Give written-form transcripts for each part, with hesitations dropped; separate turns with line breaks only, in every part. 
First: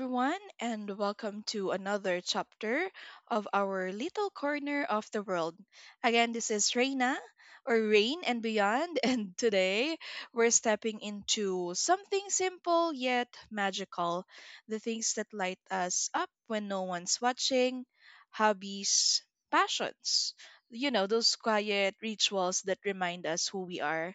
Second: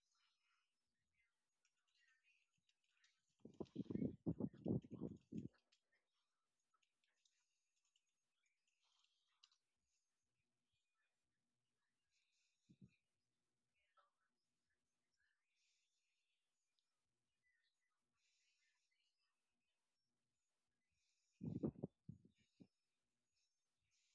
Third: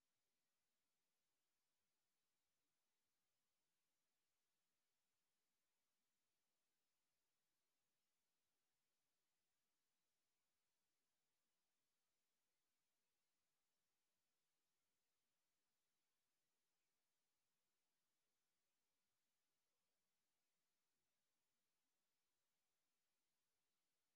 everyone, and welcome to another chapter of our little corner of the world. Again, this is Reina or Rain and Beyond, and today we're stepping into something simple yet magical, the things that light us up when no one's watching, hobbies, passions. You know, those quiet rituals that remind us who we are.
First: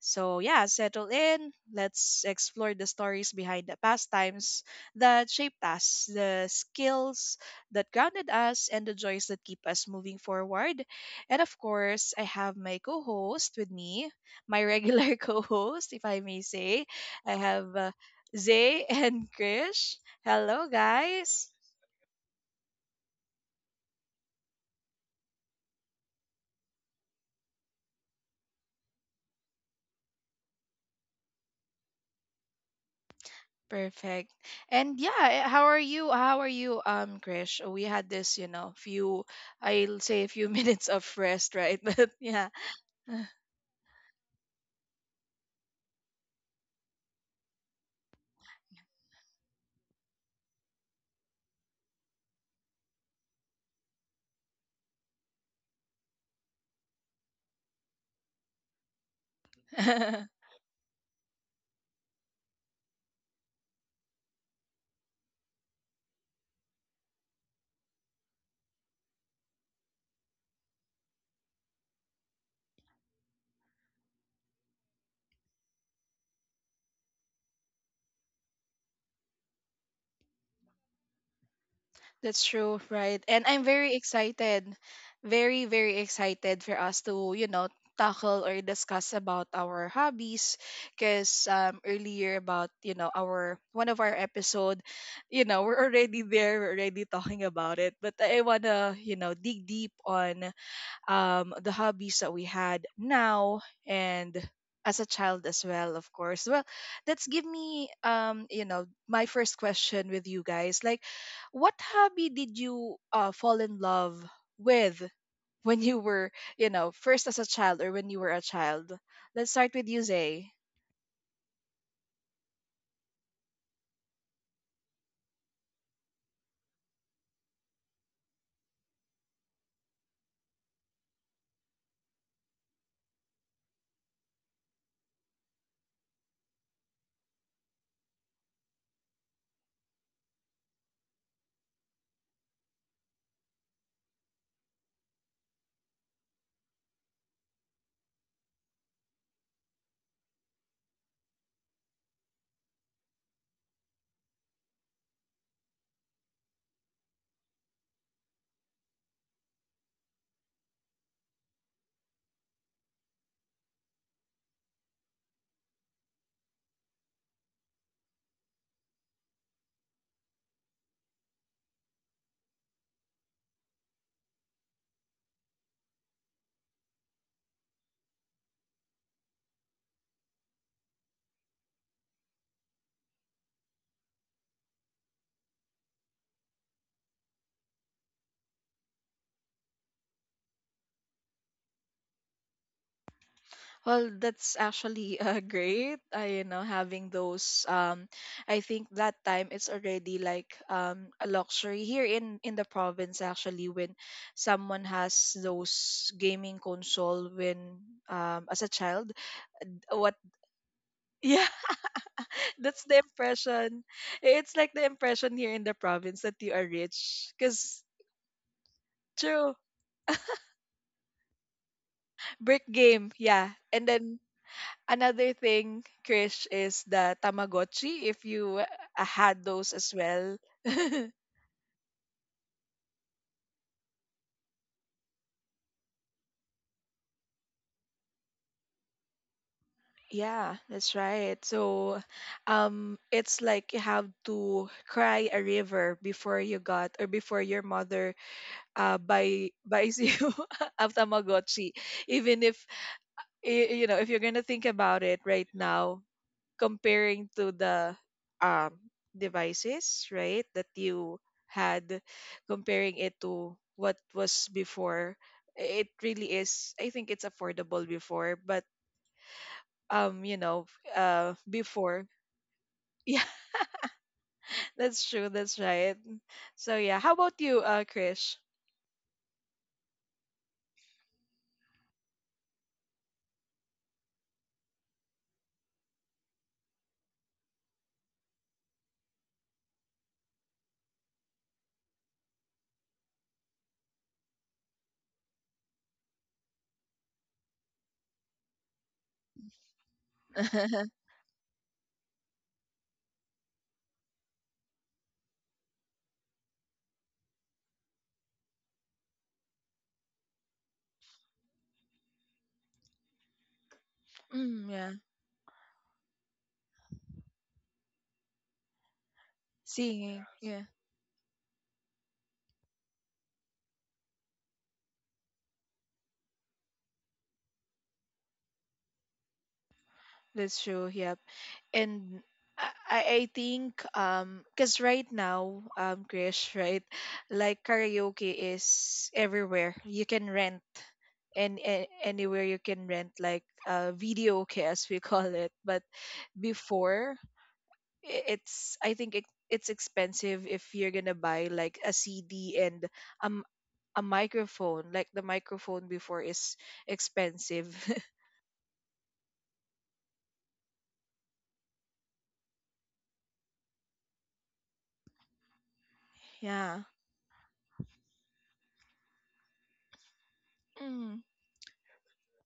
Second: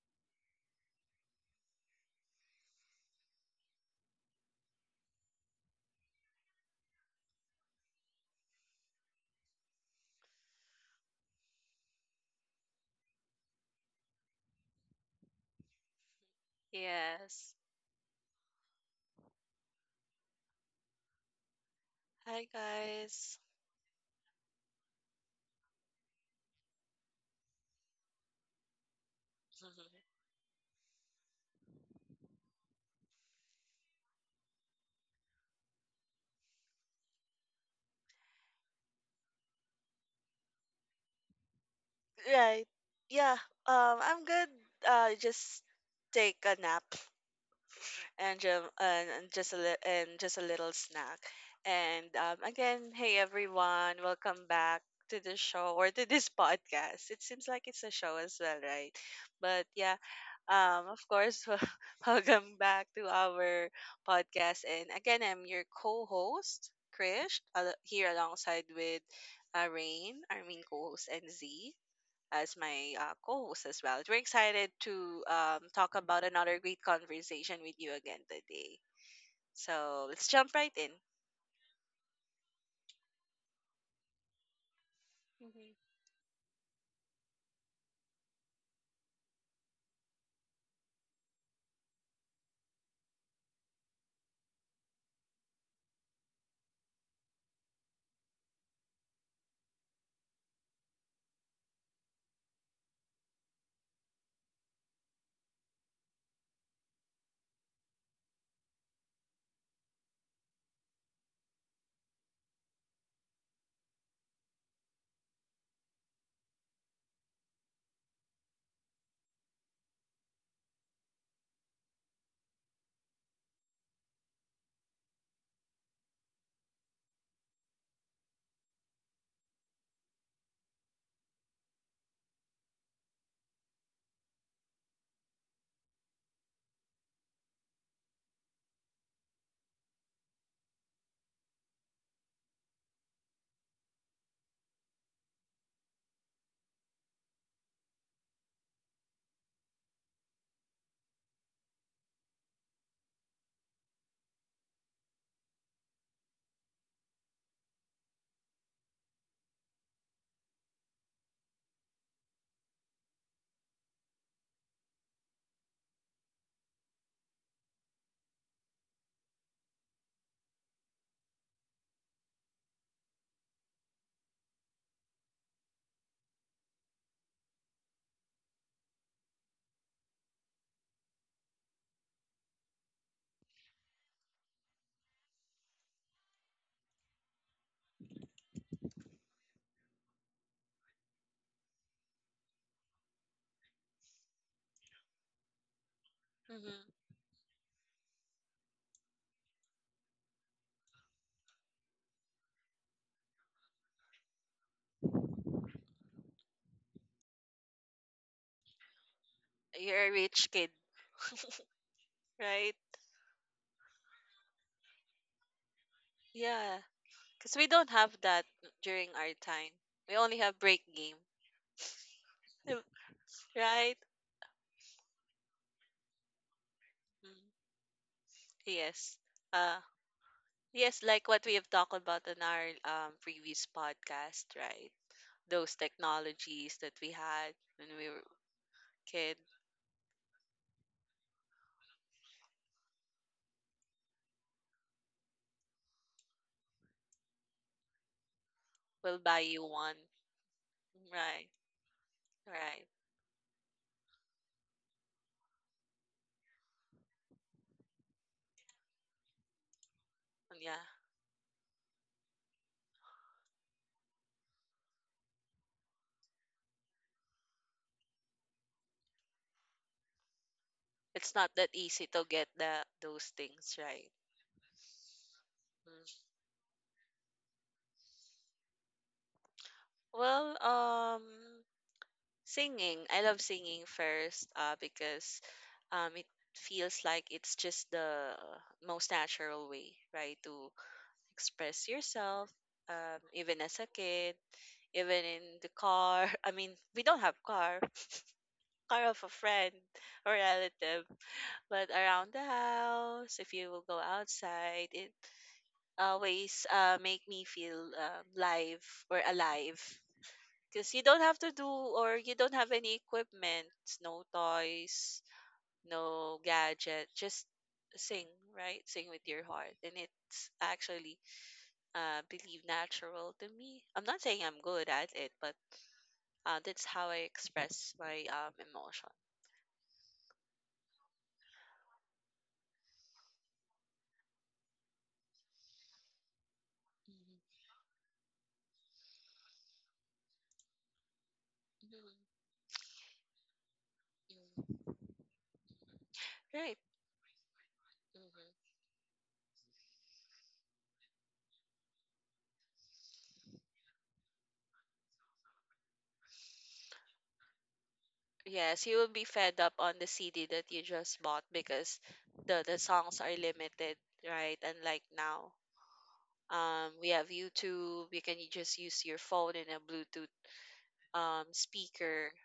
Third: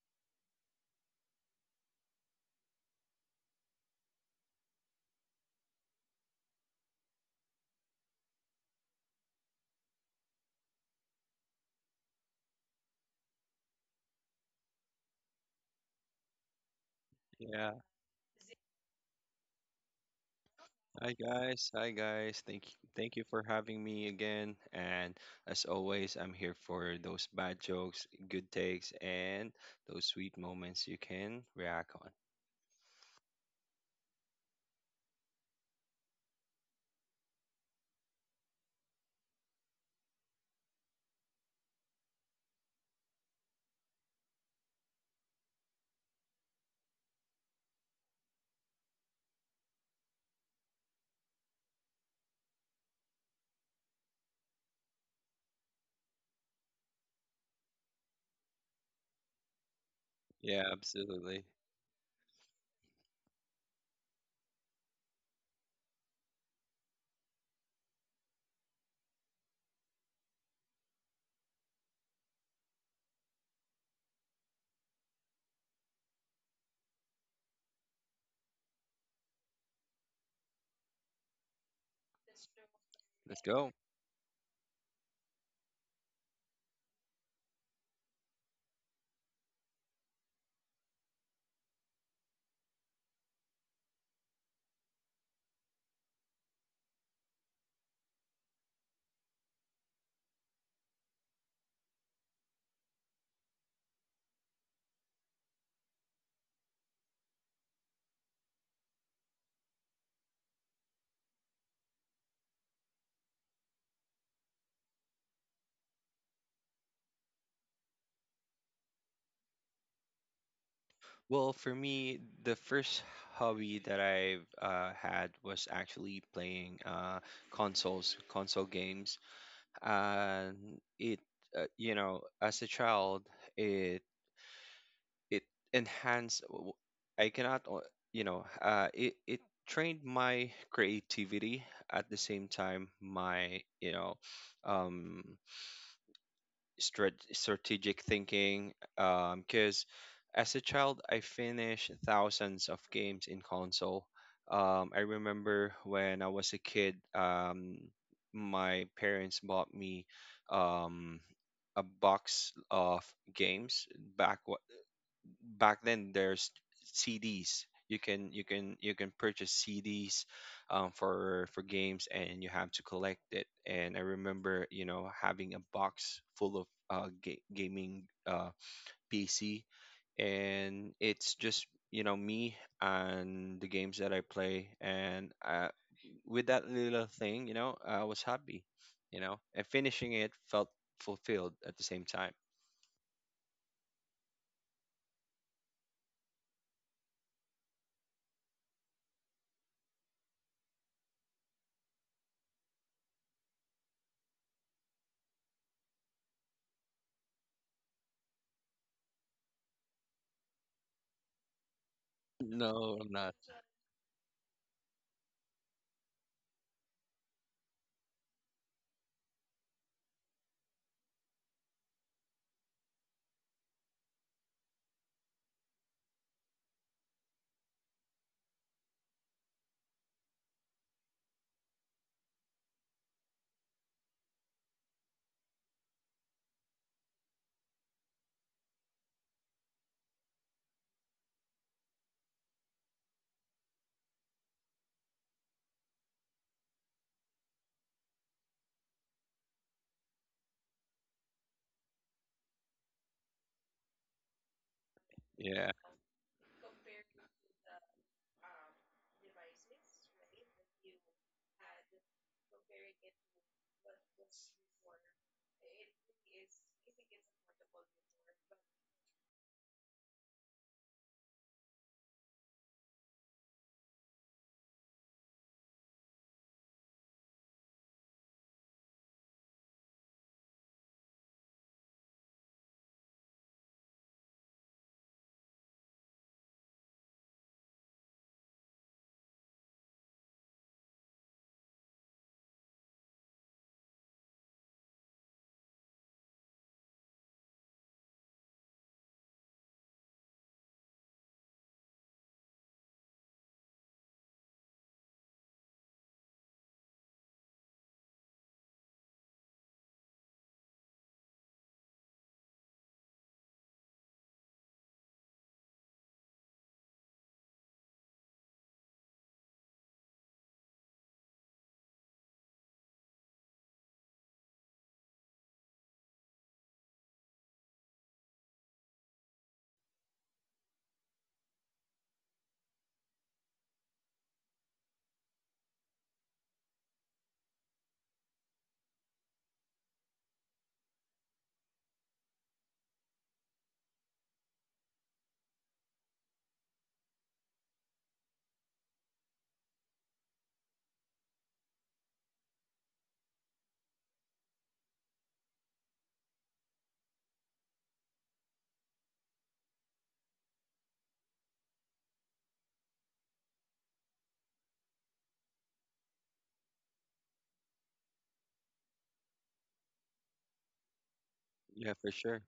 So, yeah, settle in. Let's explore the stories behind the pastimes that shaped us, the skills that grounded us, and the joys that keep us moving forward. And of course, I have my co host with me, my regular co host, if I may say. I
Yes.
Yeah.
have Zay and Krish. Hello,
Hi
guys.
guys. Hi guys.
Hi
Thank you
guys.
for having me again. And as always, I'm here for those bad jokes, good takes, and those sweet moments you can react on.
Perfect. And yeah, how are you? How are you, Krish? We had this, you know, few, I'll say a few minutes of rest, right? But yeah,
Right. Yeah. I'm good. Just take a nap and and just a little snack. And again, hey everyone, welcome back to the show or to this podcast. It seems like it's a show as well, right? But yeah,
Yeah,
Of
absolutely.
course, welcome back to our podcast. And again, I'm your co-host, Krish, here alongside with Rain, our main co-host, and Z as my co-host as well. We're excited to talk about another great conversation with you again today. So let's jump right in.
that's true, right?
Let's
And I'm
go.
very excited, very,
Mm-hmm.
very excited for us to, you know, tackle or discuss about our hobbies because earlier about, you know, our one of our episode, you know, we're already talking about it, but I want to, you know, dig deep on the hobbies that we had now and as a child as well, of course. Well, that's give me, you know, my first question with you guys. Like, what hobby did you fall in love with when you were, you know, first as a child or when you were a child? Let's start with you, Zay.
Well, for me, the first hobby that I've had was actually playing consoles, console games. And it, you know, as a child, it it enhanced w- I cannot o- you know it, it trained my creativity at the same time my um strategic thinking because as a child I finished thousands of games in console. I remember when I was a kid. My parents bought me um a box of games. back Back then there's CDs. You can purchase CDs for games, and you have to collect it. And I remember, you know, having a box full of gaming PC, and it's just, you know, me and the games that I play, and with that little thing, you know, I was happy, you know, and finishing it felt fulfilled at the same time.
Well, that's actually great. You know, having
Mm-hmm.
those. I think that time it's already like a luxury here in the province. Actually, when someone has those gaming console when as a child,
You're
what?
a rich kid,
Yeah,
right?
that's
No,
the
I'm not.
impression. It's like the impression here in the province that you are
Yeah,
rich.
because we
Cause
don't have that during our
true,
time. We only have break game,
brick game. Yeah, and
right?
then another thing, Krish, is the Tamagotchi, if you
Yes.
had those
Uh
as well.
yes, like what we have talked about in our previous podcast, right? Those technologies that we had when we were kid
Yeah, that's right. So, it's like you have to cry a river before you got or before your mother uh
will buy
buy
you one.
buys you a
Right.
Tamagotchi. Even if
Right.
you know, if you're gonna think about it right
Yeah,
now, comparing to the um devices, right, that
Yeah.
you had, comparing it to what was before, it really is. I think it's affordable before, but you know,
It's not that
before,
easy to get the
yeah,
those things, right?
that's true, that's right.
Mm.
So yeah, how about you, Krish?
Well, singing. I love singing first because it feels like it's just the most natural way, right, to express yourself, even as a kid, even in the car. I mean, we don't have car, car of a friend or relative, but around the house, if you will go outside, it always make me feel live or alive. Because you don't have to do or you don't have any equipment, no
Mm, yeah,
toys, no gadget, just sing, right? Sing with your heart. And
singing.
it's actually believe natural to me. I'm not saying I'm good at it, but that's how I express my emotion.
That's true. Yep. And I, I think, because right now, Krish, right?
Mhm.
Like karaoke is everywhere. You can rent and
Mhm.
anywhere you can rent like video okay, as
Mhm.
we call it. But
Right.
before,
Mhm.
it's, I think it's expensive if you're gonna buy like a CD and um a microphone. Like the microphone before is expensive.
Yes, you will be fed up on the CD that you just bought because the songs are limited, right? And like now,
Yeah.
we have YouTube. You can just use your phone and a Bluetooth
Mm,
yeah, for
speaker,
sure.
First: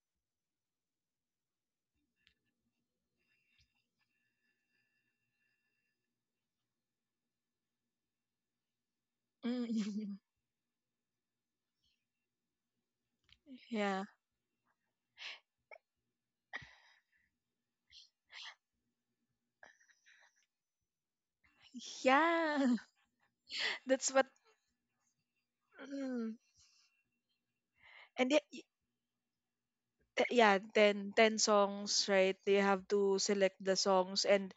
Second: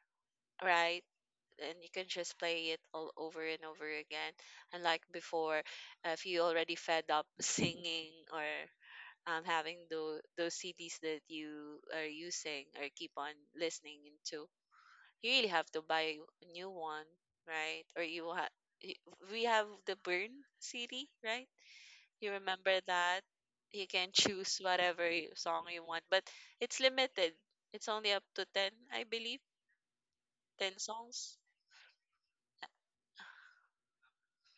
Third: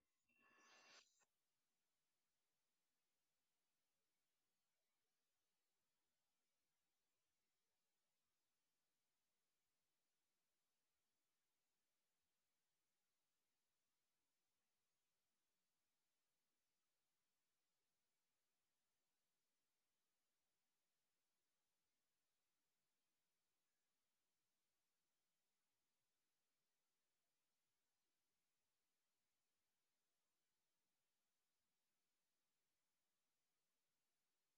right? And you can just play it all over and over again. Unlike before, if you already fed up singing or having
mm.
those CDs that you are using or keep on listening
Yeah.
into, you really have to buy a new one, right? Or you will y- we have the Burn CD, right? You
Yeah,
remember that? You can
that's what.
choose whatever song you want, but
Mm.
it's limited. It's only up
And y-
to
y-
10, I believe,
th- Yeah,
10
ten
songs.
ten songs, right? They have to select the songs, and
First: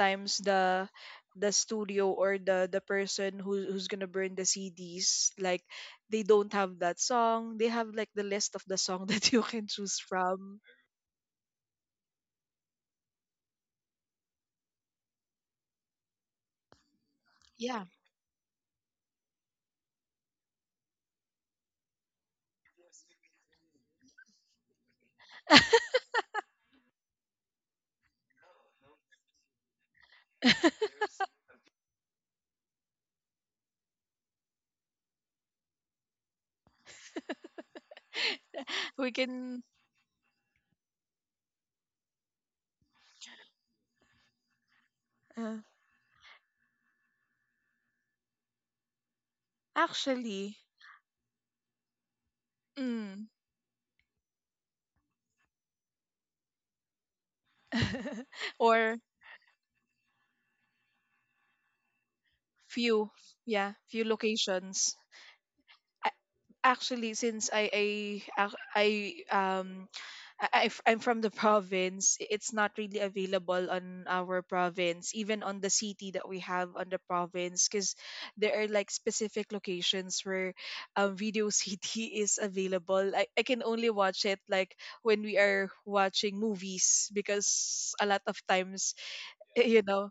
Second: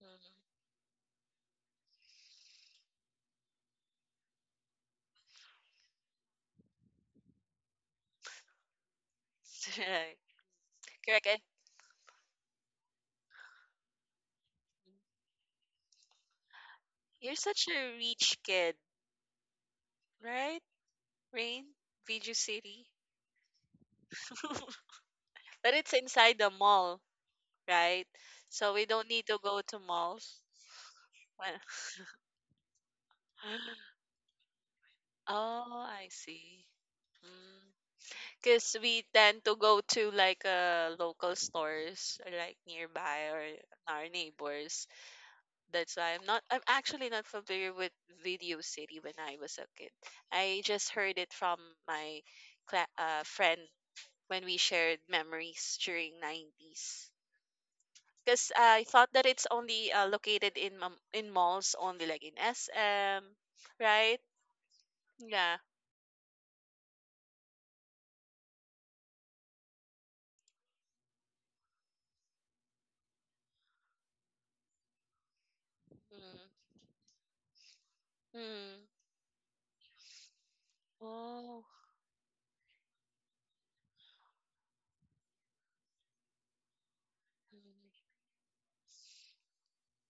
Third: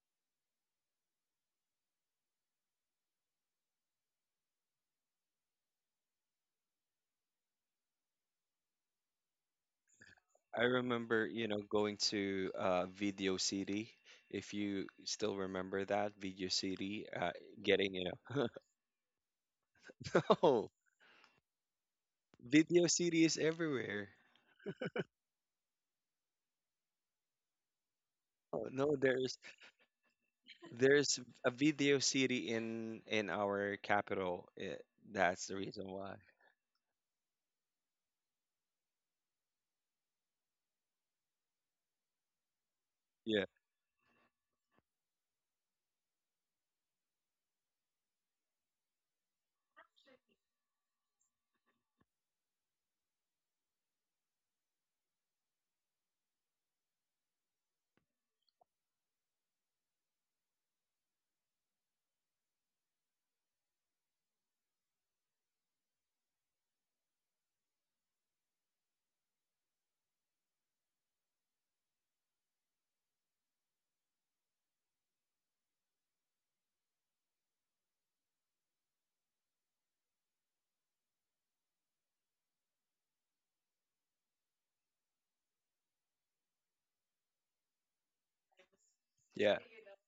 Mhm.
the studio or the person who, who's gonna burn the CDs, like they don't have that song. They have like the list of the song that you can choose
Right.
from.
I remember,
Correct.
you know, going to Video City, if you
And
still remember that. Video City,
you're such
Yeah,
getting,
a
you
rich
know,
kid, right?
oh,
Rain, Viju City.
Video City is everywhere.
But it's inside the mall, right?
Oh,
So we
no,
don't need to
there's
go to malls.
there's a
Well,
Video City in our capital. That's the
oh,
reason
I
why.
see. Because we
we
tend to
can
go to like local stores, or like nearby
Yeah,
or our neighbors.
uh,
That's why I'm not, I'm actually not familiar with Video City when I was a kid.
actually,
I just heard it from my cla
mm.
friend when we shared memories during 90s. Because I
Or
thought that it's only located in malls only, like in
few,
SM,
yeah, few
right?
locations.
Yeah.
Actually, since I ac- um I- I'm from the province, it's not really available on our province, even on the
Mm.
city that we have on the province, because there are
Mm.
like specific locations where Video
Oh.
City is available. I can only watch it like when we are watching movies,
Mm.
because a lot of times
yeah,
you know,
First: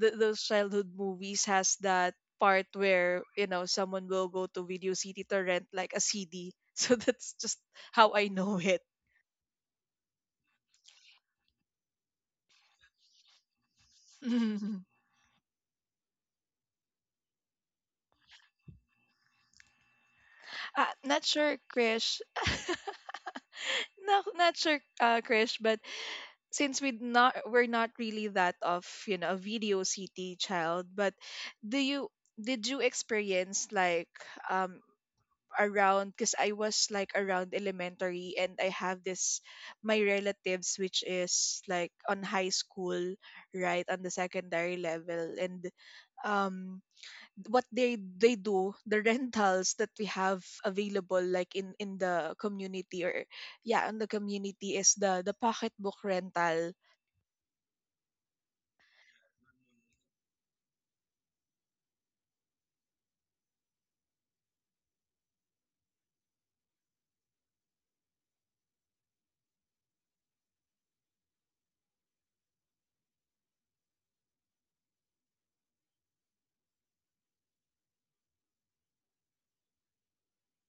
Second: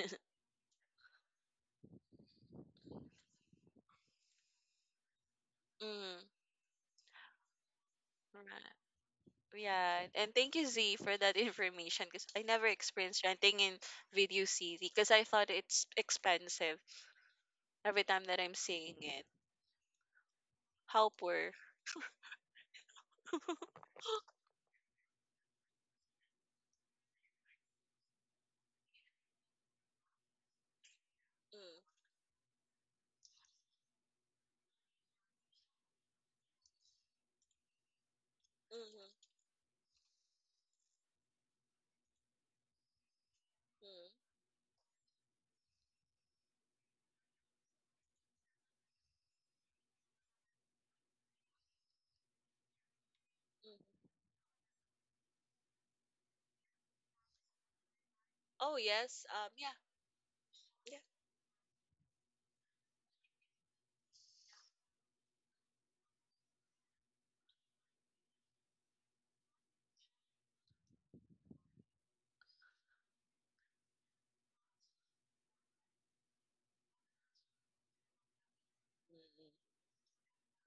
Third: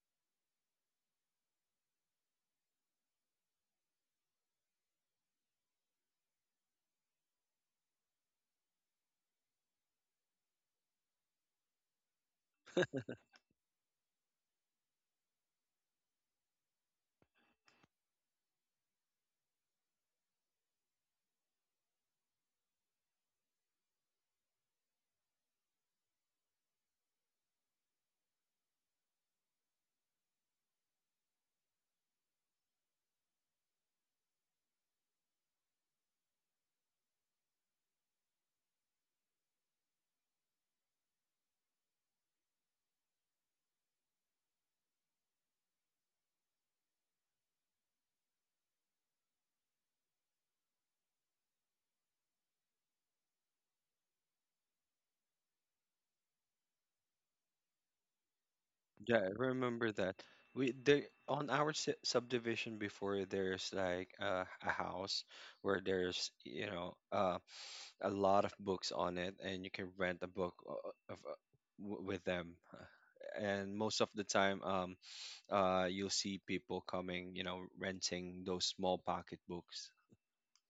those childhood movies has that part where, you know, someone will go to video city to rent like a
mm.
C D. So that's just how I know it.
Right. Yeah, and thank you Z for that information because I never experienced renting in Video
Uh,
City because I thought it's expensive every time that I'm seeing it. How
not
poor.
sure, Krish. No, not sure, Krish, but since we're not really that of, you know, a video city child, but do
Mm,
you, did you experience like um around, because I was like around elementary and I have
mhm,
this, my relatives which is like on high school, right, on
mm,
the secondary level, and um what they do the rentals that we have available like in the community. Or
mm.
yeah, in the community is the pocketbook rental.
Oh
yeah.
yes.
I
Yeah.
remember that. We
Yeah.
there on our su subdivision before, there's like a house where there's, you know, a lot of books on it, and you can rent a book of, uh, with them. And most of the time, you'll see people coming, you know, renting those small pocket
Mm,
books.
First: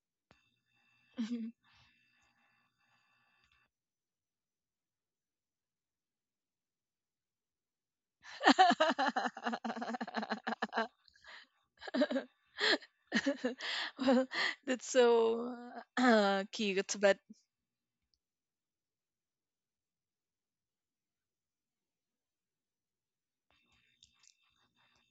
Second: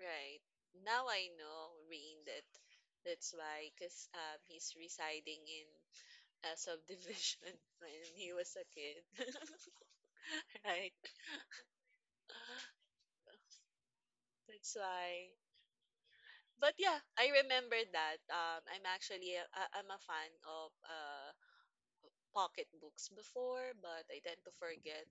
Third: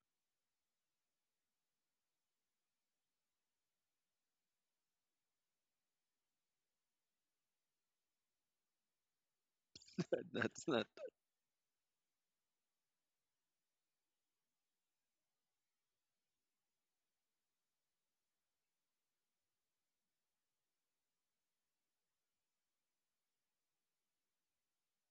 right. Now I
Mhm.
know, Rain, that that's why, because he's residing in a subdivision when he was a kid.
That's not
Right.
Well,
That's
that's
why.
so
But
cute,
yeah,
but
I remember that. I'm a fan of pocketbooks before, but I tend to forget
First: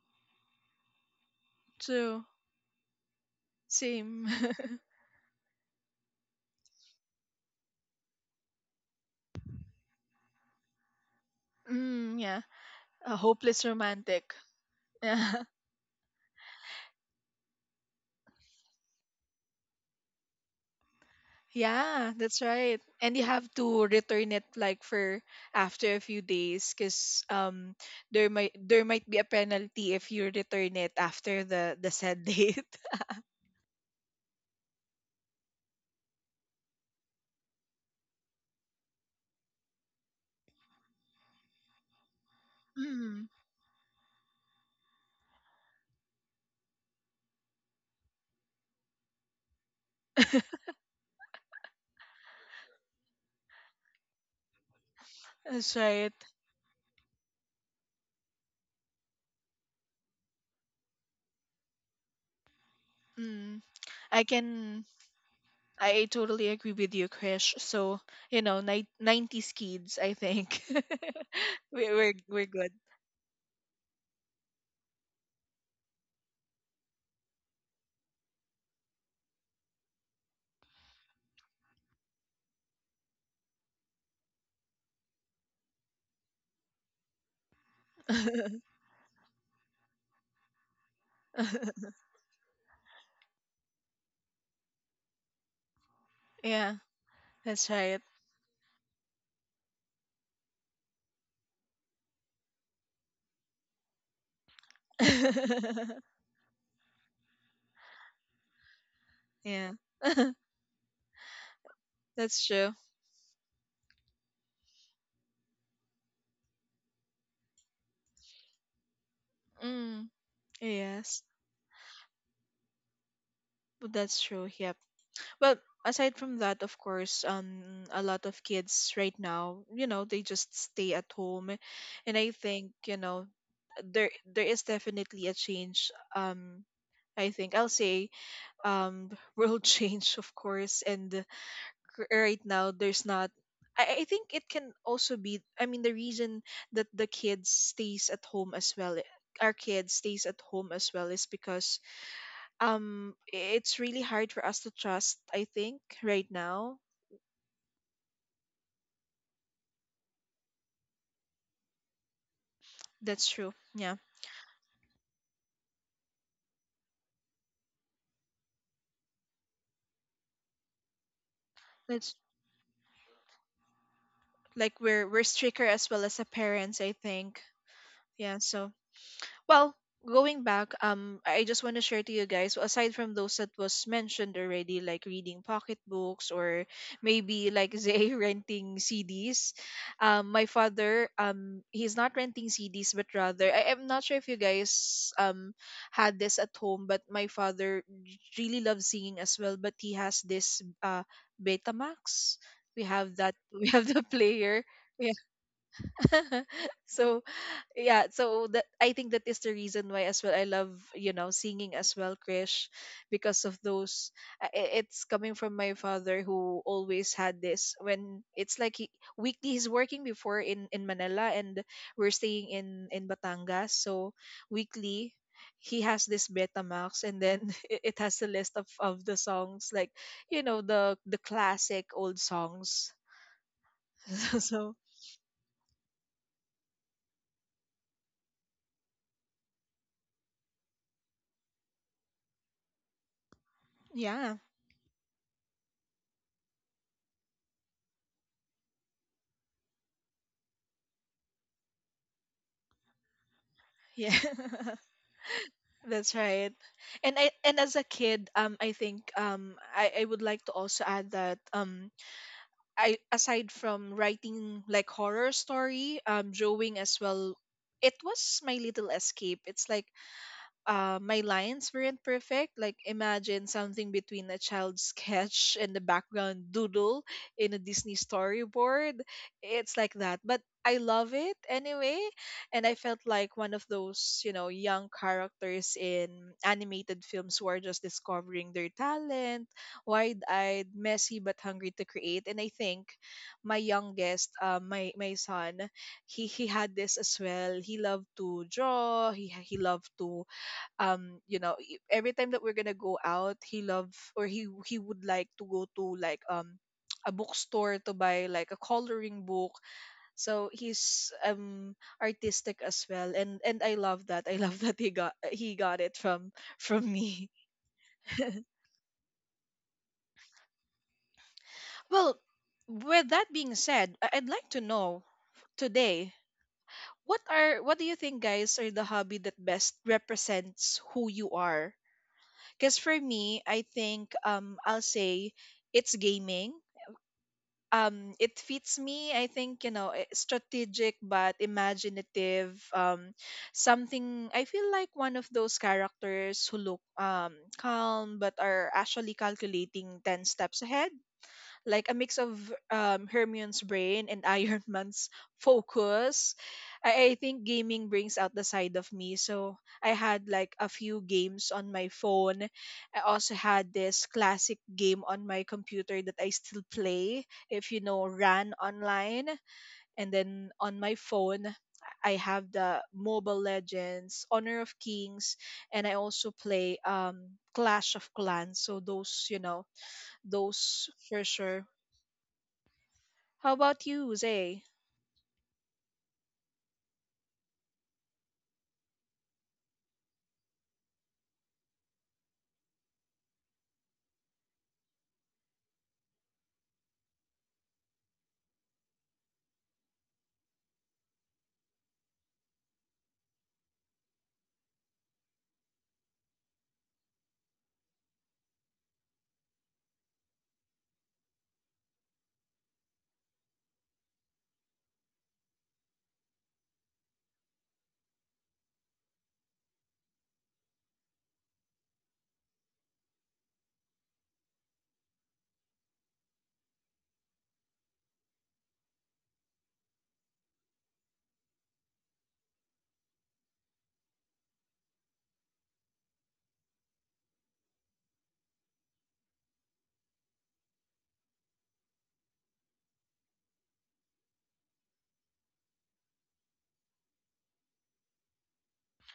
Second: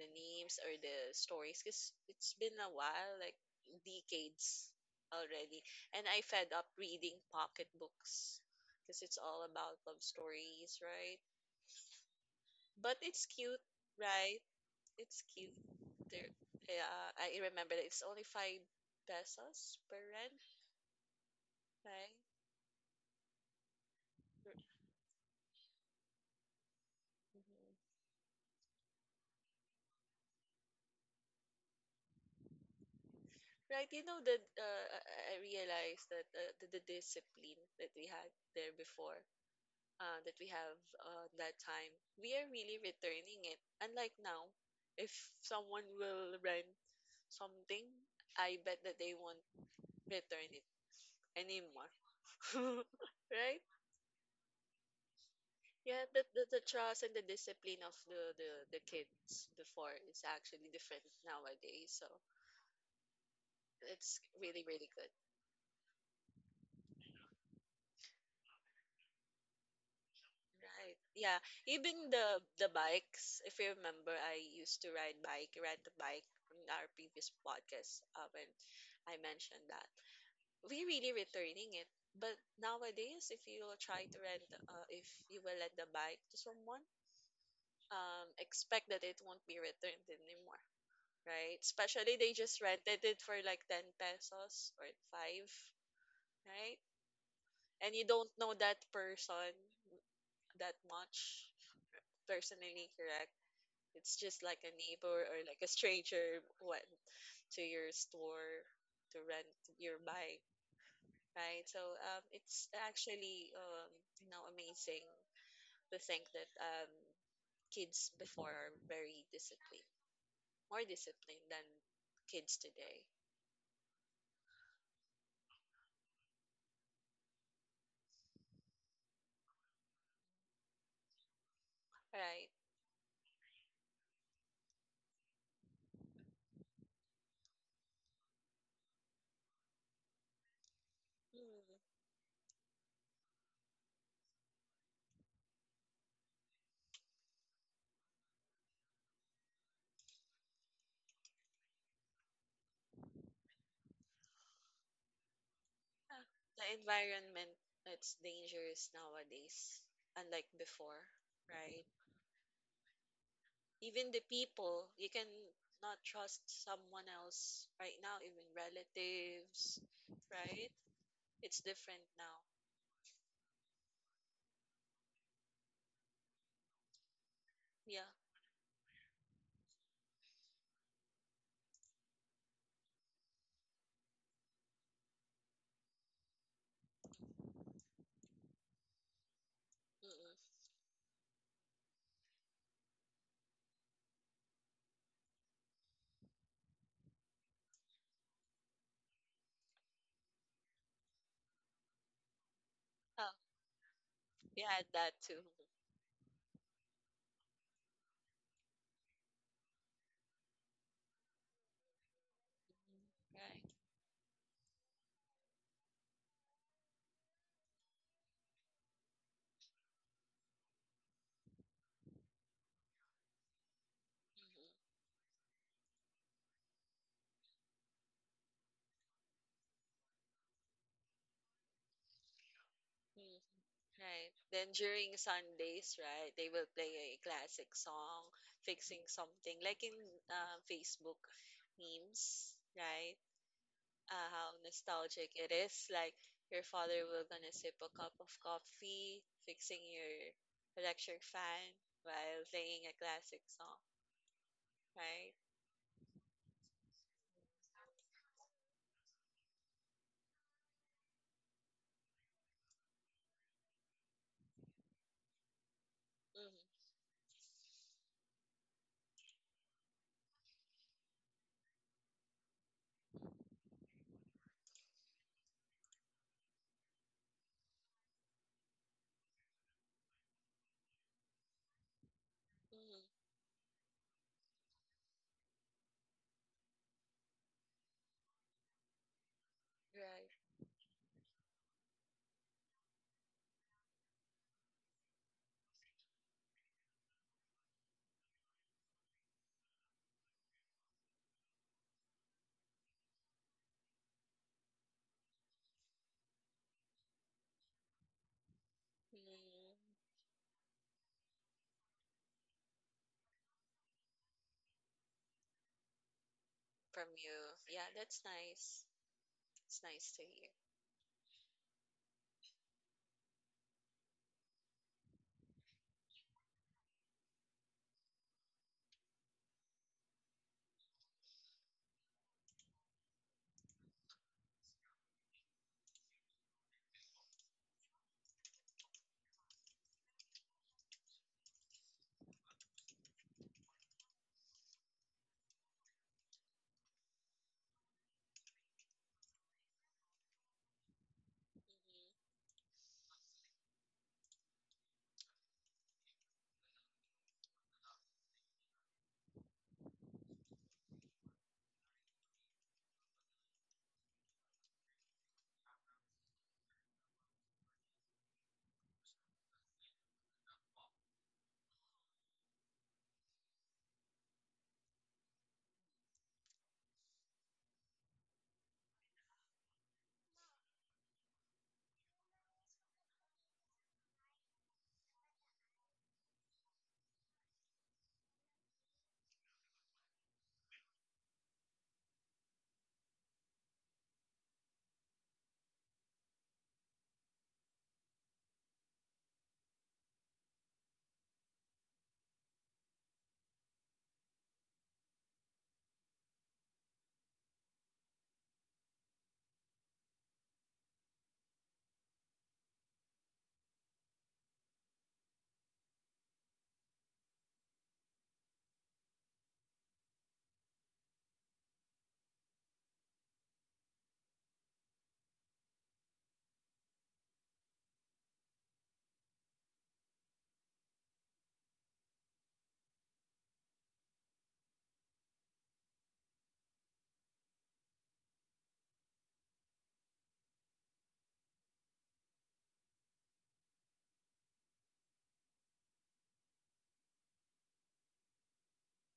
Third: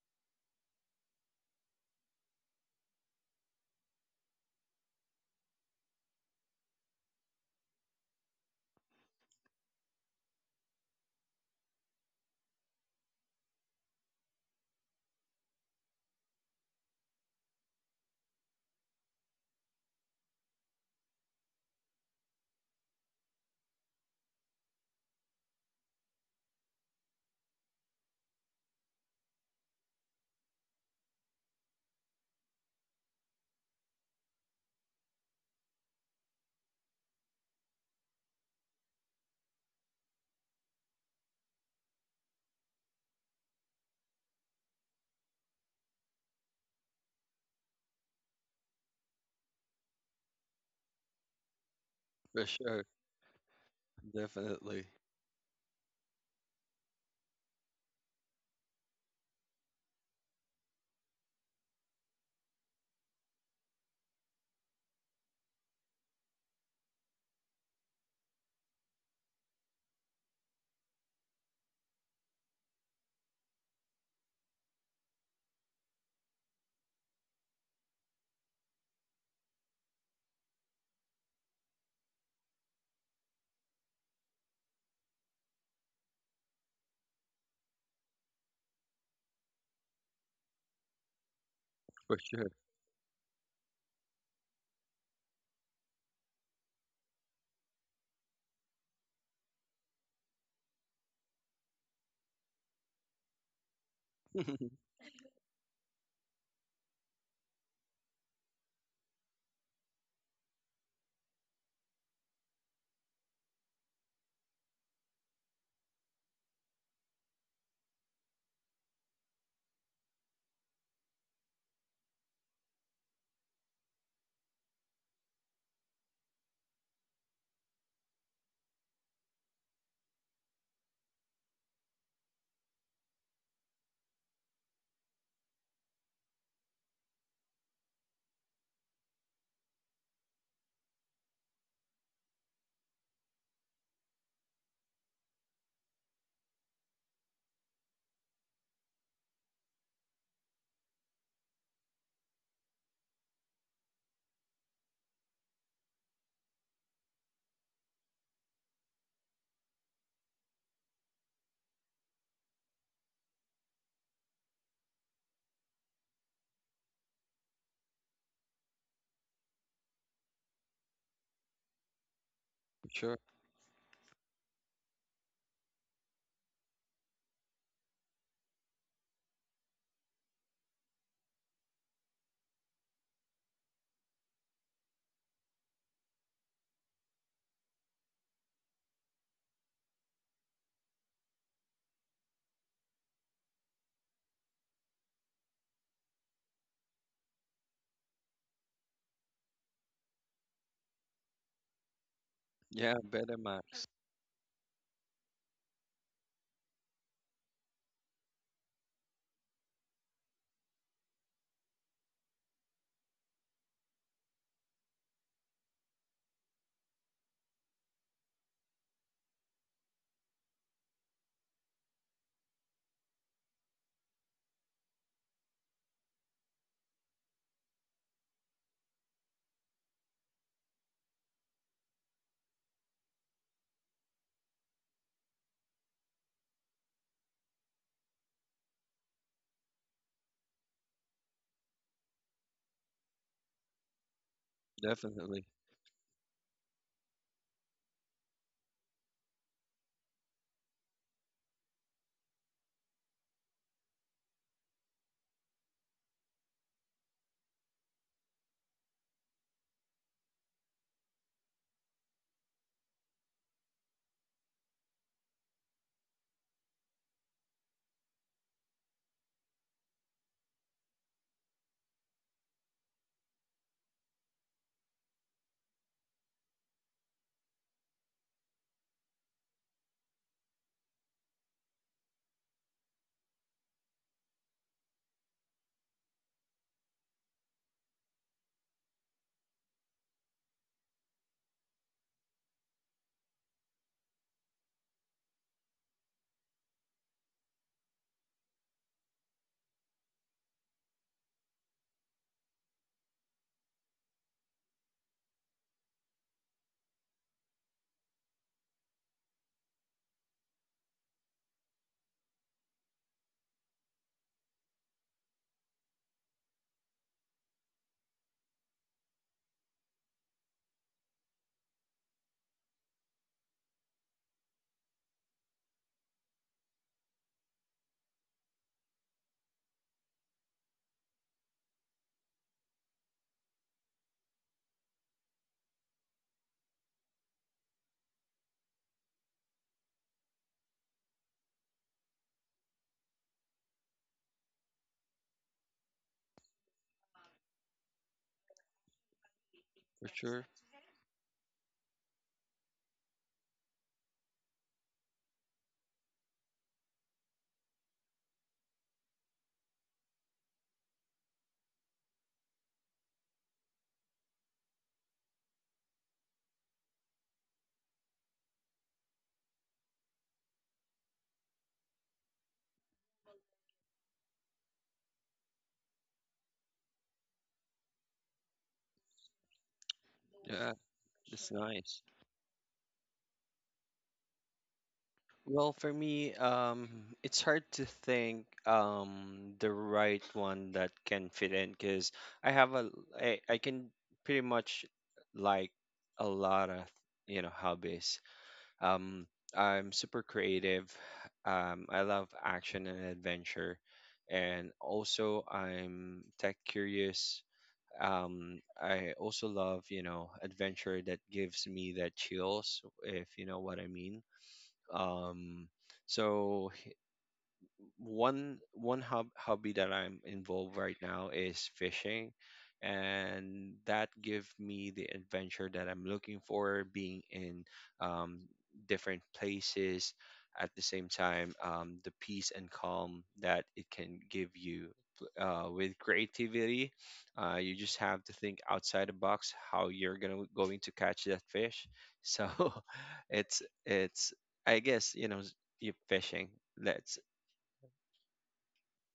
the names or the stories because
true.
it's been a while, like
Same.
decades already. And I fed up reading pocketbooks because it's all about love stories, right?
Mm, yeah.
But
A
it's cute,
hopeless romantic.
right? It's
Yeah.
cute. There, yeah, I remember that it's only 5 pesos per rent, right?
Yeah, that's right. And you have to return it
Mhm.
like for after a few days, cuz there might be a penalty if you return it after the said date.
Right, you know that I realized that the discipline that we had there before that time, we are really
Mm,
returning it. Unlike now, if someone will rent something, I bet that they won't return it anymore,
for sure,
right?
definitely
that's
Yeah,
right.
the trust and the discipline of the kids before is actually different nowadays. So
Mm.
it's
I
really,
can
really good.
I totally agree with you, Krish. So, you know, 90s kids, I think.
Right. Yeah.
We
Even
we're
the
we're
the
good.
bikes, if you remember, I used to ride bike, rent a bike in our previous podcast when I mentioned that. We really returning it. But nowadays, if you will try to rent, if you will let the bike to someone, expect that it won't be returned anymore, right? Especially
for
they
sure,
just rented it for like 10 pesos or 5,
Yeah,
right?
that's
And
right.
you don't know that person that much personally, correct? It's just like a neighbor or like a stranger went to your store to rent
Yeah.
your bike, right? So
That's
it's
true.
actually you know amazing to think that kids before are very disciplined,
Mm,
more
yes.
disciplined than kids today,
But that's true. Yep. Well, aside from that, of course, a lot of kids right now, you know, they just stay at home. And I
right?
think, you know, there is definitely a change. I think I'll say um world change, of course, and
Mm.
right now there's not, I think it can also be, I mean, the reason that the kids stays at home as well, our kid stays at home as well is because it's really hard for us to trust, I think,
Ah,
right
the
now.
environment it's dangerous nowadays, unlike before, right?
That's true, yeah.
Even the people you can not trust someone else right now, even relatives, right? It's different
That's
now.
for sure.
like we're stricter as well as a parents, I think.
Yeah.
Yeah, so well, going back, I just want to share to you guys. Aside from those that was mentioned already, like reading pocketbooks or maybe like Zay renting CDs.
Mm-mm.
My father, he's not renting CDs, but rather I am not sure if you guys had this at home, but my father really loves singing as well. But he has this Betamax. We
Yeah,
have that.
Oh
We
Betamax,
have the player.
yeah, that
Yeah.
too.
So yeah, so that, I think that is the reason why as well I love, you know, singing as well, Krish, because of
Right.
those, it's coming from my father, who always had this when it's like weekly he's working before in Manila, and we're staying in Batangas, so
Mm-hmm.
weekly he has this Betamax and then it has a list of the songs, like, you know, the classic old songs.
Mm, right, then
So
during Sundays, right, they will play a classic song fixing something like in Facebook memes, right?
yeah.
How nostalgic
definitely
it is. Like your father will gonna sip a cup of coffee, fixing your electric fan while playing a classic song,
Yeah.
right?
That's right. And I and as a kid, I think, I would like to also add that I aside from writing like horror story,
Mm-hmm,
drawing as well, it was my little escape. It's like my lines weren't perfect. Like imagine something between a child's sketch and the background doodle in a Disney storyboard. It's like that, but I love it anyway. And I felt
mm-hmm,
like one of those, you know, young characters in animated films who are just discovering their talent,
right.
wide-eyed, messy but hungry to create. And I think my youngest, my son, he had this as well. He loved to draw. He loved to, you know, every time that we're gonna go out he love, or he would like to go to like a bookstore to buy like a coloring book.
Mm,
So he's artistic as well, and I love that. I love that he got, he got it from
from
me.
you, yeah, that's nice. It's nice to hear.
Well, with that being said, I'd like to know today, what do you think, guys, are the hobby that best represents who you are? Because for me, I think, I'll say it's gaming. It fits me. I think, you know, strategic but imaginative. Something, I feel like one of those characters who look calm but are actually calculating
for
ten
sure.
steps ahead, like a mix of Hermione's brain and Iron Man's focus. I think gaming brings out the side of me. So I had like a few games on my phone. I also had this classic game on my computer that I still play. If you know, ran online. And then on my phone, I have the Mobile Legends, Honor of Kings, and I also play Clash of Clans. So those, you know,
Yeah,
those for
it's
sure.
nice.
How about you, Zay?
Well, for me, it's hard to think the right one that can fit in because I have a I can pretty much like a lot of, you know, hobbies. Um, I'm super creative. I love action and adventure, and also I'm tech curious. I also love, you know, adventure that gives me that chills, if you know what I mean. Um, so one hobby that I'm involved right now is fishing, and that give me the adventure that I'm looking for, being in um, different places. At the same time, the peace and calm that it can give you. With creativity, you just have to think outside the box how you're gonna going to catch that fish. So it's, I guess, you know, you fishing. Let's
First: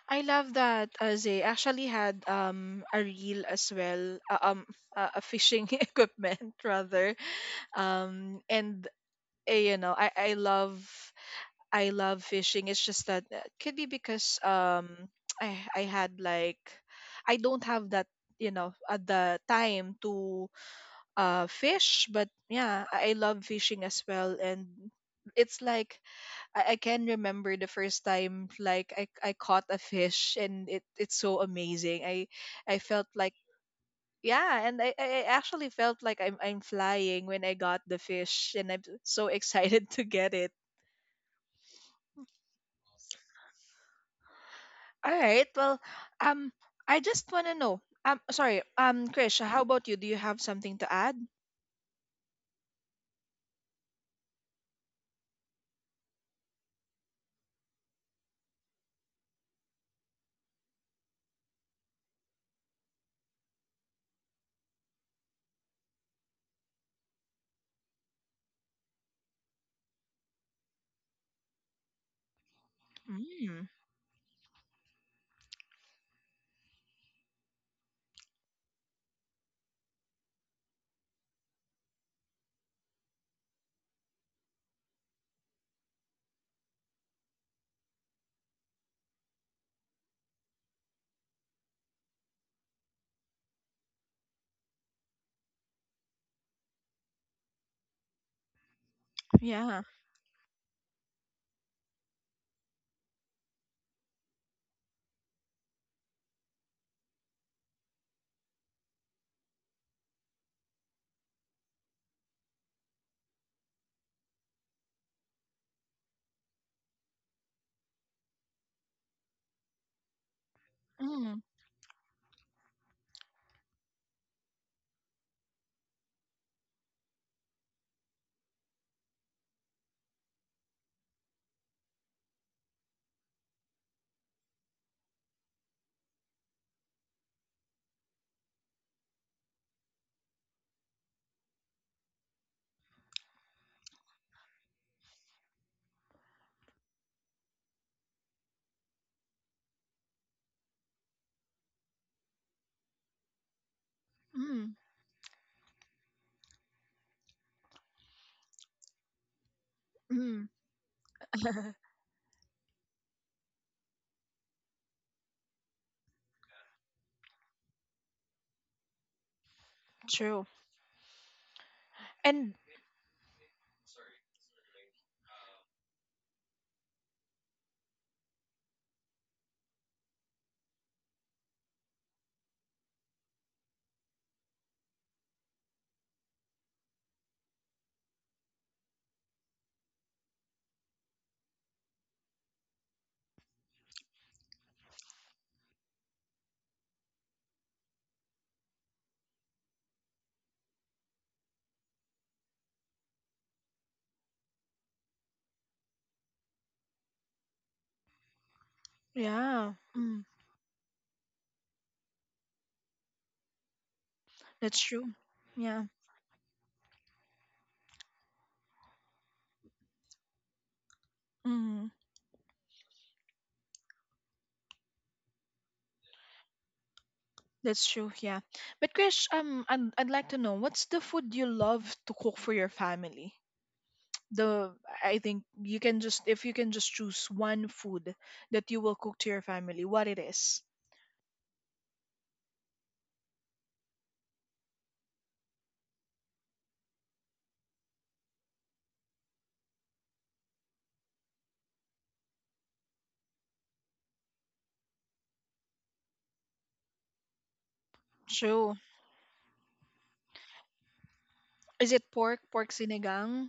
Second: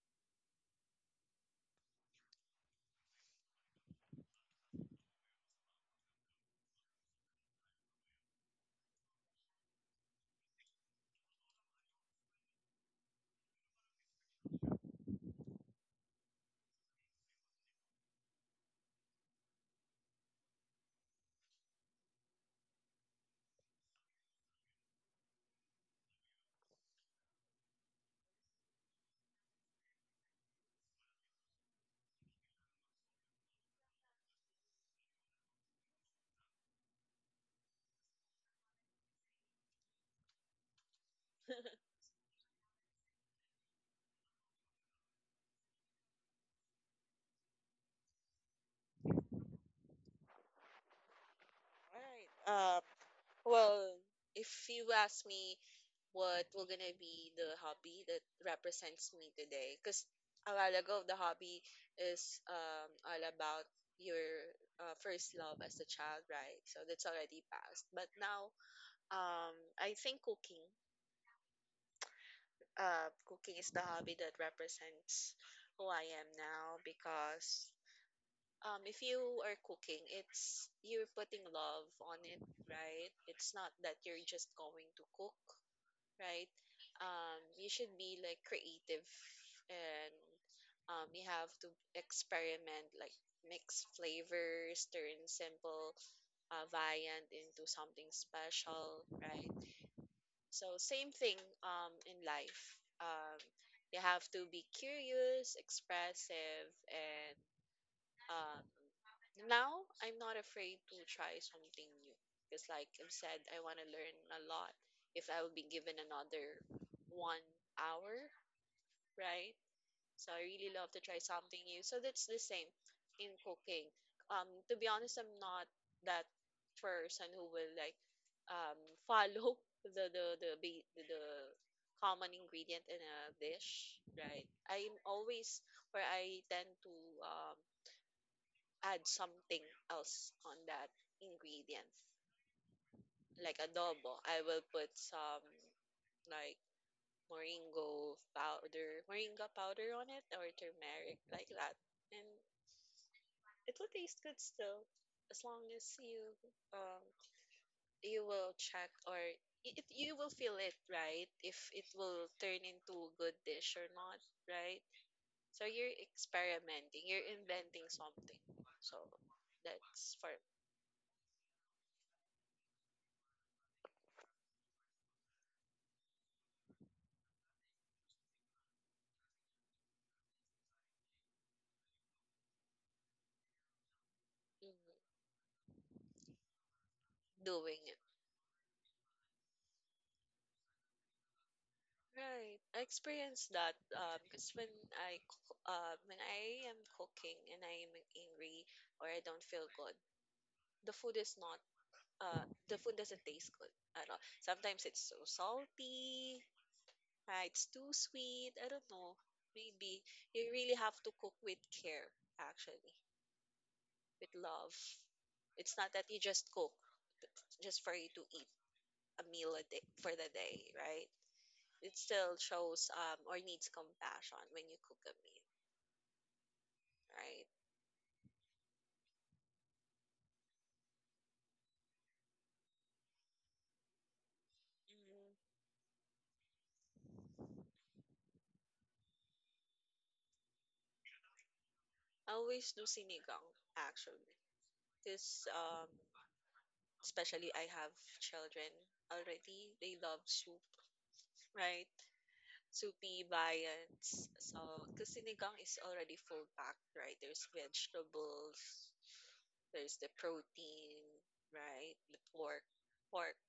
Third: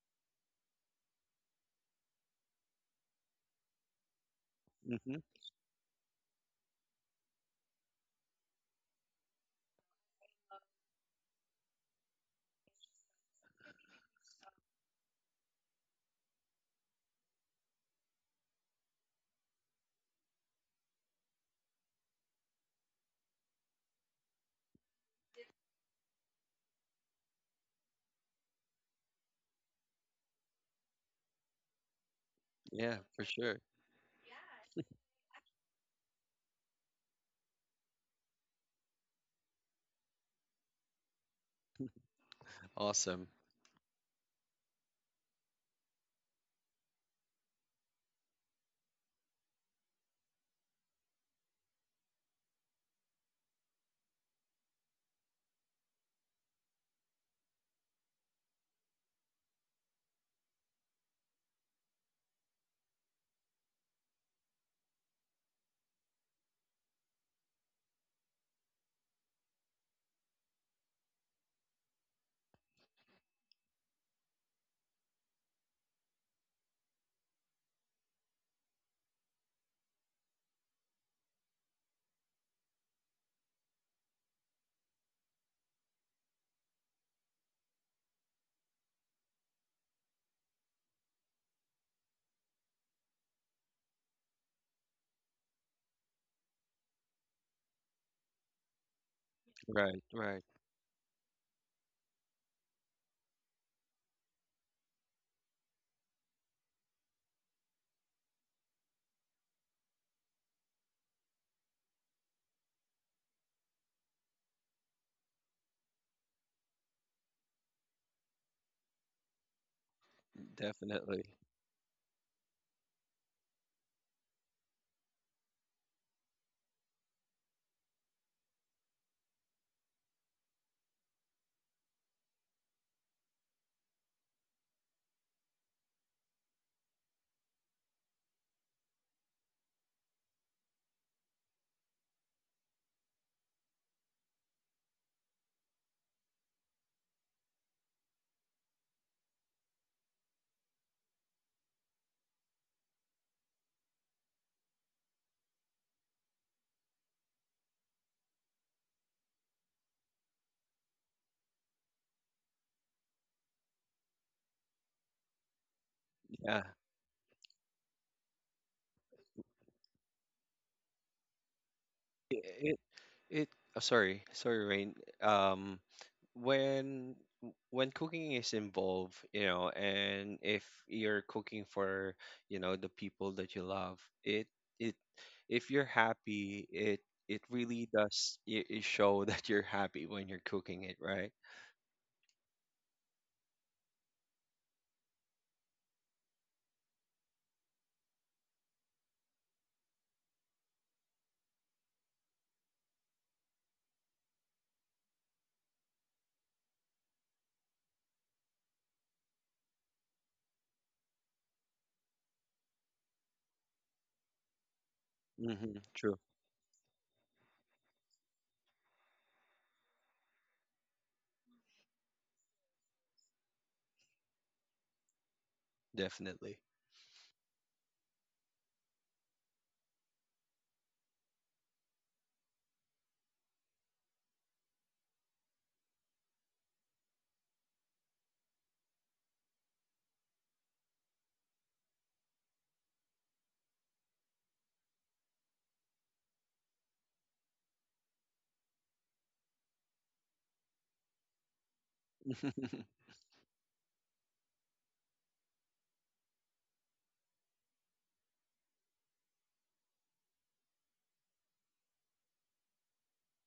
I love that, Zay actually had a reel as well,
hmm.
a fishing equipment rather, and you know, I love, I love fishing. It's just that could be because I had like I don't have that at the time to fish, but yeah, I love fishing as well, and it's like I can remember the first time like I caught a fish and it's so amazing. I
Yeah,
felt
for
like
sure.
yeah, and I actually felt like I'm flying when I got the fish and I'm so excited to get it.
Mhm.
Awesome.
All right. Well, um I just wanna know. Sorry, Krish, how about you? Do you have something to add?
All right. Well, if you ask me what will gonna be the hobby that represents me today, because a while ago the hobby is all about your first love as a child, right? So that's already passed. But now, um, I think cooking, cooking
Mm,
is the hobby that represents who I am now because. If you are cooking, it's you're putting love on it, right? It's not that you're just going to cook right? You should be like creative and you have to experiment, like mix flavors, turn simple viand into something special, right?
yeah.
Right, right.
So, same thing in life. Um, you have to be curious, expressive, and um, now I'm not afraid to try something new because, like I've said, I want to learn a lot. If I would be given another 1 hour, right? So I really love to try
Definitely.
Mm,
something new. So that's the same in cooking. To be honest, I'm not that person who will like um follow the common ingredient in a dish, right? I'm always where I tend to um add something else on that ingredient, like adobo. I will put some like moringa powder on it, or turmeric like that, and it will taste good
mm,
still, as long as you um you will check or if you will
mm.
feel it right if it will turn into a good dish or not, right? So you're
Yeah.
experimenting, you're inventing something so that's for
True.
It,
And
it, it Oh, sorry, sorry, Rain. Um, when cooking is involved, you know, and if you're cooking for, you know, the people that you love, it
mm,
it if you're happy, it
doing
really
it.
does it, it show that you're happy when you're cooking it, right?
Right. I experienced that because when I when I am cooking and I am angry or I don't feel good, the food is not the food doesn't taste good at all. Sometimes it's so salty, it's too sweet. I don't know.
yeah,
Maybe
mm,
you really have to cook with care, actually, with love.
that's true.
It's
Mm-hmm.
Yeah.
not that you
True.
just cook just for you to eat a meal a day for the day, right?
Mm.
It still shows or needs compassion when you cook a meal.
Definitely.
Right.
That's true, yeah. But Krish, I'd like to know, what's the food you love to cook for your family? The I think,
Hmm,
you can just if you can just choose one food that you will cook to your family, what it is.
I always do sinigang, actually. Because, especially I have children already. They love soup, right? Soupy viands. So, because sinigang is already full packed, right? There's
True.
vegetables, there's the protein,
Is
right?
it
The
pork?
pork,
Pork
pork,
sinigang?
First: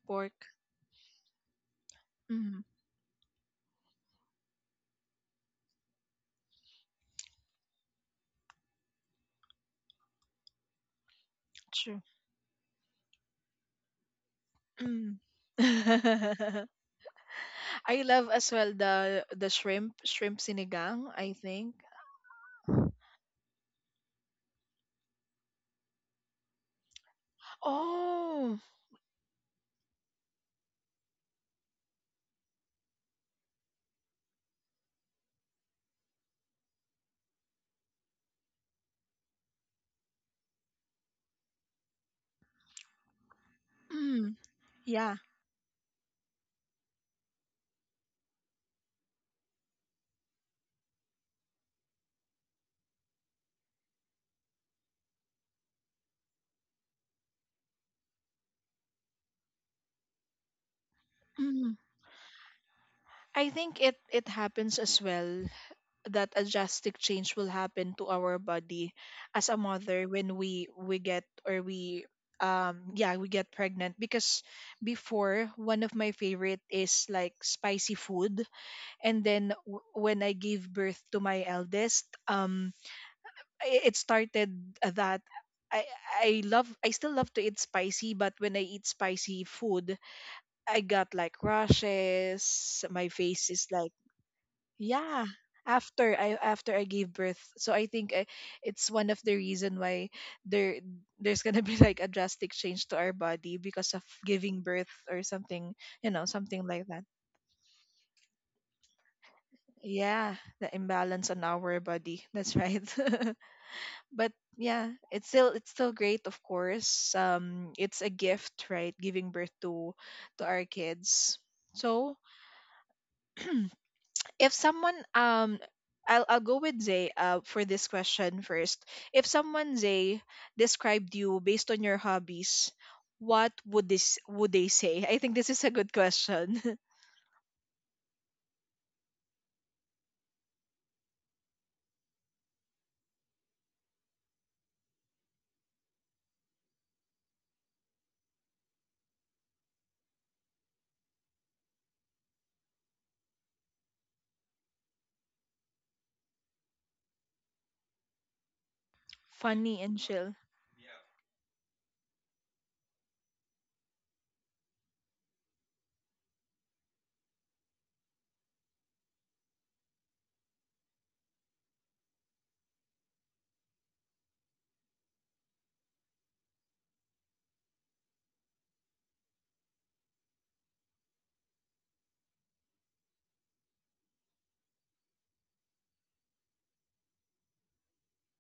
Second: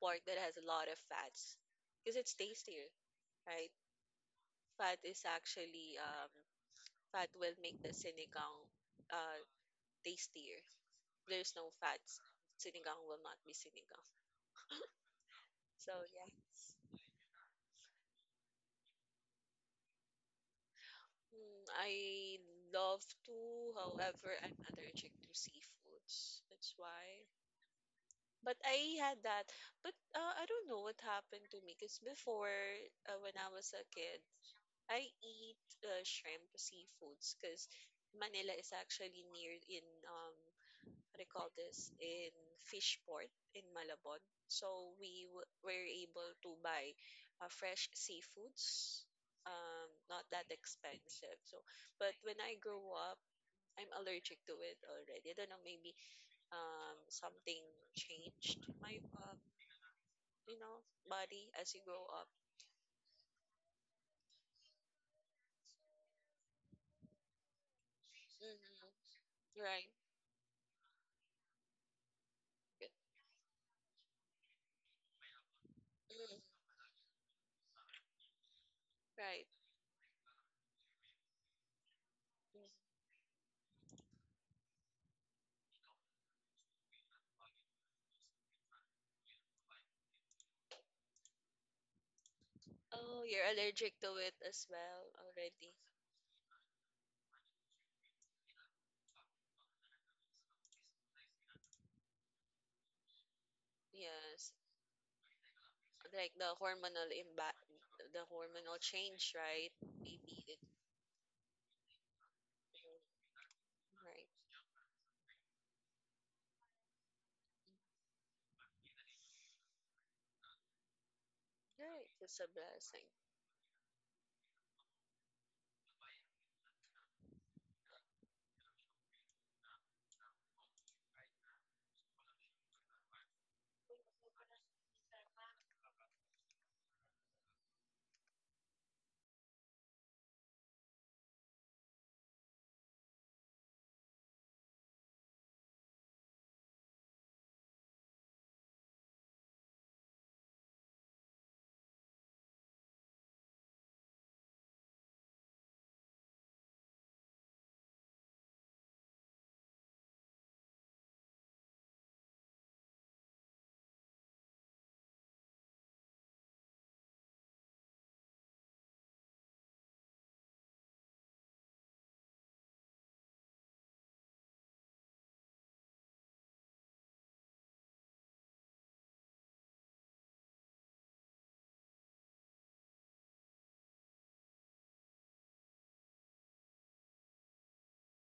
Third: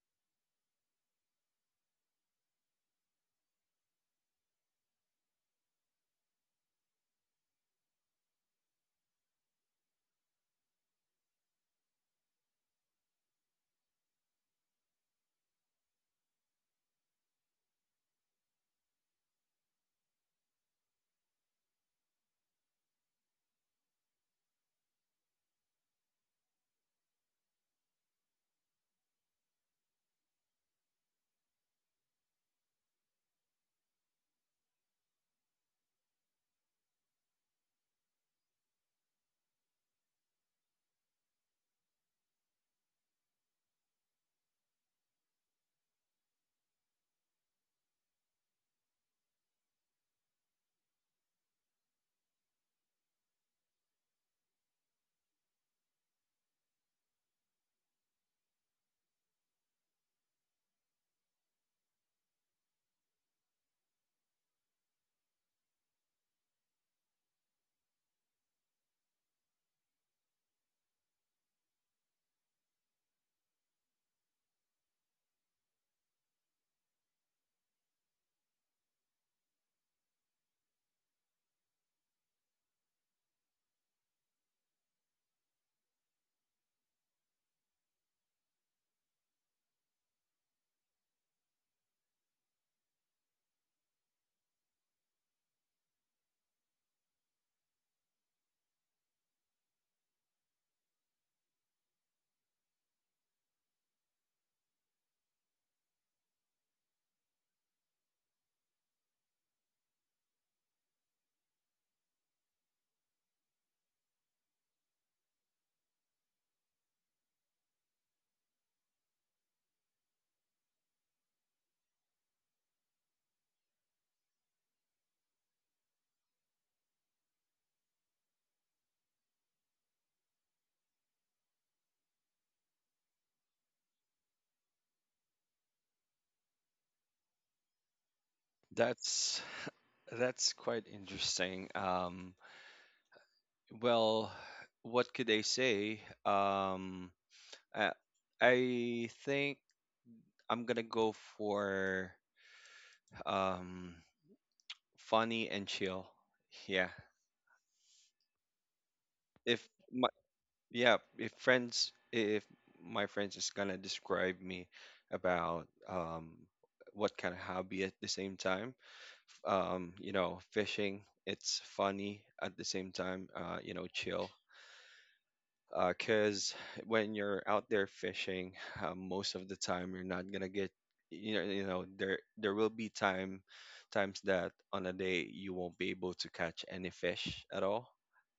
pork
Pork.
that has a lot of fats. Because it's
Mm,
tastier, right? Fat is actually, fat will make the sinigang, uh, tastier. There's no
true.
fats. Sinigang will not be sinigang.
Mm.
So yeah.
I love as well the shrimp sinigang, I
Mm,
think.
I love to, however, I'm allergic to seafoods. That's why. But
Oh,
I had that. But I don't know what happened to me because before, when I was a kid, I eat shrimp seafoods because Manila is actually near in what do you call this in Fishport in Malabon.
mm,
So
yeah.
we were able to buy fresh seafoods, not that expensive. So, but when I grew up, I'm allergic to it already. I don't know, maybe something changed my you know body as
Mm.
you grow up.
I think it happens as well that a drastic change will happen to our body
Mm-hmm.
as a
Right.
mother when we get, or we yeah, we get pregnant because before, one of my
Mm,
favorite is like spicy food, and
right.
then when I gave birth to my eldest,
Mhm.
it started that i I still love to eat spicy, but when I eat spicy food, I got like rashes, my
Oh, you're
face is like,
allergic to it as well
yeah,
already.
after I gave birth. So I think, it's one of the reason why there there's gonna be like a drastic change to our body because of
Yes.
giving birth or something,
Like the
something like that,
hormonal imba the hormonal change, right?
yeah,
Maybe it
the imbalance on our body, that's right.
right,
But yeah, it's still great, of course. It's a gift, right, giving birth to our kids.
right.
So
It's a blessing.
if someone I'll go with Zay for this question first. If someone, Zay, described you based on your hobbies, what would this would they say? I think this is a good question.
That's that's quite interesting. Well, what could I say? I, I think I'm gonna go for um, funny and chill. Yeah, if
Funny and
my
chill.
yeah, if my friends is gonna describe me about what kind of hobby at the same time, you know, fishing. It's funny at the same time, you know, chill because when you're out there fishing, most of the time you're not gonna get, you know, there there will be times that on a day you won't be able to catch any fish at all.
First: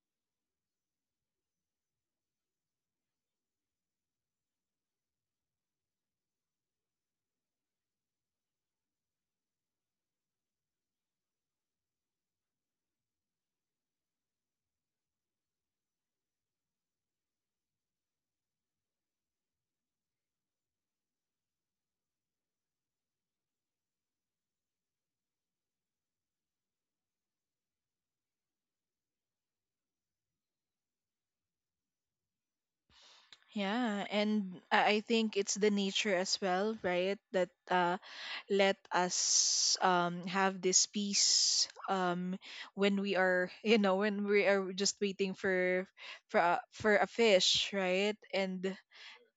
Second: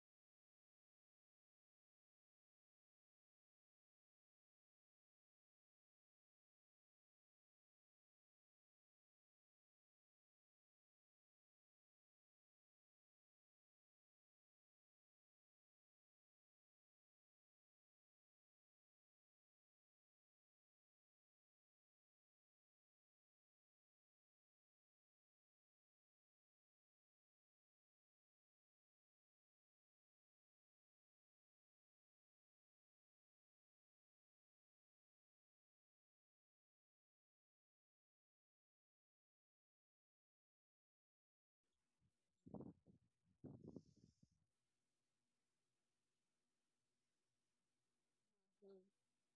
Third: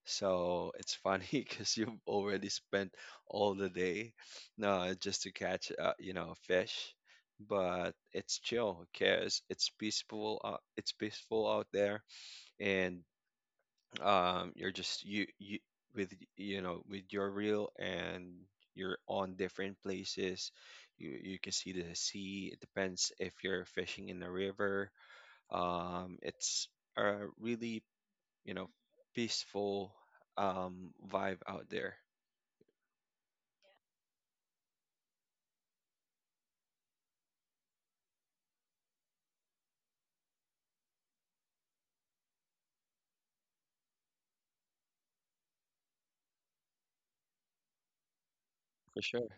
So it's funny because you've already spent all the day just to catch, you know, fish, but it's chill because it's peaceful. It's peaceful out there, and you're just you you with, you know, with your reel, and you're on different places. You you can see the sea. It depends if you're fishing in the river. It's a really, you know, peaceful vibe out there.
Yeah, and I think it's the nature as well, right? That let us have this peace, when we are, when we are just waiting for for a fish, right? And
Mm.
For sure.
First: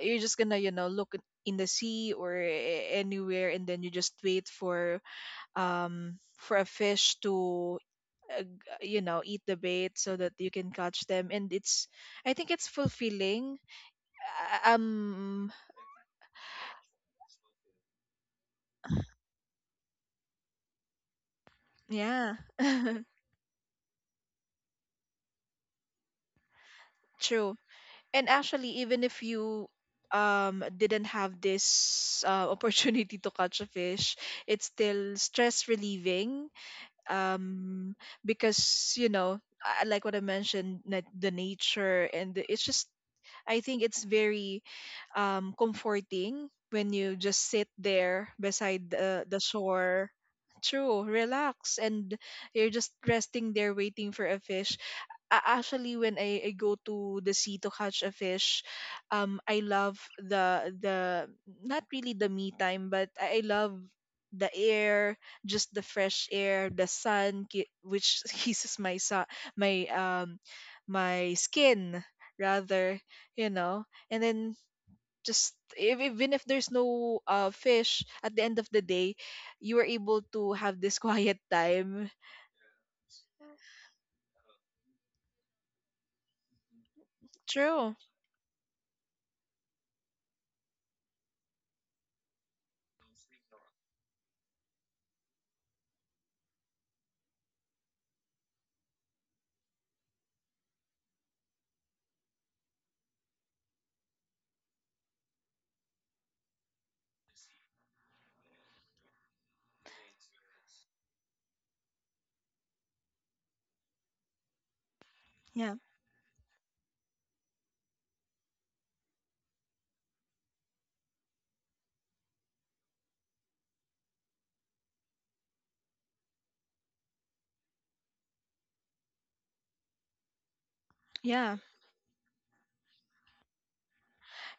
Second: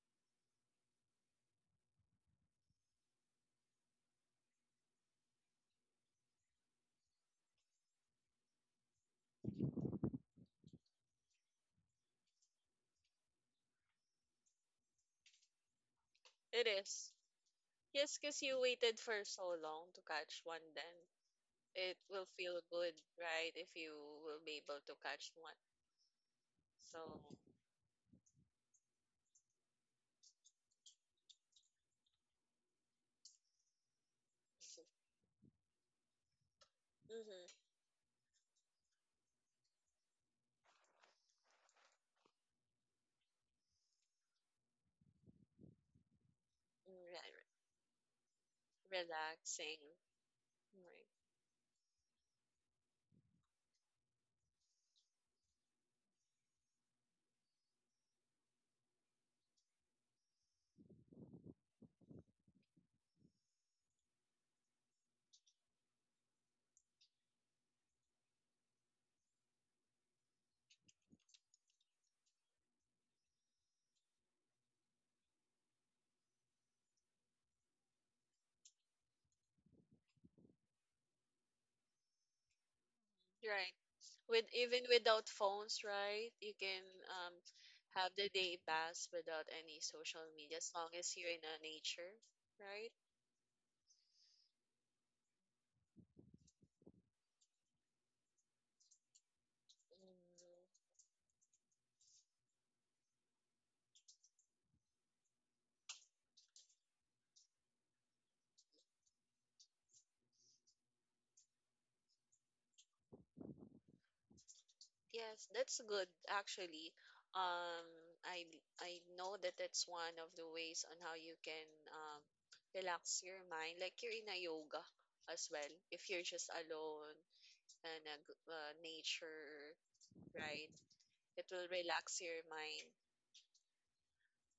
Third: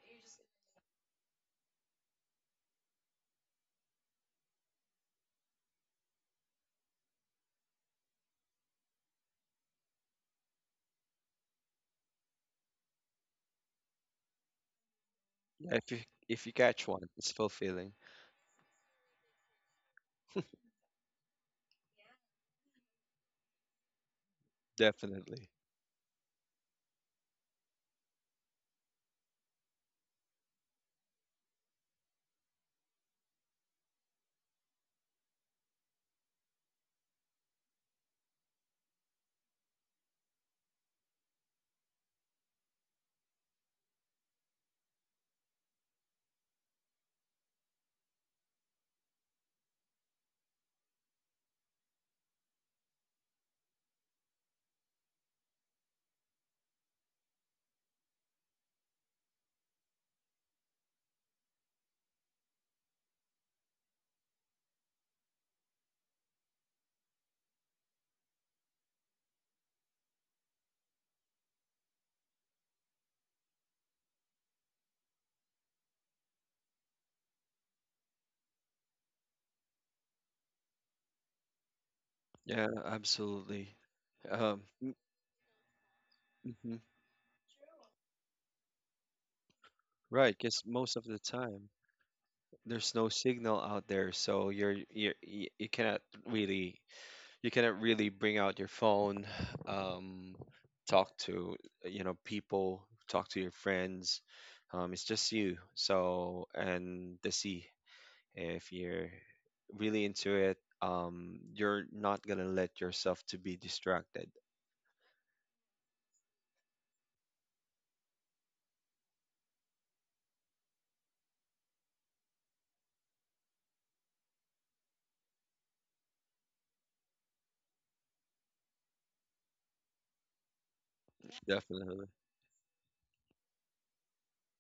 you're just gonna, look in the sea or anywhere, and then you just wait for a fish to, eat the bait so that you can catch them. And it's, I think it's fulfilling. uh, um
Yeah, if you, if you
It
catch one,
is.
it's fulfilling.
Yes, because you waited for so long to catch one then. It will
yeah.
feel good, right, if you will be able to catch
Definitely.
one. So,
True. And actually, even if you didn't have this opportunity to catch a fish, it's still stress relieving,
mm-hmm.
um because you know, I like what I mentioned, that the nature and the, it's just, I think it's very comforting when you just sit there beside the
Relaxing.
shore. True,
Right.
relax, and you're just resting there waiting for a fish. Actually, when I go to the sea to catch a fish, I love the, not really the me time, but I love the air, just the fresh air, the sun, which kisses my, my um my skin, rather, you know and then, just if, even if there's no fish at the end of the day, you are able to have this quiet time.
Yeah, absolutely.
Right. With
Um,
even
mm,
without phones, right? You
mhm.
can
True.
have the day pass without any social
Right,
media
because
as long
most of
as
the
you're in a
time
nature, right?
there's no signal out there, so you cannot really, you cannot really bring out your phone,
Mm,
um, talk to, you know, people, talk to your friends. It's just you. So, and the sea. If you're really into it, you're not gonna let yourself to be distracted.
yes,
Yeah.
that's good actually. Um, I I know that that's one of the ways on how you can relax your mind, like you're in a yoga as well. If you're just alone and nature, right? It
Yeah,
will
Definitely.
relax your mind.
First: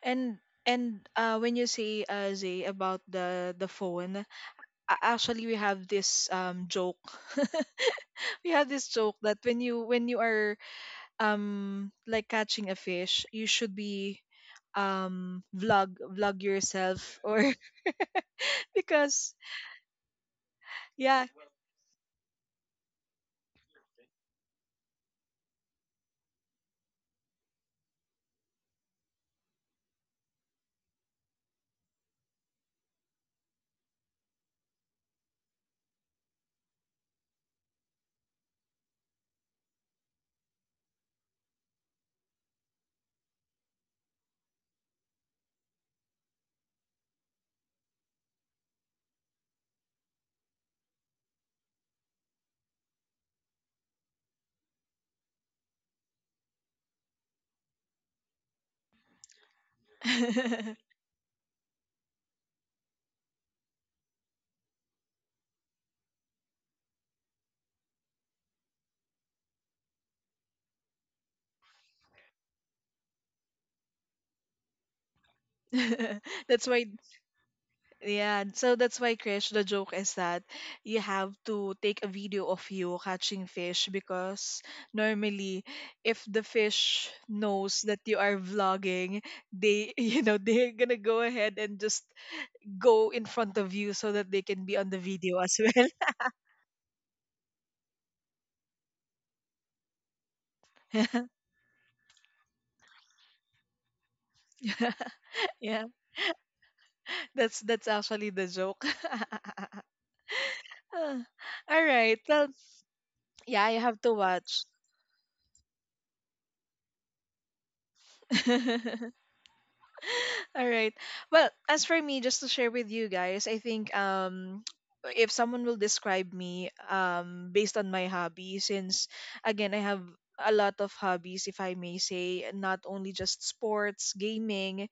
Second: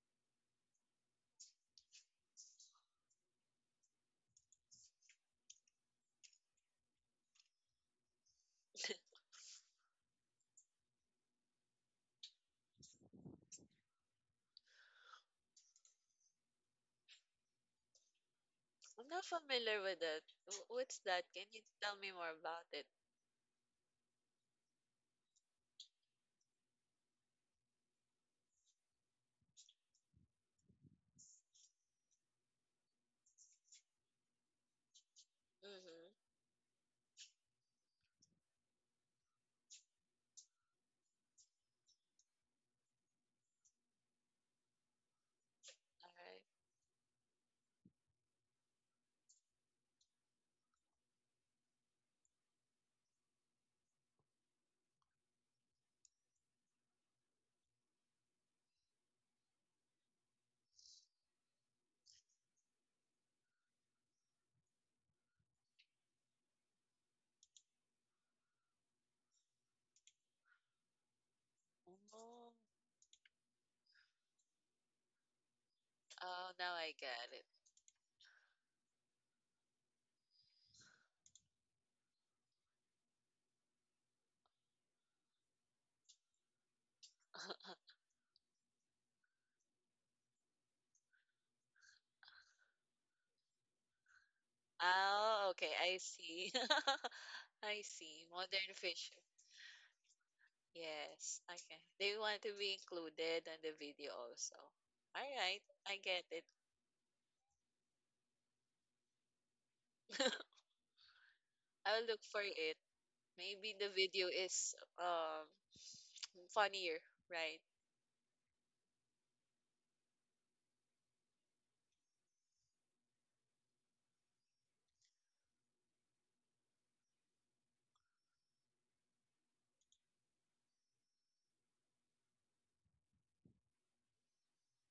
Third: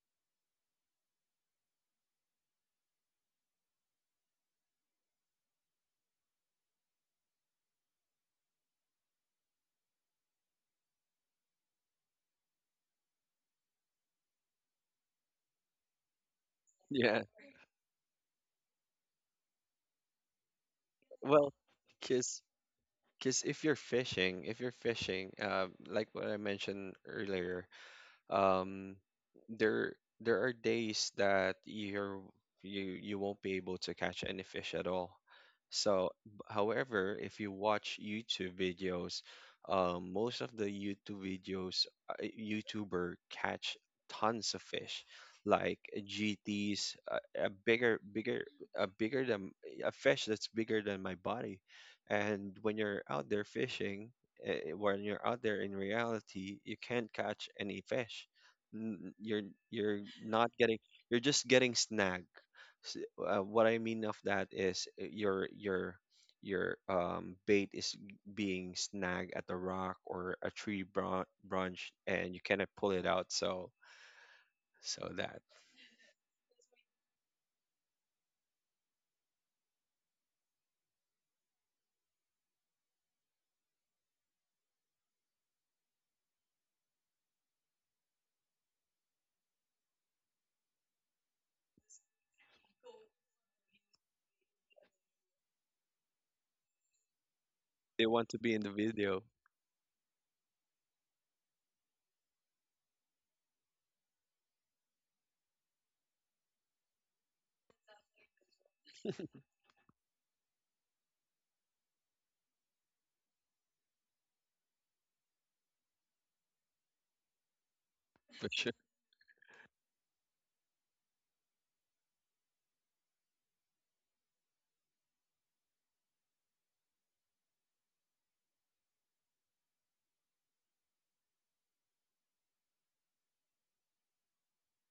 and and when you say, Zay, about the phone, actually, we have this joke. We have this joke that when you are like catching a fish, you should be vlog yourself,
Yeah.
or
I'm not
because
familiar with that. What's
yeah.
that? Can
Well,
you tell me more
because
about it?
cause if you're fishing, like what I mentioned earlier, um there there are days that you you won't be able to catch any fish at all. So
Mm-hmm.
however, if you watch YouTube videos, most of the YouTube videos, YouTuber catch tons of fish, like
All right.
gts a bigger, a bigger than a fish that's bigger than my body. And when you're out there fishing, when you're out there in reality, you can't catch any fish. N- You're you're not getting, you're just getting snagged. What I mean of that is your bait is being snagged at a rock or a tree branch, and you
Oh,
cannot pull it out. So, so that
oh,
That's
now
why,
I get it.
yeah, so that's why, Krish, the joke is that you have to take a video of you catching fish, because normally, if the fish knows that you are vlogging, they they're gonna go ahead and just go in front of you so that they can be on the video
Oh,
as
okay.
well.
I see. I
they
see.
want to be in the
Modern fish.
video.
Yes. Okay. They want to be included on the video also. All right.
Yeah,
I get it.
that's actually the joke. Ah, all
I'll
right,
look for
well,
it.
yeah,
Maybe
you
the
have to
video
watch.
is funnier, right?
For sure,
All right. Well, as for me, just to share with you guys, I think, if someone will describe me based on my hobby, since again I have a lot of hobbies, if I may say, not only just sports, gaming,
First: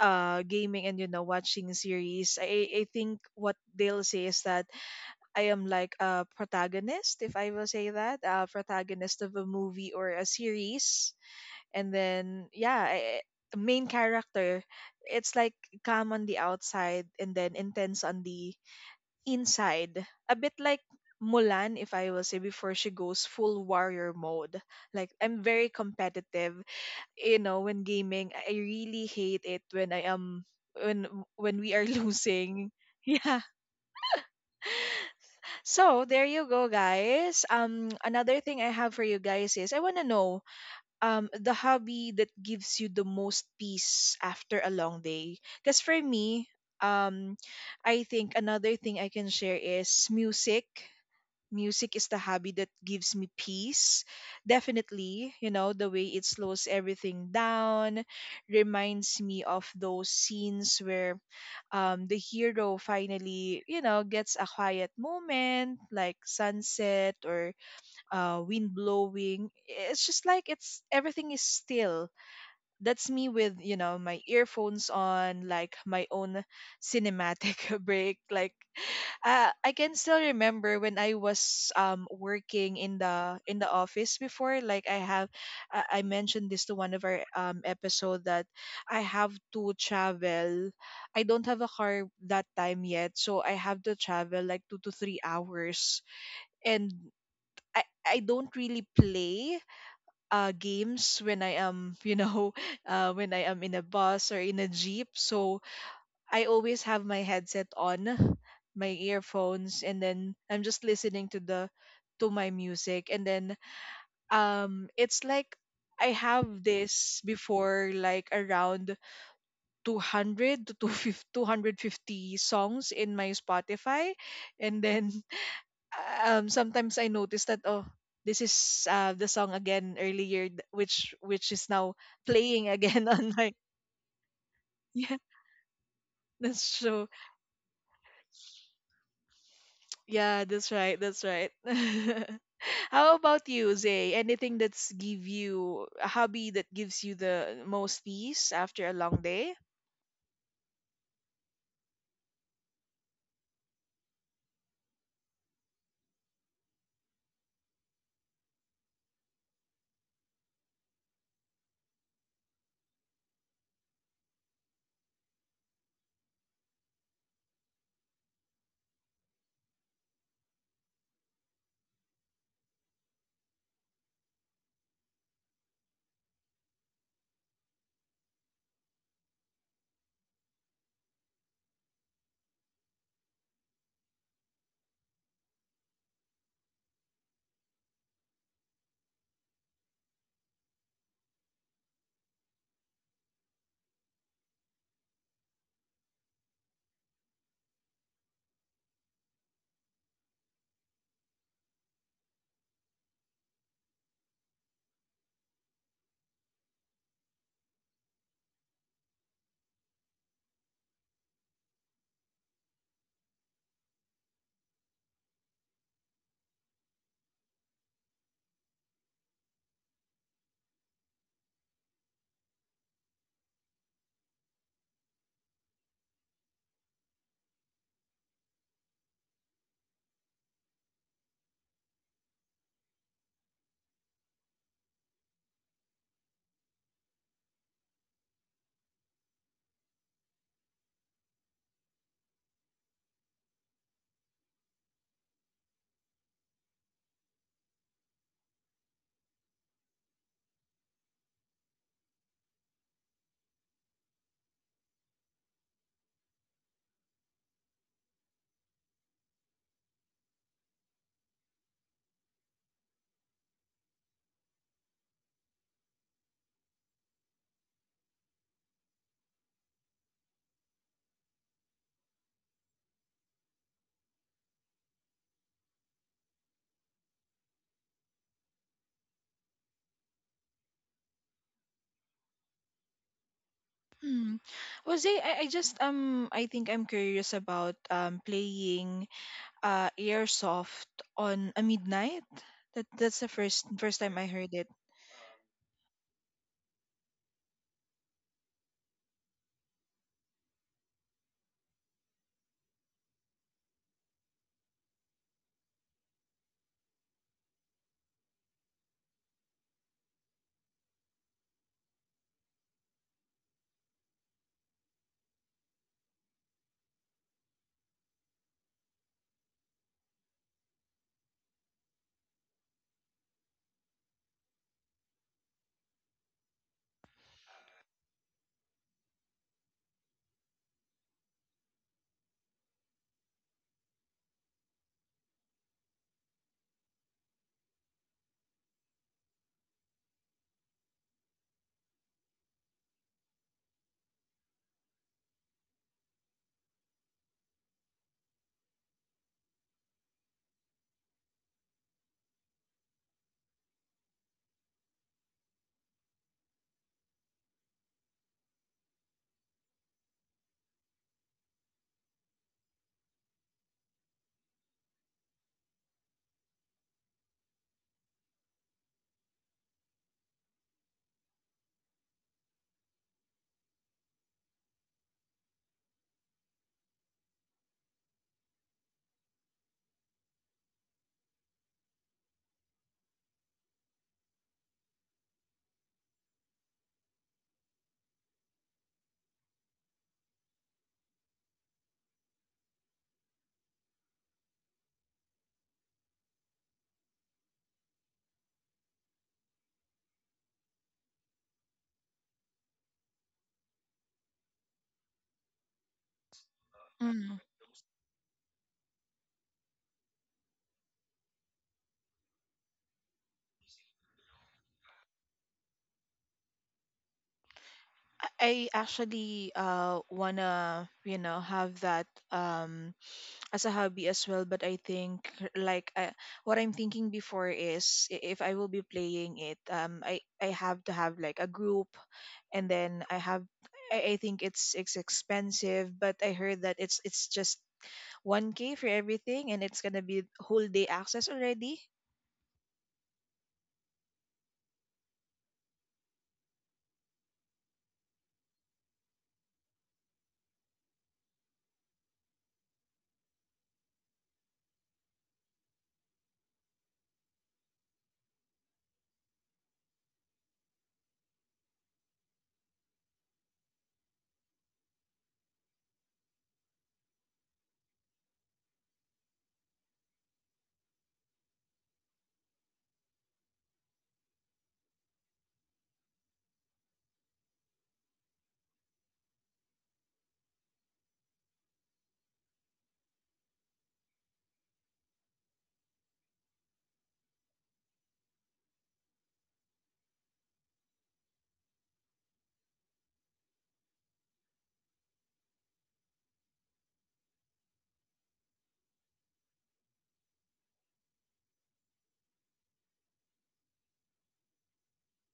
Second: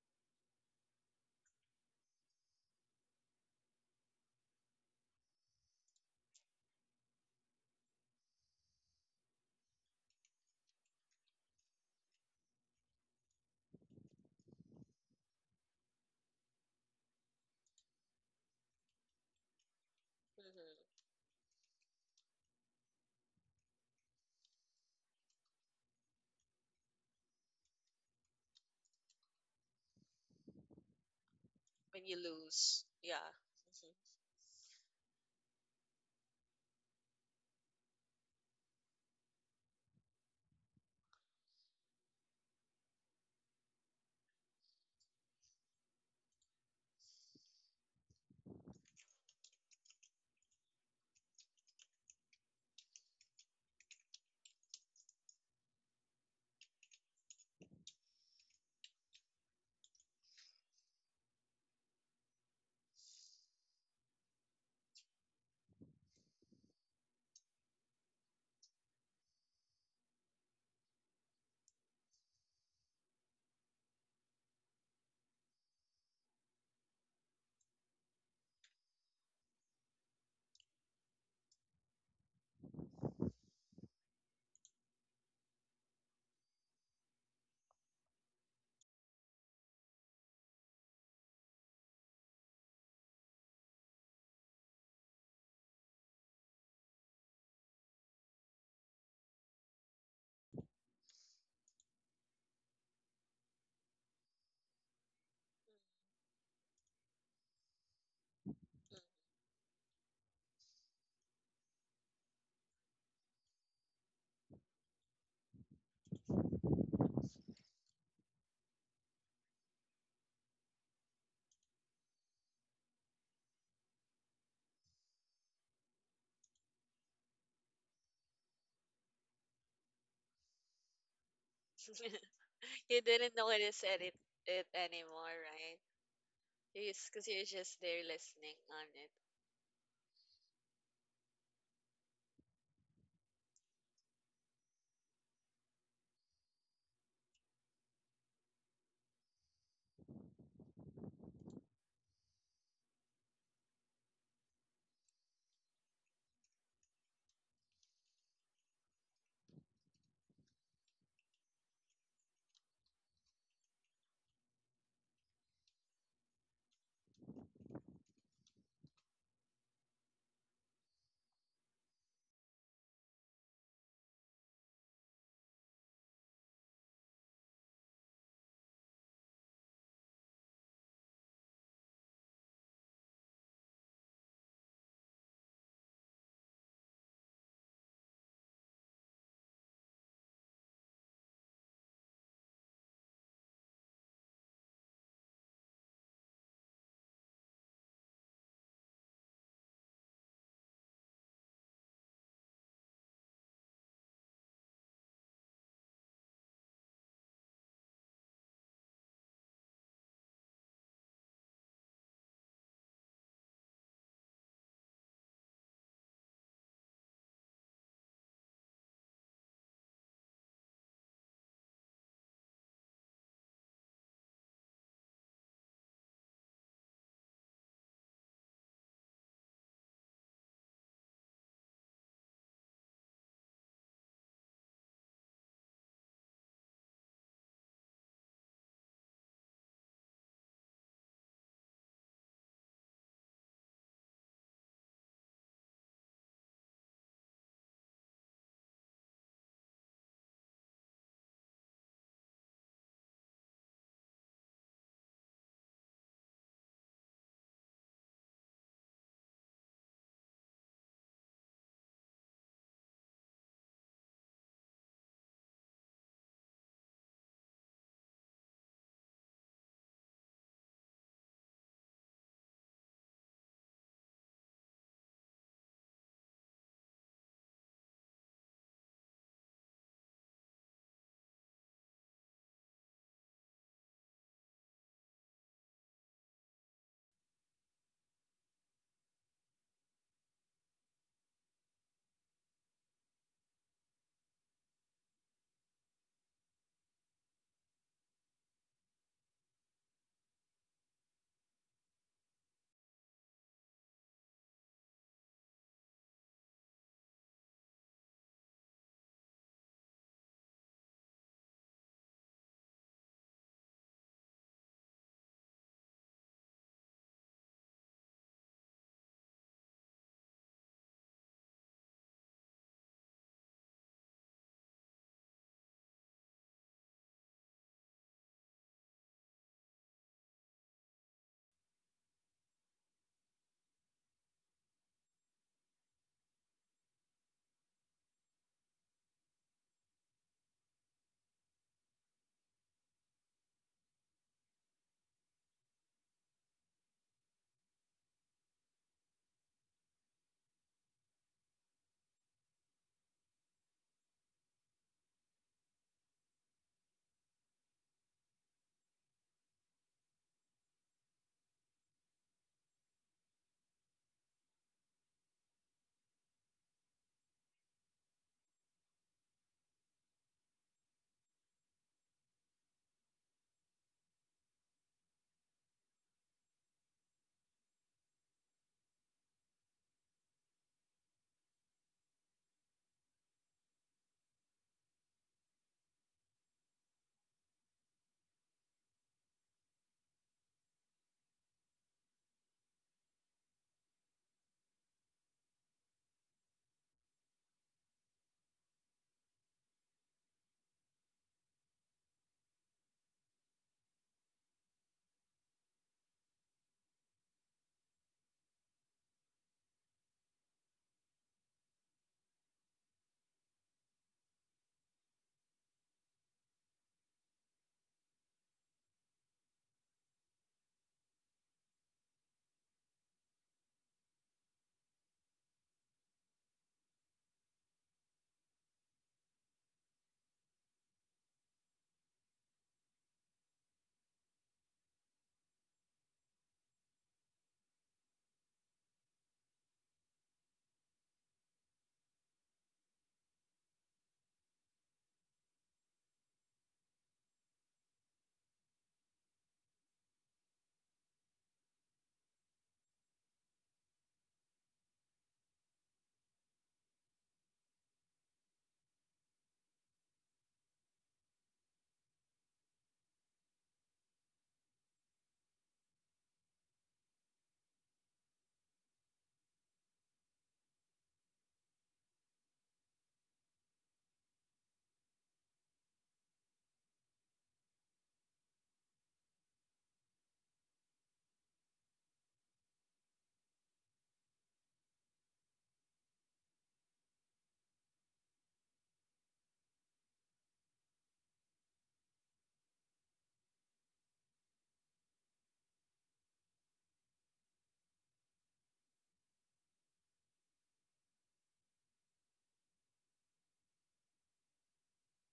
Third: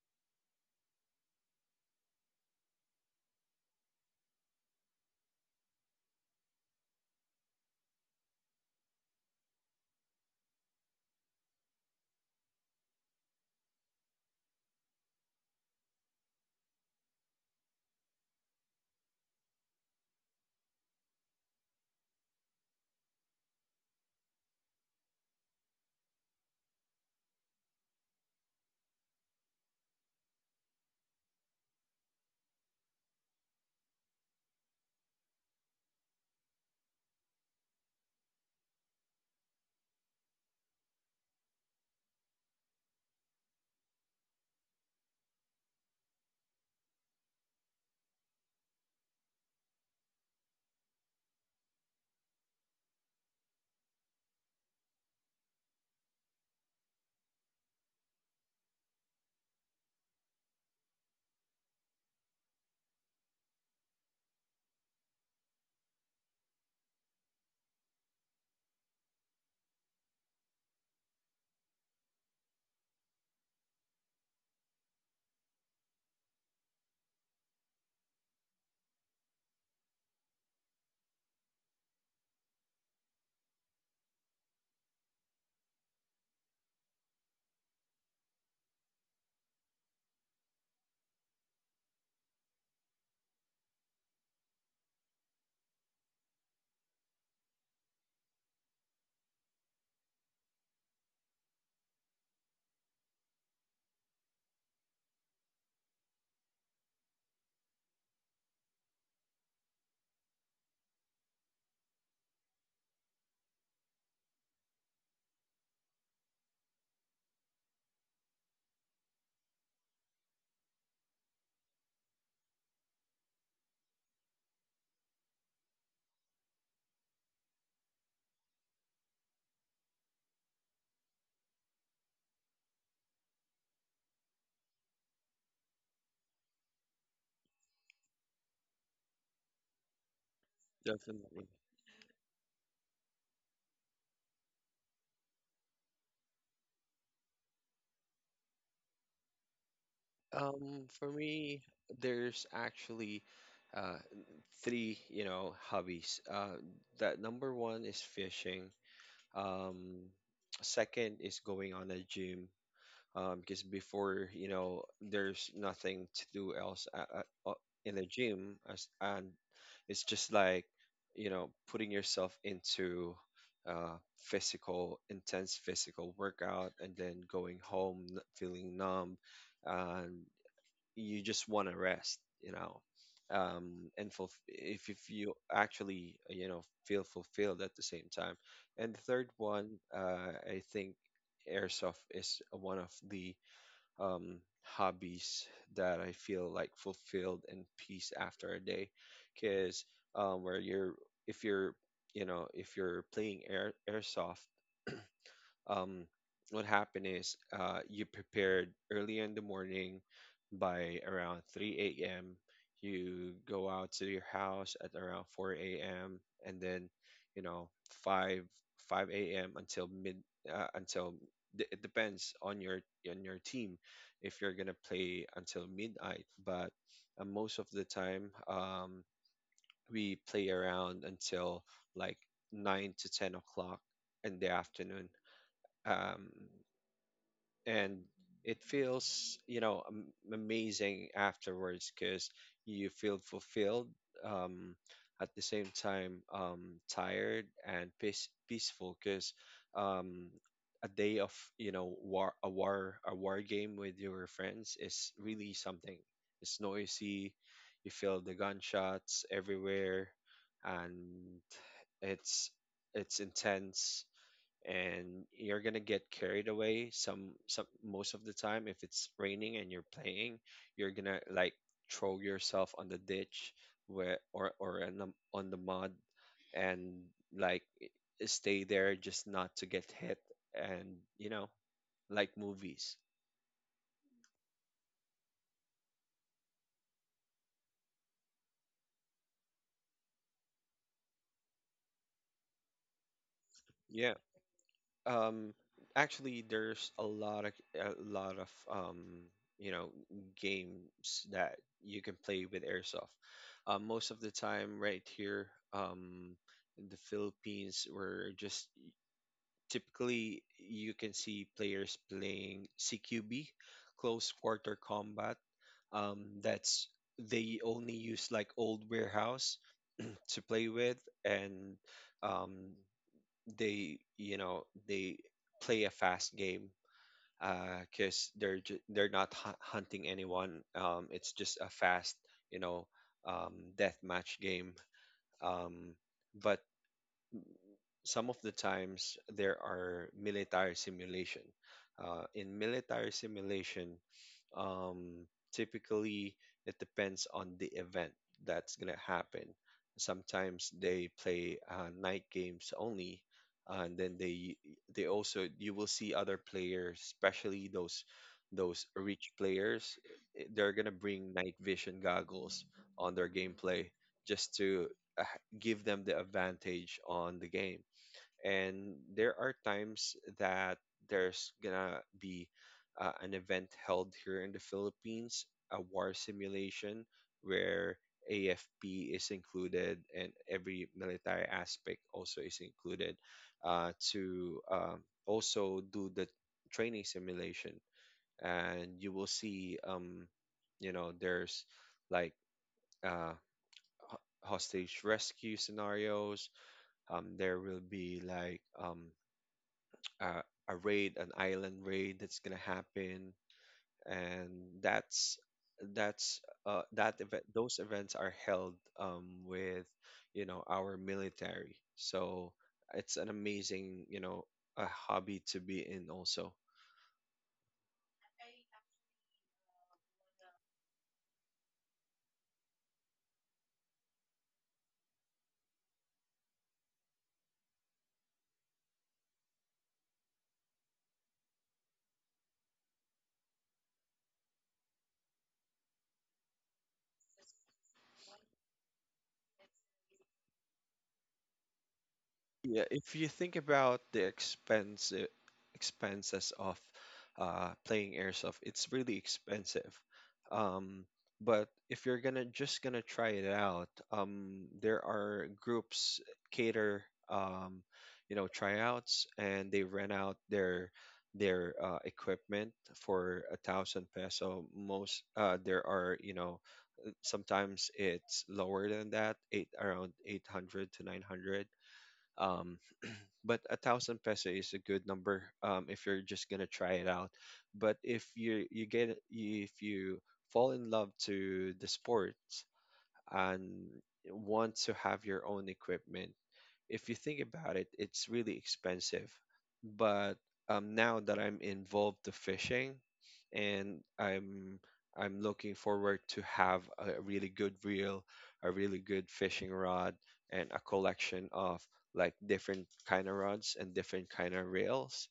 uh gaming and watching series. I think what they'll say is that I am like a protagonist, if I will say that, a protagonist of a movie or a series, and then yeah, the main character. It's like calm on the outside and then intense on the inside, a bit like
Mm-hmm.
Mulan, if I will say, before she goes full warrior mode. Like I'm very competitive, when gaming. I really hate it when I am when when we are
When you
losing.
lose. Yeah.
Yeah. So there you go, guys. Another thing I have for you guys is, I want to know the hobby that gives you the most peace after a long day. Because for me, um I think another thing I can share is music. Music is the hobby that gives me peace, definitely. The way it slows everything down reminds me of those scenes where the hero finally, gets a quiet moment, like sunset or wind blowing. It's just like, it's everything is still. That's me with my earphones on, like my own cinematic break. Like, I can still remember when I was working in the office before. Like, I have, I mentioned this to one of our episode, that I have to travel. I don't have a car that time yet, so I have to travel like 2 to 3 hours, and I don't really play games when I am, when I am in a bus or in a jeep. So I always have my headset on, my
Mhm.
earphones, and then I'm just listening to my music. And then, it's like I have this before, like around 200 to 250 songs in my Spotify. And then, sometimes I notice that, oh, this is the song again, earlier, which is now playing
You
again on
didn't
my.
notice edit it
Yeah,
anymore, right?
that's true.
Yes, because you're just there listening on it.
Yeah, that's right, that's
definitely.
right. How about you, Zay? Anything that's give you, a hobby that gives you the most peace after a long day?
For me, there's actually uh, three, you know, hobbies. That number one is fishing. Um, second is going on a gym. Because before, you know, there's nothing to do else in the gym, as and it's just like, you know, putting yourself into physical, intense physical workout, and then going home feeling numb. And you just want to rest, you know, and fulf, if you actually, you know, feel fulfilled at the same time. And the third one, I think airsoft is one of the hobbies that I feel like fulfilled and peace after a day, because where you're if you're, you know, if you're playing airsoft, um, what happened is, you prepared early in the morning by around 3 a.m. You go out to your house at around 4 a.m. and then, you know, 5 5 a.m. until mid, until it depends on your team if you're gonna play until midnight. But most of the time, we play around until like 9 to 10 o'clock in the afternoon. um, and it feels, you know, amazing afterwards because you feel fulfilled, um, at the same time tired and peaceful, because um, a day of, you know, war, a war game with your friends is really something. It's noisy, you feel the gunshots everywhere, and it's it's intense, and you're gonna get carried away some most of the time. If it's raining and you're playing, you're gonna like throw yourself on the ditch where, or on the mud, and like stay there just not to get hit. And, you know, like movies.
Hmm. Well, Zay, I think I'm curious about playing Airsoft on a midnight. That's the first
Yeah.
time I heard it.
Um, actually, there's a lot of, a lot of, you know, games that you can play with airsoft. Most of the time, right here, um, in the Philippines, we're just typically you can see players playing CQB, close quarter combat. That's they only use like old warehouse to play with. And um, they, you know, they play a fast game because they're they're not hunting anyone. It's just a fast, you know, death match game. Um, but some of the times there are military simulation. In military simulation, um, typically it depends on the event that's gonna happen. Sometimes they play night games only, and then they also, you will see other players, especially those rich players, they're gonna bring night vision goggles on their gameplay just to uh, give them the advantage on the game. And there are times that there's gonna be an event held here in the Philippines, a war simulation where AFP is included, and every military aspect also is included to also do the training simulation. And you will see, you know, there's like uh, hostage rescue scenarios. There will be like uh, a raid, an island raid that's gonna happen, and that's that's, that
Mm.
event. Those events are held with, you know, our military, so it's an amazing, you know, a hobby to be in also.
I actually wanna, have that as a hobby as well, but I think, like, what I'm thinking before is, if I will be playing it, I have to have like a group, and then I think it's expensive, but I heard that it's just 1K for everything, and it's gonna be whole day access already.
Yeah, if you think about the expenses of playing airsoft, it's really expensive. Um, but if you're gonna try it out, there are groups cater, um, you know, tryouts, and they rent out their equipment for 1,000 peso. Most there are, sometimes it's lower than that, 800 to 900. Um, but 1,000 peso is a good number if you're just gonna try it out. But if you fall in love to the sports and want to have your own equipment. If you think about it, it's really expensive. But now that I'm involved to fishing, and I'm looking forward to have a really good reel, a really good fishing rod, and a collection of like different kind of rods and different kind of reels.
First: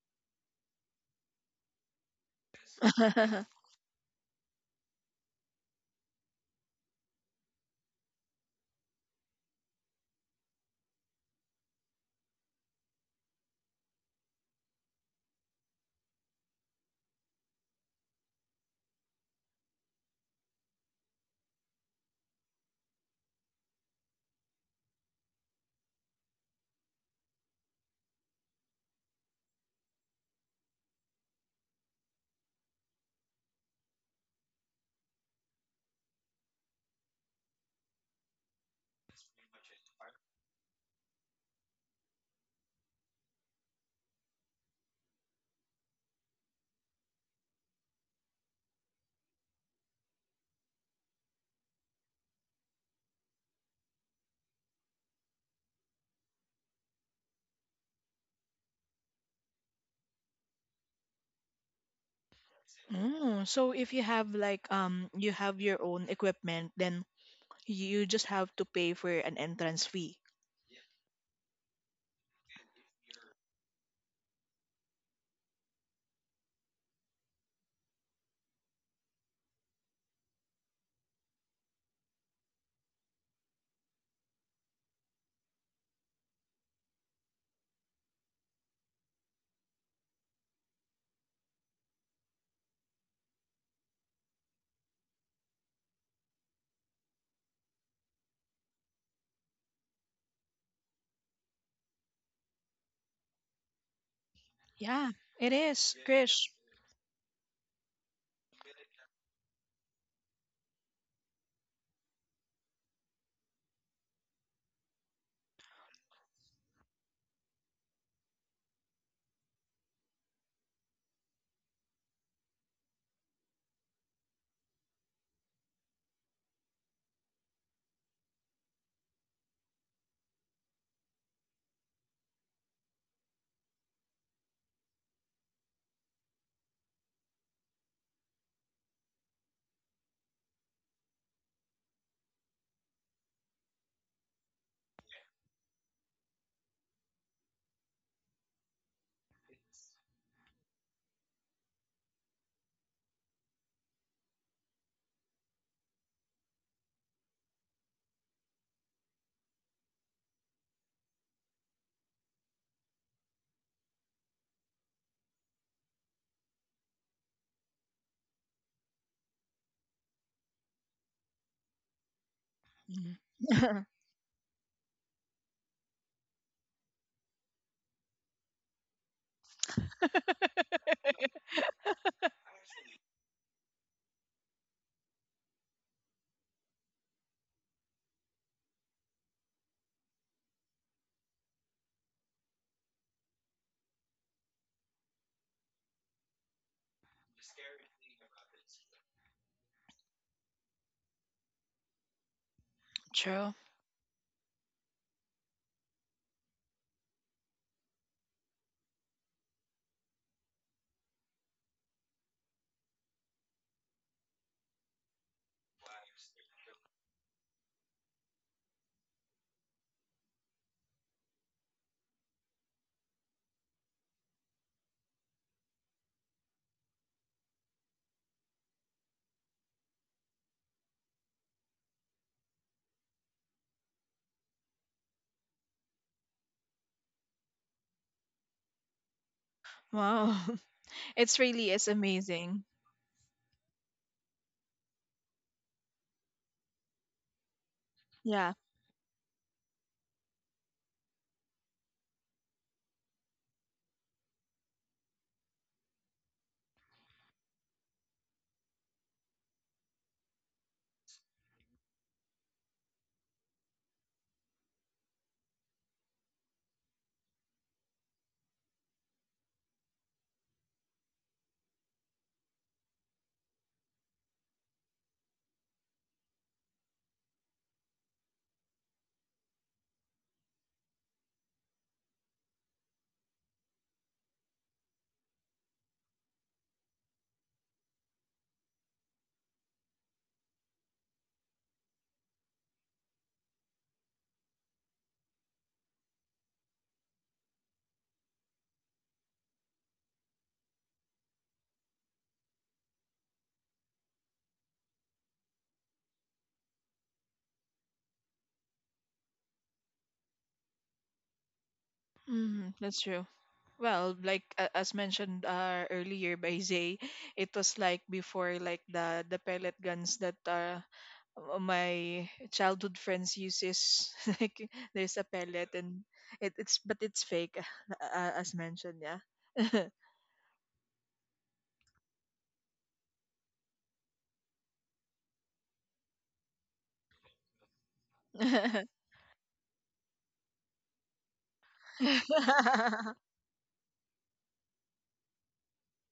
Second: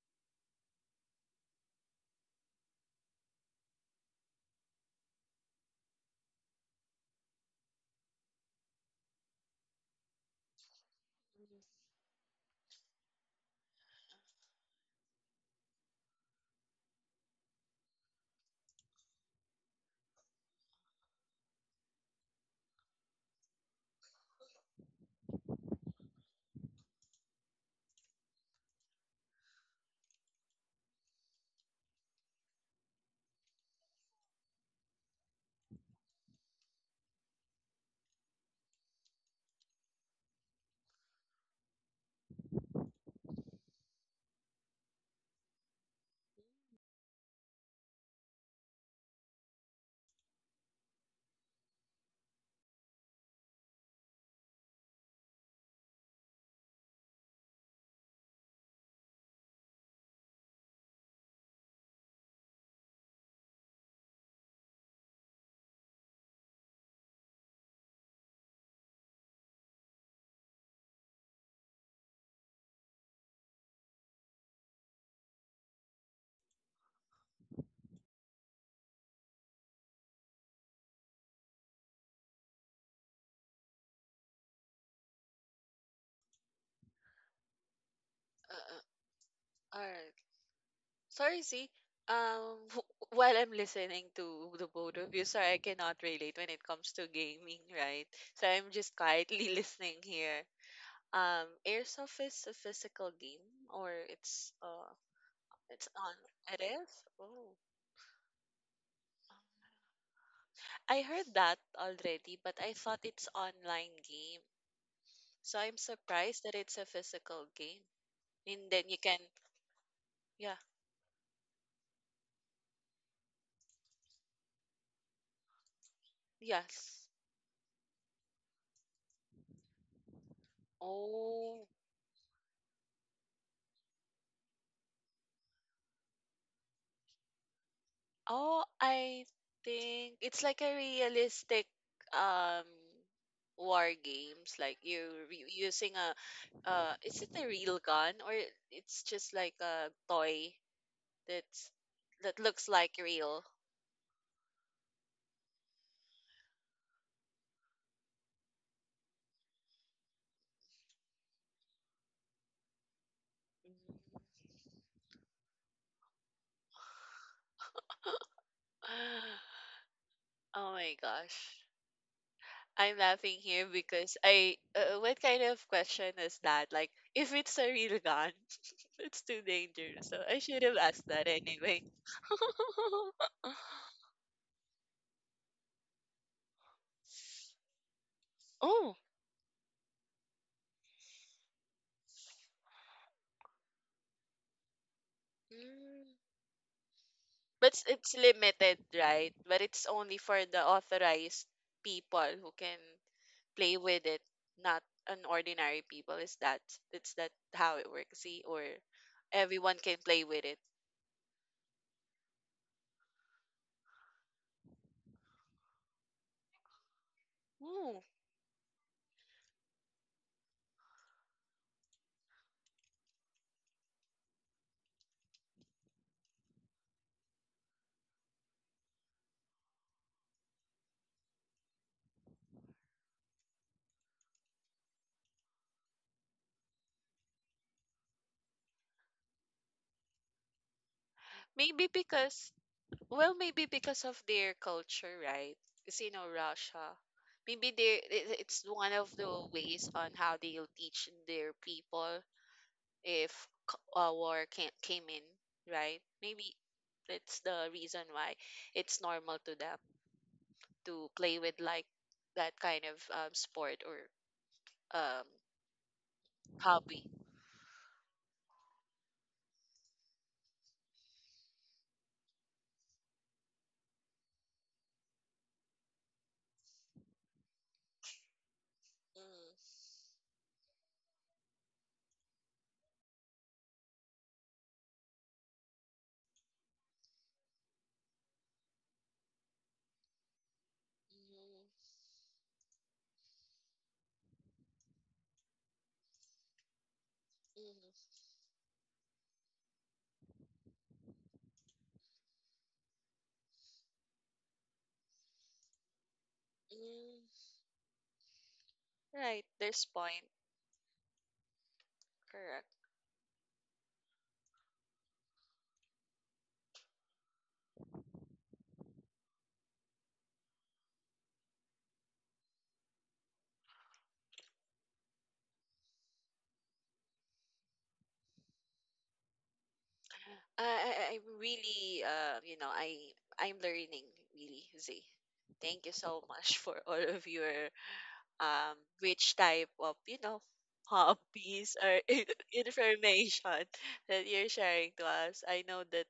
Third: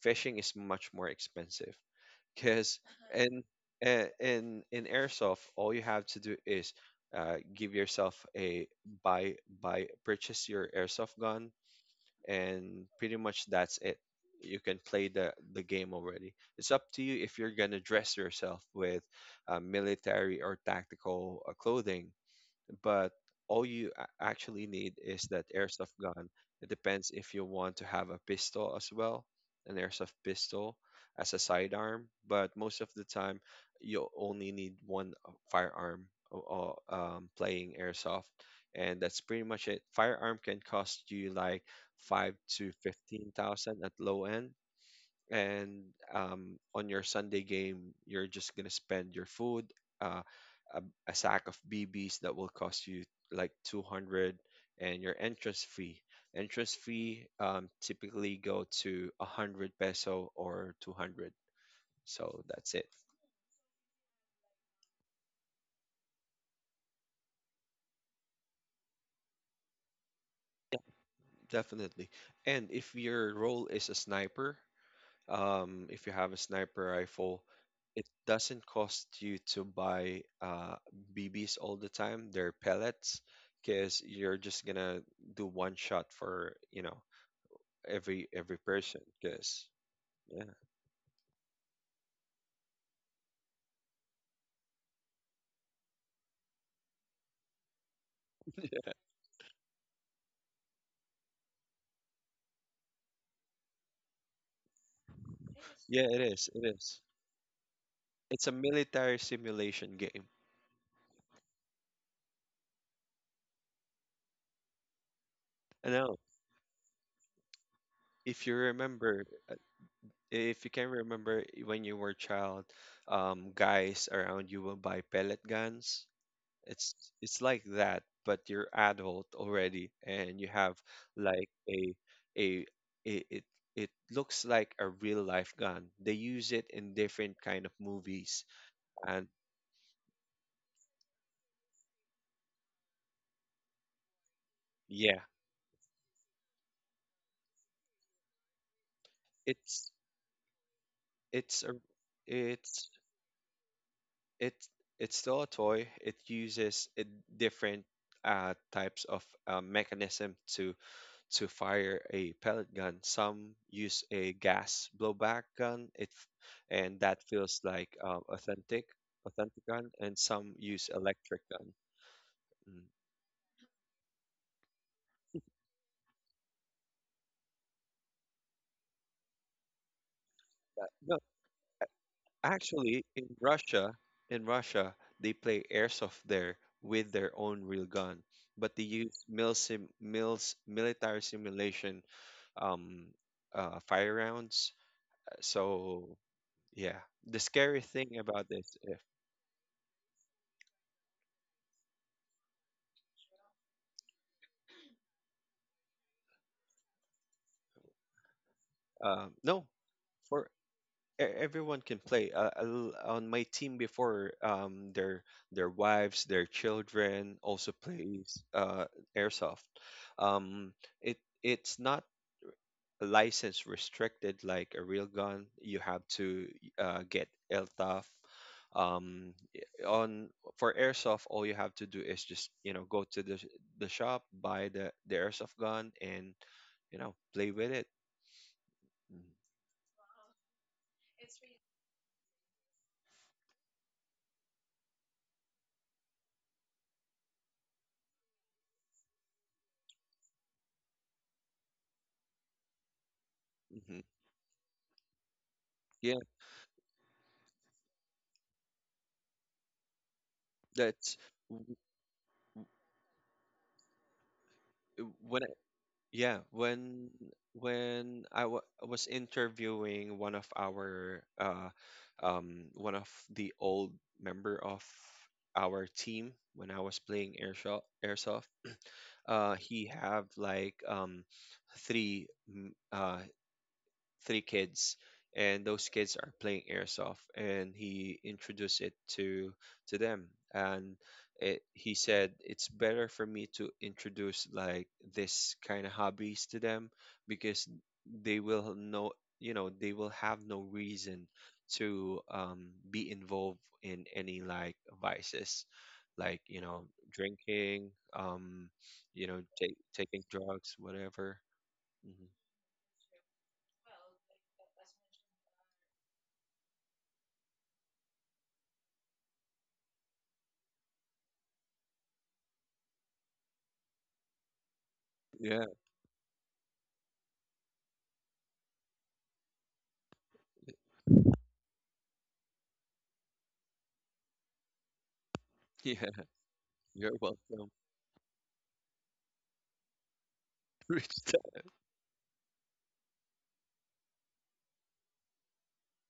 Fishing is much more expensive, because in in airsoft, all you have to do is give yourself a buy buy purchase your airsoft gun, and pretty much that's it. You can play the game already. It's up to you if you're gonna dress yourself with military or tactical clothing, but all you actually need is that airsoft gun. It depends if you want to have a pistol as well, an airsoft pistol as a sidearm, but most of the time you only need one firearm or playing airsoft, and that's pretty much it. Firearm can cost you like five to fifteen thousand at low end, and on your Sunday game, you're just gonna spend your food, uh, a, a sack of BBs that will cost you like 200, and your entrance fee. Entrance fee typically go to 100 peso or 200. So that's it,
Mm, so if you have your own equipment, then you just have to pay for an entrance fee.
definitely. And if your role is a sniper, if you have a sniper rifle, it doesn't cost you to buy BBs all the time. They're pellets, because you're just gonna do one shot for every
Uh, uh,
person. Because
alright.
yeah,
Sorry, see. Um, while I'm listening to the both of you, sorry, I cannot relate when it comes to gaming, right? So I'm just quietly listening here. Airsoft is a physical game, or
Yeah, it
it's
is,
yeah,
on.
it is,
Krish.
It
it
is.
is.
Oh,
It's a military simulation game.
I heard that already, but I thought it's online game. So I'm
I know.
surprised that it's a physical game,
If you
and then you can
remember, uh,
yeah,
if you can remember when you were a child, guys around you will buy pellet guns. It's
yes.
it's like that, but you're adult already, and you have like
Oh,
a, a, it looks like a real life gun. They use it in different kind of movies,
oh, I
and
think it's like a realistic um war games. Like
yeah,
you're re- using a is it a real gun or it's just like a
it's
toy
it's
that's
a
that looks like
it's
real?
it's it's still a toy. It uses a different types of mechanism to fire a pellet gun. Some use
Mm.
a gas blowback gun. And that feels like authentic gun. And some
Oh
use
my
electric
gosh.
gun. Mm,
I'm
Mm.
laughing here because I. What kind of question is that? Like, if it's a real gun, it's too dangerous. So I should have
that-
asked
no,
that anyway.
actually, In Russia, they play airsoft there with their own real gun, but they
Oh,
use military simulation um, fire rounds.
mm.
So yeah, the
But
scary
it's
thing about
limited,
this, if
right? But it's only for the authorized people who can
True.
play with it, not an ordinary people. Is that? It's that how it works? See, or
no,
everyone can play with
for
it.
everyone can play on my team before their wives, their children also
Oh,
plays airsoft. Um it it's not license restricted like a real gun. You have to get LTAF. I- on for airsoft, all you have to do is just go to the the shop, buy the airsoft gun, and play with it.
Wow. It's really, it's
maybe because
amazing.
well, maybe because of their culture, right? Because you know Russia, maybe
Yeah.
it's one of the ways on how they'll teach their people if
Mhm.
a war can, came in, right?
yeah
Maybe it's the reason why it's normal to them to
that's
play with
w-
like that kind of sport or
w-
um
when Yeah,
hobby.
when I wa was interviewing one of our one of the old member of our team when I was playing airsoft,
Mm.
he have like three mm, uh three kids, and those kids are playing airsoft, and he introduced it to them, and
Mhm.
he said it's better for me to introduce like this kind of hobbies to them because
Mhm.
they will know, they will have no reason to be involved in any like vices like
Mm.
drinking,
Right, there's
taking
point.
drugs whatever. Hmm.
Mm, that's true. Well, like, as mentioned earlier by Zay, it was like before, like the pellet guns that my childhood friends uses, like there's a
Yeah.
pellet, and it's but it's fake, as mentioned, yeah.
I'm really you know I'm learning really Z. Thank you so
Yeah,
much for all
you're
of your
welcome.
rich type of you know
Rich dad.
hobbies or information that you're sharing to us. I know that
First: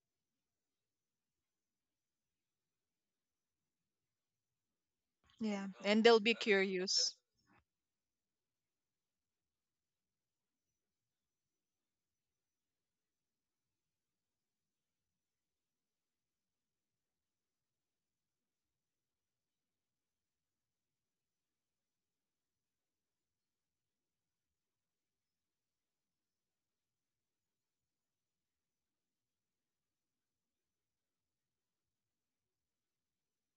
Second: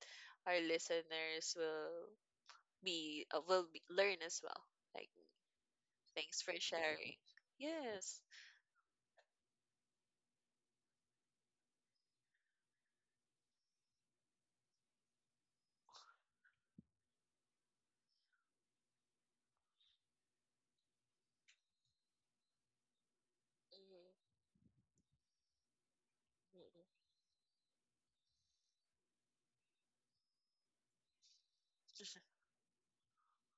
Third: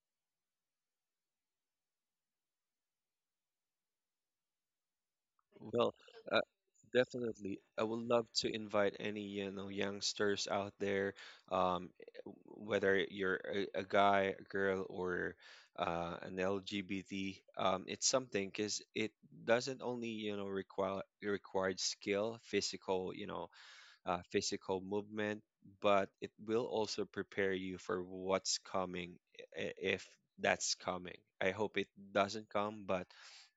our listeners will be, learn as well. Like
Yeah,
Well,
and they'll be
uh,
thanks for
curious.
sharing.
definitely. I would
Yes.
love to invite any, youngsters out there, um, whether you're a guy, a girl, or an LGBT. It's something because it doesn't only, required skill, physical,
Mhm.
physical movement, but it will
Mhm.
also prepare you for what's coming if that's coming. I hope it doesn't come, but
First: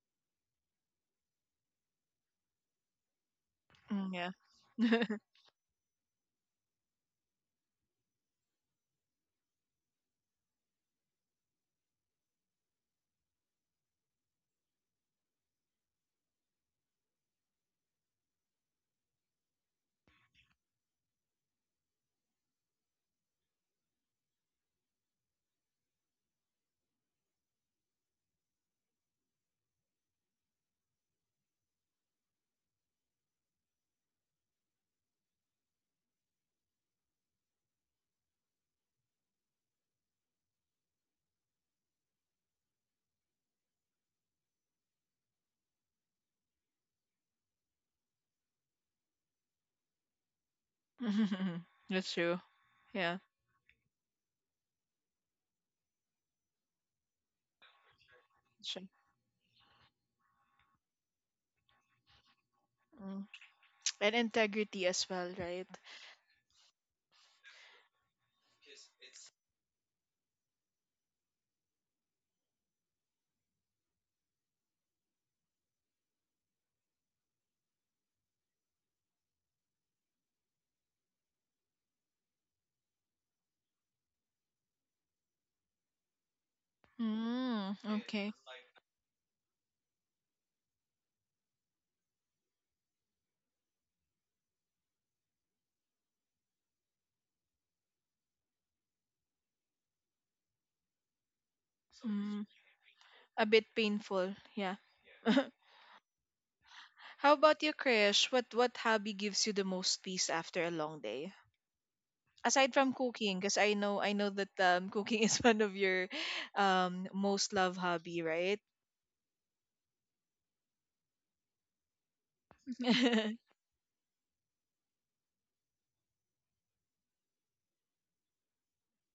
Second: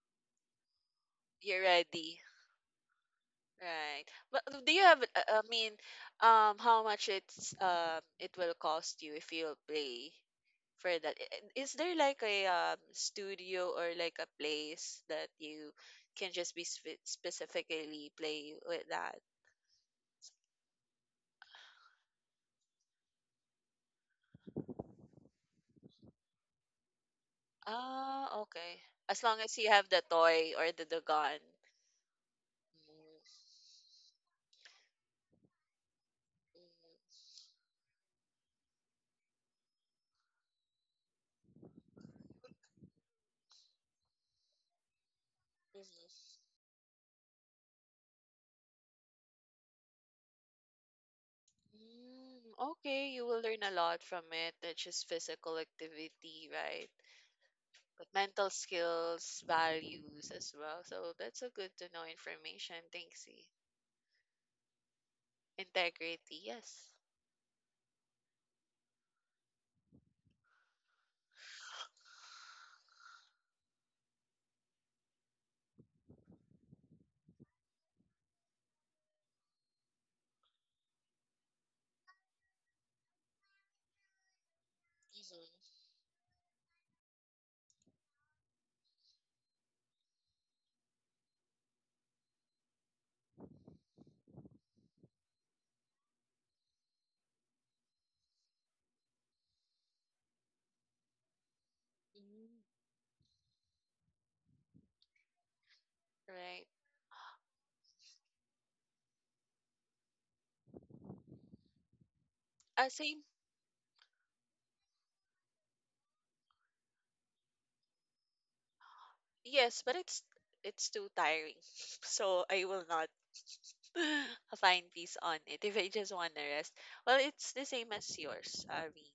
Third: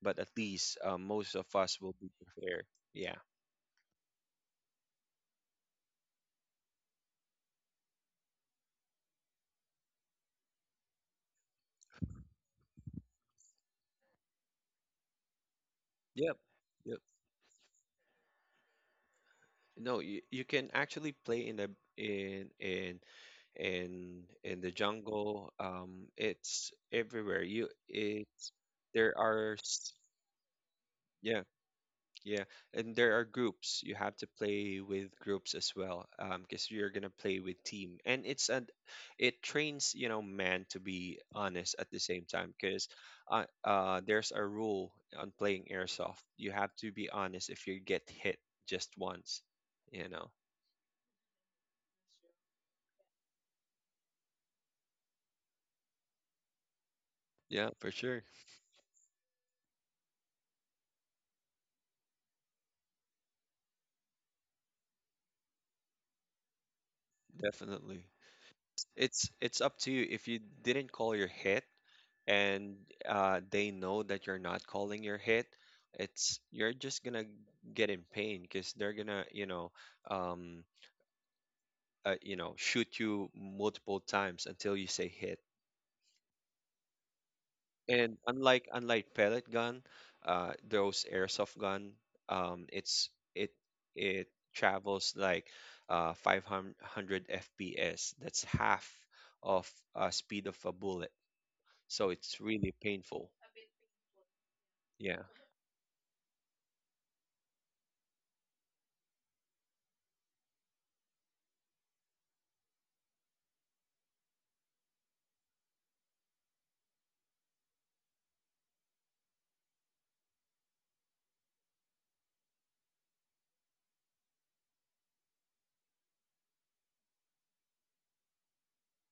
at least most of
You're
us will be
ready.
prepared. Yeah.
Right.
Mm, yeah.
But do you have, I mean, how much it will cost you if you play for that? Is there like a studio or like a place that you can
Yep.
just be
Yep.
specifically play with that?
No, you can actually play in in in the jungle. It's everywhere. You
Ah,
it's
okay.
there
As long
are
as you have
s-
the toy or the gun.
Yeah, yeah, and there are
Mm,
groups. You have to play with groups as well, because you're gonna play with team, and it trains man to be honest at the same time, because there's a rule on playing airsoft.
mhm.
You have to be honest if you get hit just once, you know.
That's true.
Mm, okay,
Yeah.
you will learn a lot from it. It's just physical activity, right?
Yeah, for sure,
Mental
That's true.
skills, values as well. So that's a good to know information.
Mm.
Thanks. E.
And integrity as well, right?
Integrity, yes.
definitely. It's up to you. If you didn't call your hit and they know that you're not calling your hit, it's you're just gonna get in pain because they're gonna um, shoot you multiple times until you say hit.
Mm-hmm.
Mm,
And
okay.
unlike pellet gun, those airsoft gun, um, it's it it travels like 500 FPS. That's half of speed of a bullet. So it's
Mm,
Mm-hmm.
really painful.
a bit painful. Yeah.
Yeah,
Right.
How about you, Krish? What hobby gives you the most peace after a long day? Aside from
Same.
cooking, because I know that, cooking is one of your most loved hobby, right?
Yes, but it's too tiring. So I will not find peace on it if I just want to rest. Well, it's the same as yours, Avi.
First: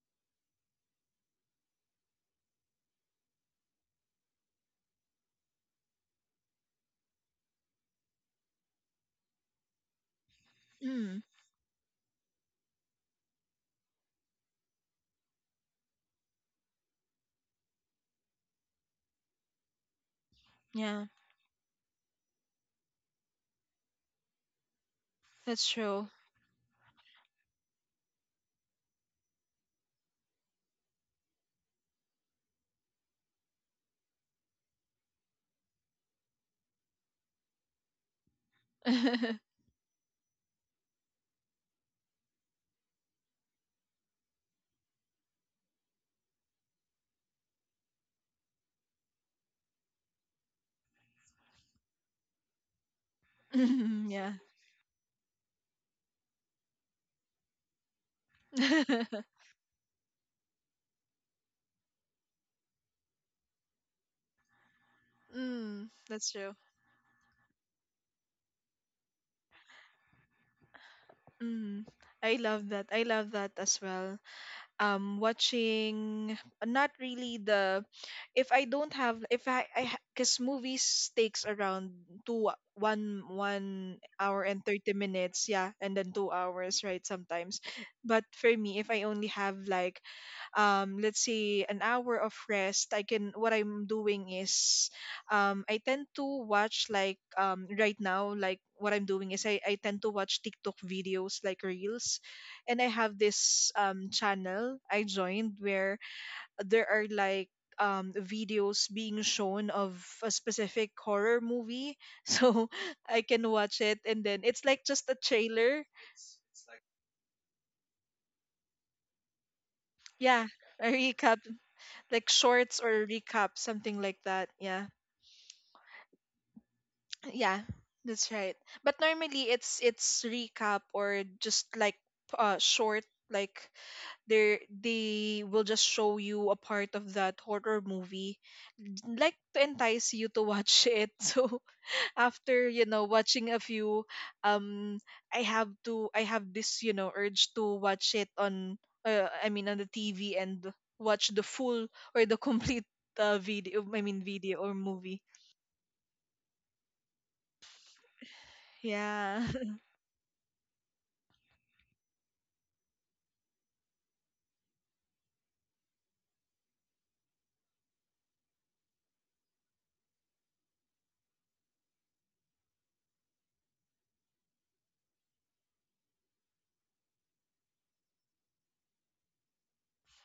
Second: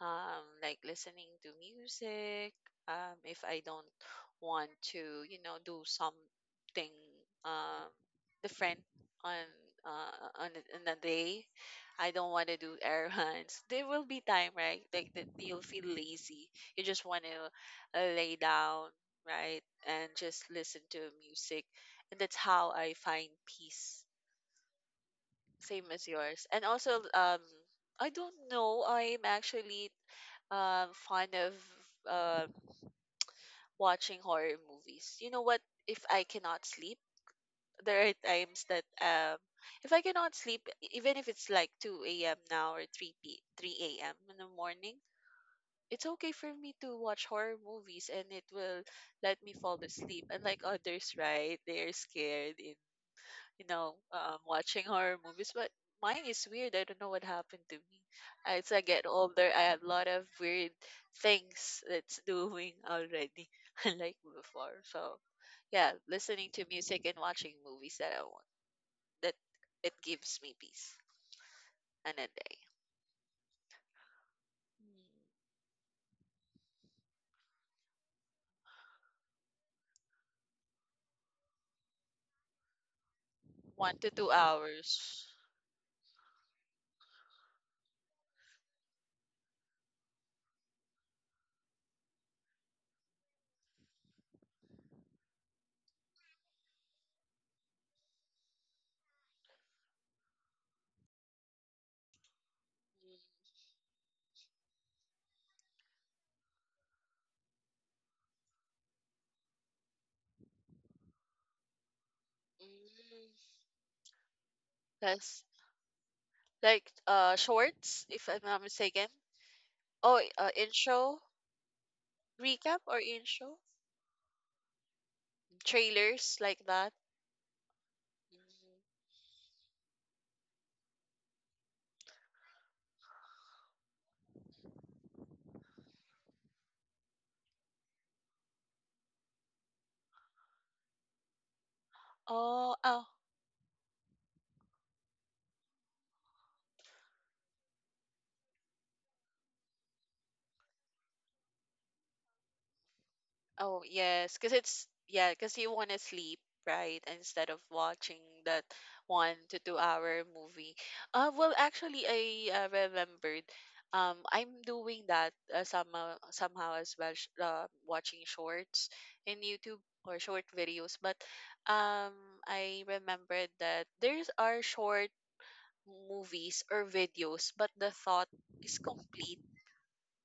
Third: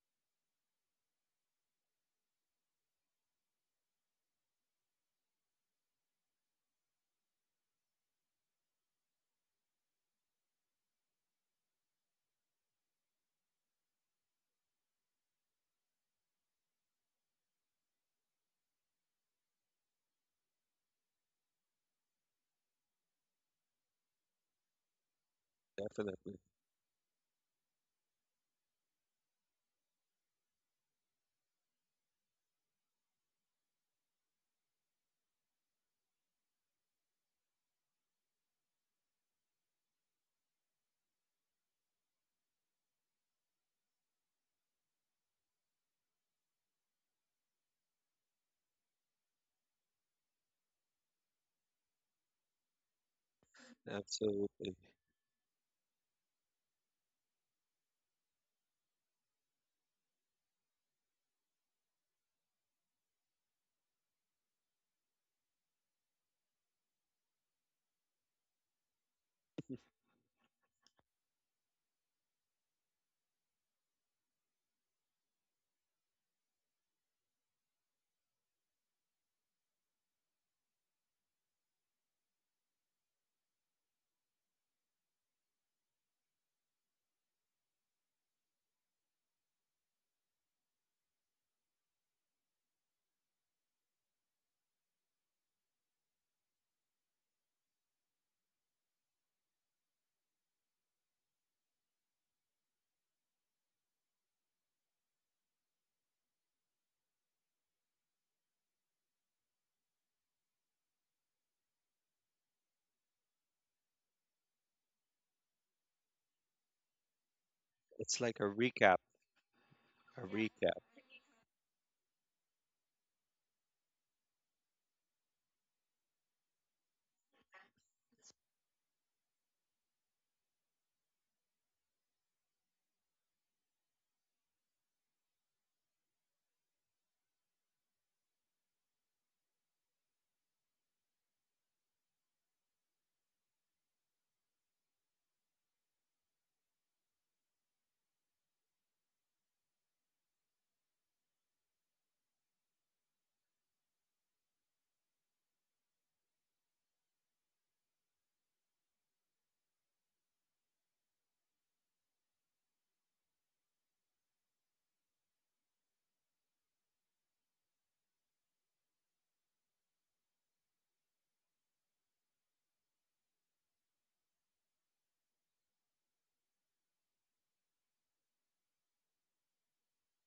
Like listening to music. If I don't want to, you know, do something um, different on on a
Mm,
day, I don't want to do errands. There will be time, right? Like that, you'll feel lazy. You just want to lay down, right, and just listen
yeah,
to music, and that's how I find peace.
that's
Same as
true.
definitely.
yours, and also I don't know. I'm actually fond of uh, watching horror movies. You know what? If I cannot sleep, there are times that if I cannot sleep, even if it's like two a.m. now or three p three a.m. in the morning, it's okay for me to watch horror movies, and it will let me fall asleep. Unlike others, right? They are scared in you know,
Mm, yeah.
Absolutely.
watching horror movies, but mine is weird. I don't know what happened to me. As I get older, I have a lot of weird things that's doing already, unlike before. So,
Mm,
yeah,
that's
listening
true.
to music and watching movies that I want, that it gives me peace
Mm,
on a
I
day.
love that. I love that as well.
Mm.
Watching, not really the, if I don't have, if I I because movies takes around two one
One
one
to two
hour and thirty
hours.
minutes yeah, and then 2 hours, right, sometimes. But for me, if I only have like, let's say an hour of rest, I can what I'm doing is, I tend to watch, like, right now, like what I'm doing is, I tend to watch TikTok videos like reels. And I have this channel I joined, where there are like videos being shown of a specific horror movie. So I
Mm,
can watch it, and then it's like just a
that's
trailer,
like shorts,
It's
if
like
I'm
a
not
recap,
mistaken. Oh,
a
yeah,
recap.
a
intro
recap, like
recap
shorts
or
or recap,
intro
something like that, yeah.
trailers like that.
Yeah, that's right.
Mhm.
But normally it's recap or just like short, like they will just show you a part of that horror movie, like to entice you to watch it. So after,
Oh,
you
oh,
know, watching a few, um I have to, I have this, you know, urge to watch it on, I mean on the TV, and watch the full or the complete video,
oh,
I mean
yes, because
video or
it's
movie.
yeah, because you want to sleep, right? Instead of watching that one
Yeah.
to two hour movie. Well, actually, I remembered. I'm doing that somehow as well, watching shorts in YouTube or short videos. But um, I remembered that there's are short movies or videos, but the thought is complete.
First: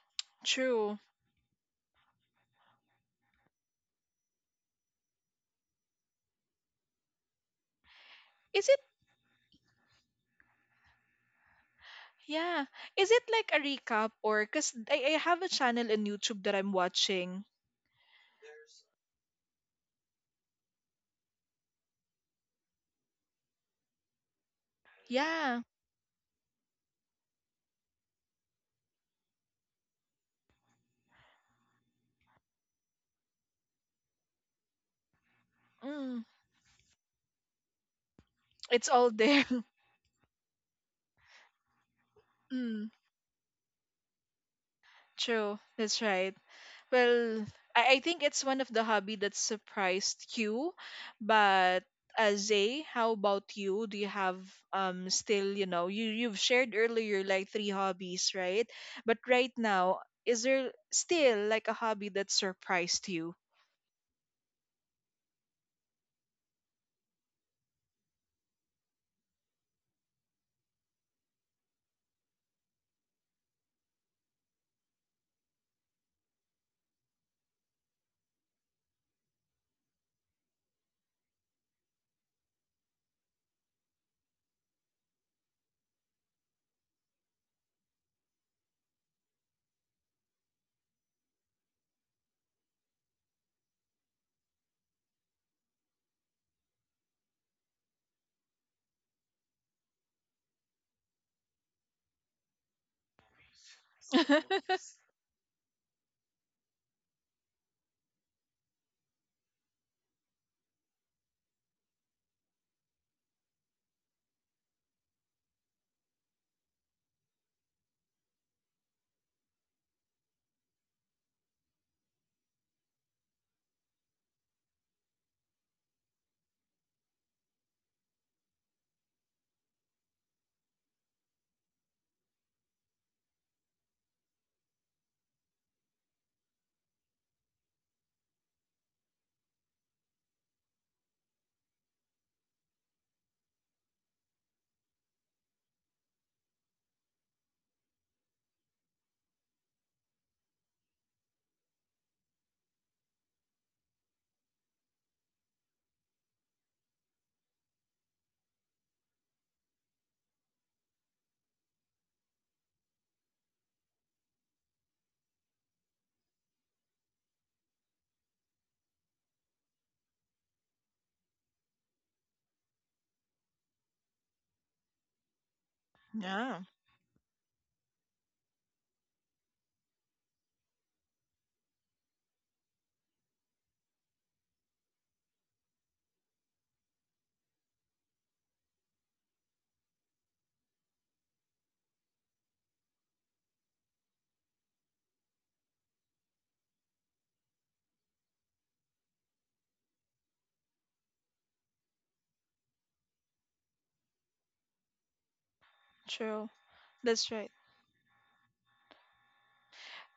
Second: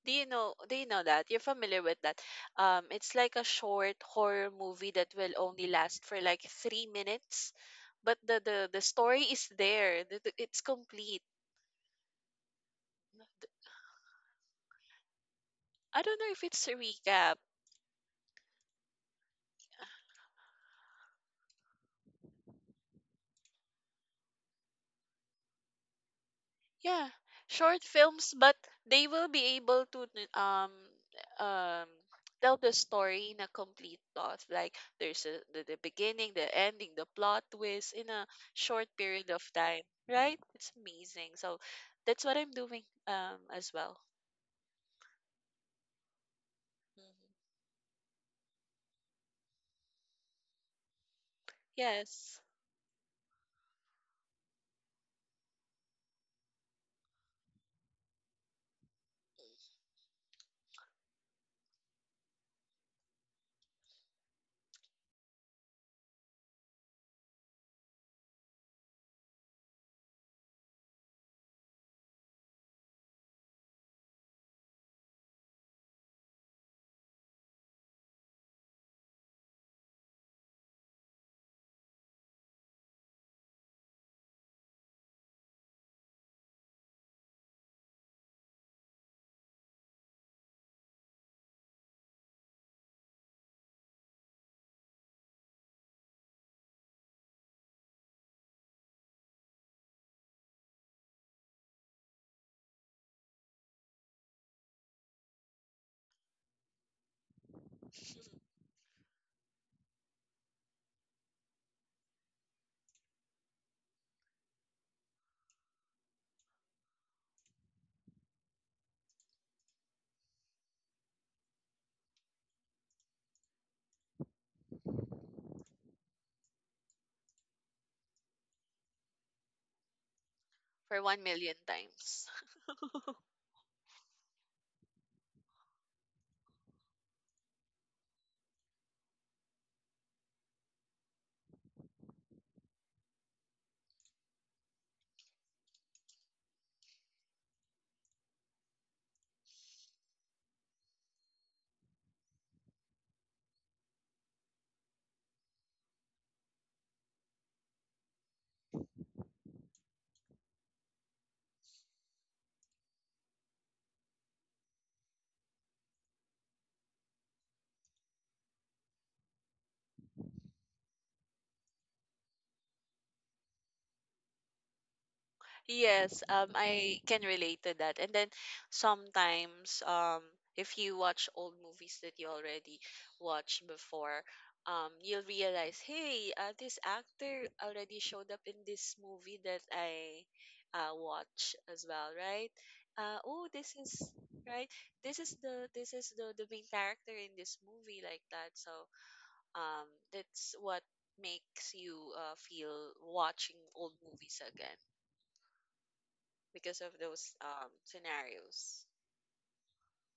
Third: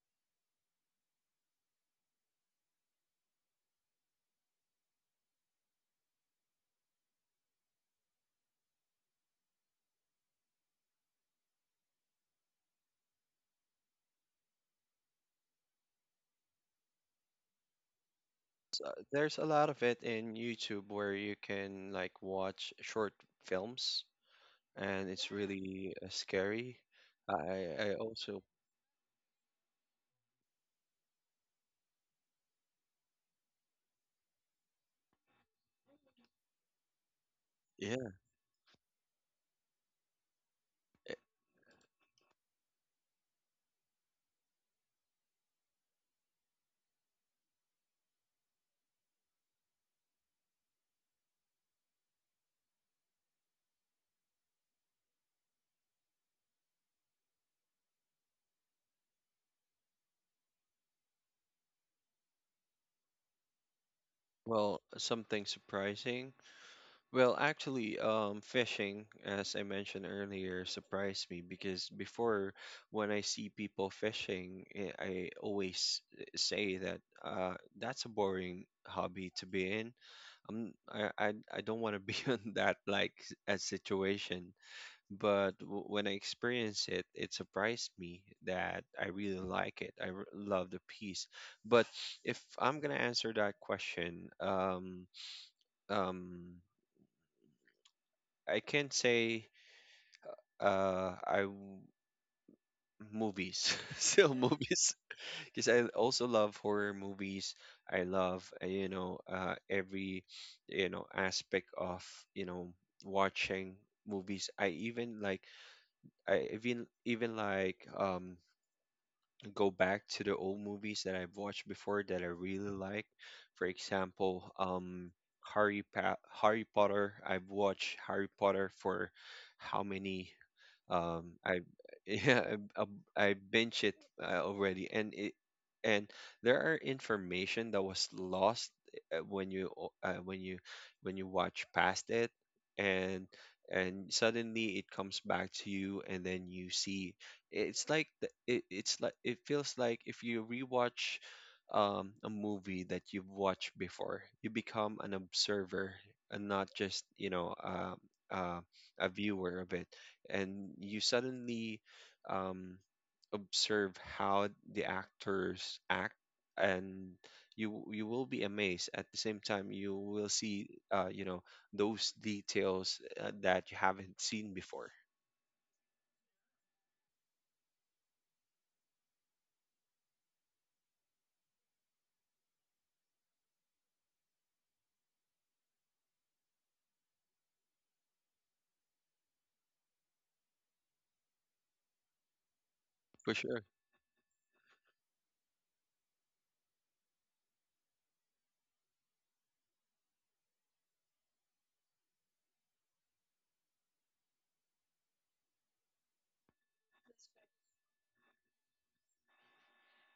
Do you
True.
know that? You're familiar with that. It's like a short horror movie that will only last for like 3 minutes, but
Is it?
the story is there. It's complete.
Yeah. Is it like a recap? Or because I have a channel
I
in
don't know
YouTube
if
that
it's
I'm
a recap.
watching.
So there's a lot of it in YouTube where you can like watch short films, and it's
Yeah.
really scary.
Yeah,
I
short
I
films,
also,
but they will be able to um tell the story in a complete plot. Like there's the
Mm.
beginning, the ending, the plot twist in
yeah.
a
It's
short
all
period
there.
of time, right? It's amazing. So that's what I'm doing
Mm.
as well.
True. That's right.
Mhm.
Well, I think it's one of the hobby that surprised you. But
Yes,
Zay, how about you? Do you have still, you know, you've shared earlier like three hobbies, right? But right now, is there still like a hobby that surprised you?
Well, something surprising. Well, actually, fishing, as I mentioned earlier, surprised me because before, when I see people fishing, I always say that that's a boring hobby to be in. I don't want to be in that like a situation. But w when I experience it, it surprised me that I really like it. I r love the piece. But if I'm gonna answer that question, um, I can't say uh I w- movies. Still movies. Because I also love horror movies. I love every aspect of you know watching movies. I even like go back to the old movies that I've watched before that I really like, for example, Harry Potter. I've watched Harry Potter for how many.
for one million
I
times.
yeah, I binge it already, and there are information that was lost when you when you watch past it, and suddenly it comes back to you, and then you see it's like it's like it feels like if you rewatch a movie that you've watched before, you become an observer and not just uh, a viewer of it, and you suddenly um, observe how the actors act, and you will be amazed. At the same time you will see those details that you haven't seen before.
Yes,
Yeah,
I can relate to that. And then sometimes, if you watch old movies that you already watched before, you'll realize, hey, this actor already showed up in this movie that I watch as well, right?
For
Oh,
sure.
this is right. This is the main character in this movie like that. So, um, that's what makes you feel watching old movies again
true.
because of
That's
those
right.
scenarios.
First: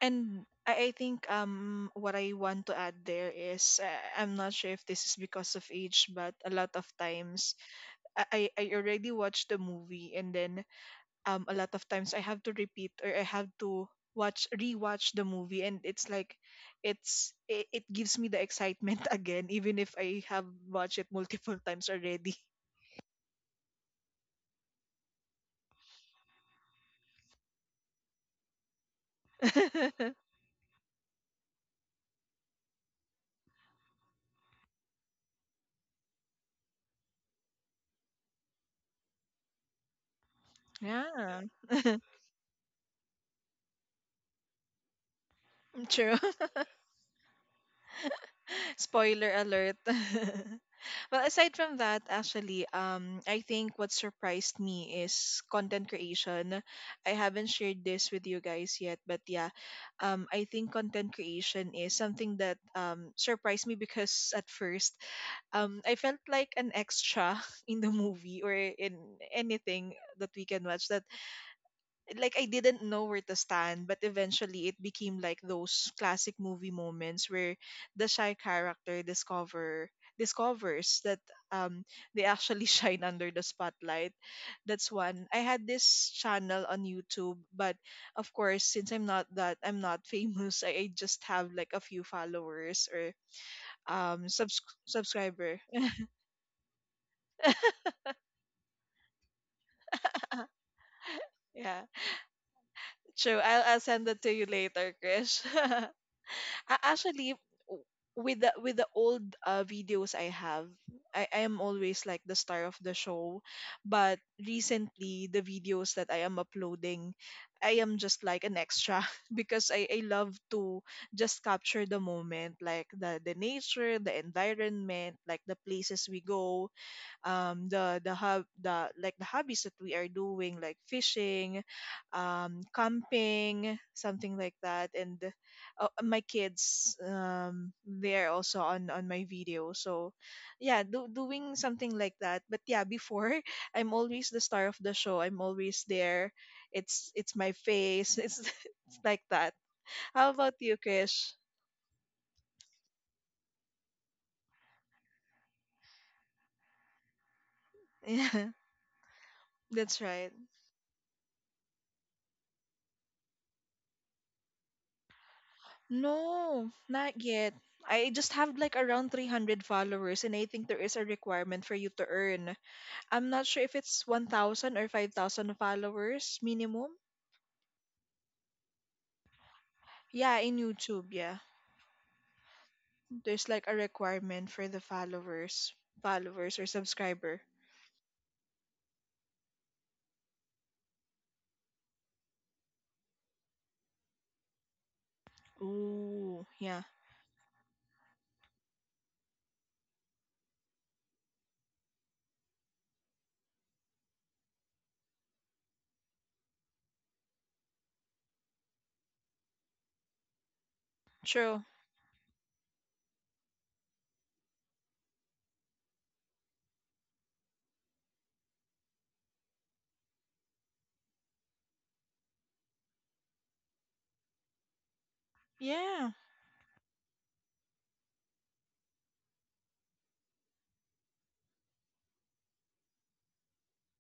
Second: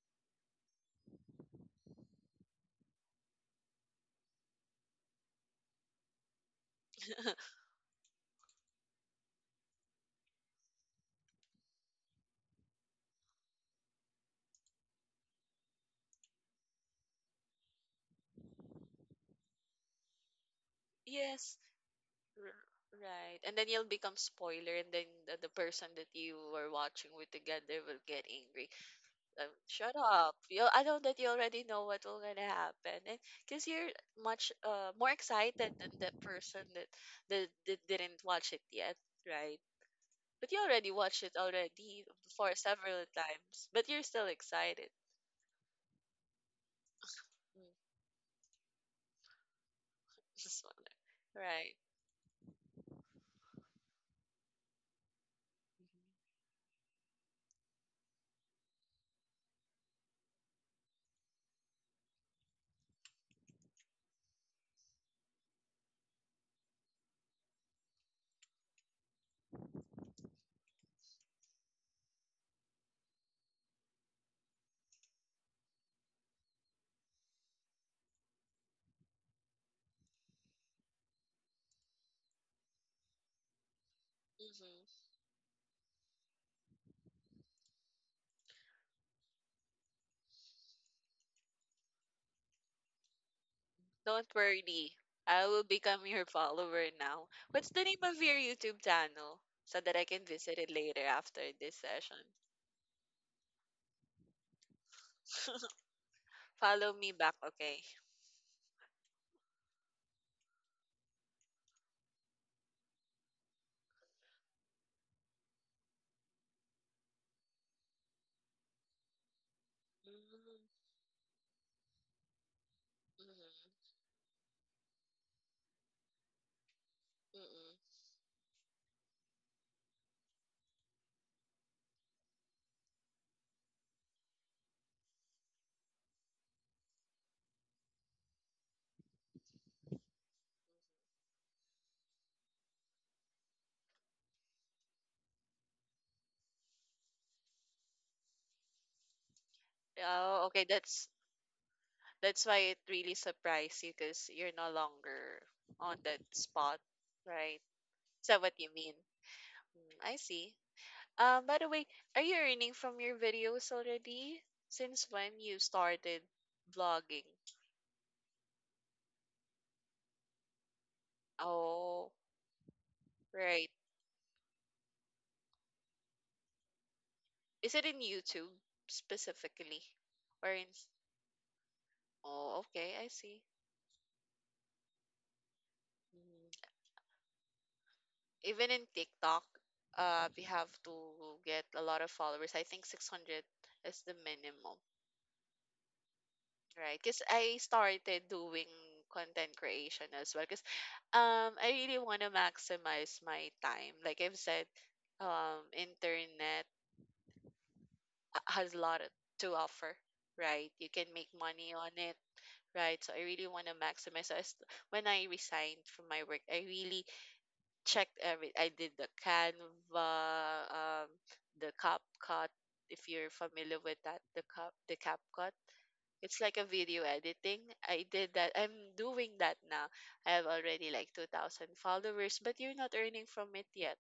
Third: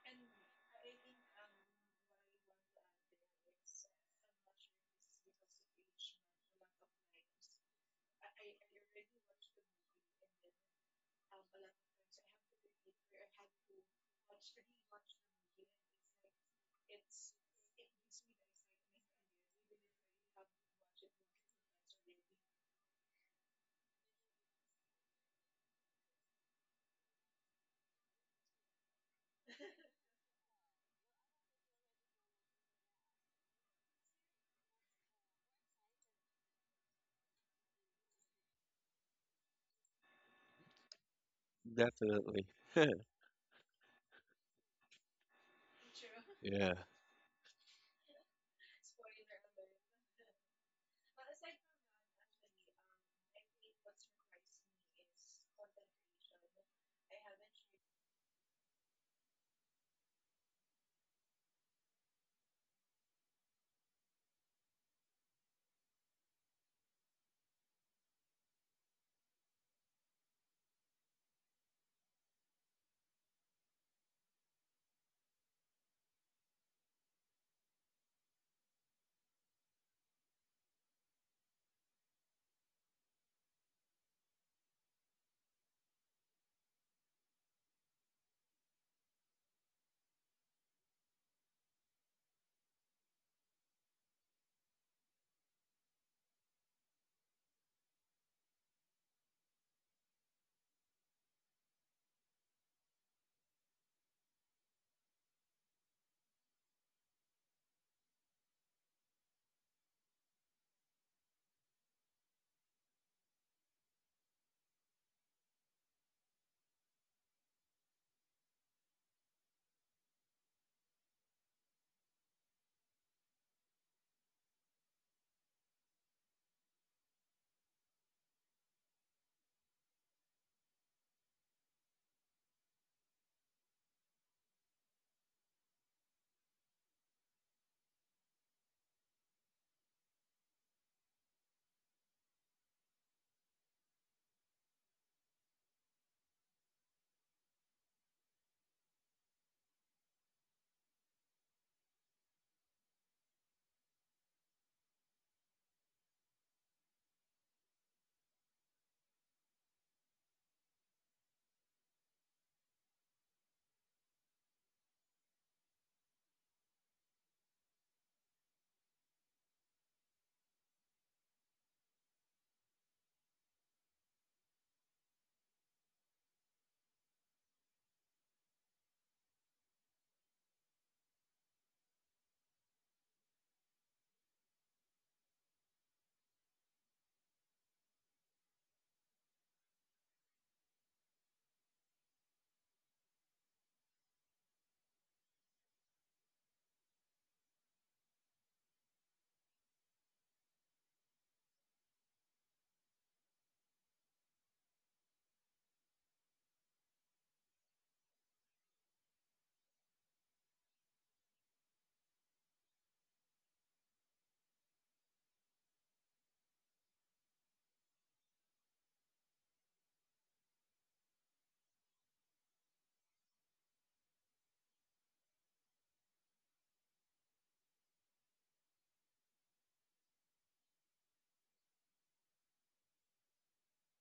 And I think what I want to add there is I'm not sure if this is because of age, but a lot of times I already watched the movie, and then a lot of times I have to repeat, or I have to watch, rewatch the movie, and it's like it gives me the excitement again, even if I have watched it multiple
Yes,
times already.
r- right. And then you'll become spoiler, and then the person that you were watching with together will get angry. Shut up! You, I know that you already know what will gonna happen, and because you're much more excited than the person that didn't watch it yet, right? But you already watched it
Yeah.
already
Definitely.
for several times, but you're still excited.
True.
Yeah.
Mm,
Spoiler alert.
just wanna-
Well, aside
right.
from that, actually, I think what surprised me is content creation. I haven't shared this with you guys yet, but yeah, I think content creation is something that surprised me because at first, I felt like an extra in the movie, or in anything that we can watch. That like I didn't know where to stand, but eventually it became like those classic movie moments where the shy character discovers that um they actually shine under the spotlight.
Mm-hmm.
That's
Mm-hmm.
one. I had this channel on YouTube, but of course since I'm not famous, I just have like a few followers or
Don't worry. I
subscriber.
will become your follower now. What's the name of your YouTube channel? So that I can visit it later after this
Yeah.
session.
True. I'll send it to you later, Krish.
Follow me back,
Actually
okay?
w- with the old videos I have, I am always like the star of the show. But recently, the videos that I am uploading, I am just like an extra, because I
Mm,
love
mhm,
to just capture the moment, like the nature, the environment, like the places we go,
mm-mm.
the like the hobbies that we are doing, like fishing, camping, something like that, and my kids they're also on my video. So yeah, doing something like that. But yeah, before I'm always the star of the show, I'm always there. It's my face. It's like that. How
Oh,
about
okay.
you, Krish?
That's why it really surprised you because you're no longer on that spot, right? Is that
Yeah,
what you mean?
that's
Mm, I
right.
see. By the way, are you earning from your videos already? Since when you started
No, not
vlogging?
yet. I just have like around 300 followers, and I think there is a requirement for you to
Oh,
earn. I'm not sure
right.
if it's 1,000 or 5,000 followers minimum.
Is it in YouTube specifically?
Yeah,
Or
in
in
YouTube, yeah.
oh, okay, I see.
There's like a requirement for the followers, followers or
Mhm.
subscriber.
Even in TikTok, we have to get a lot of followers. I think 600 is the minimum,
Ooh, yeah.
right? Because I started doing content creation as well. Because I really want to maximize my time. Like I've said, internet has a lot to offer, right? You can make
True.
money on it, right? So I really want to maximize. So as, when I resigned from my work, I really checked every. I did the Canva, um, the CapCut. If you're familiar with that, the CapCut.
Yeah.
It's like a video editing. I did that. I'm doing that now. I have already like 2,000 followers, but you're not earning from it yet.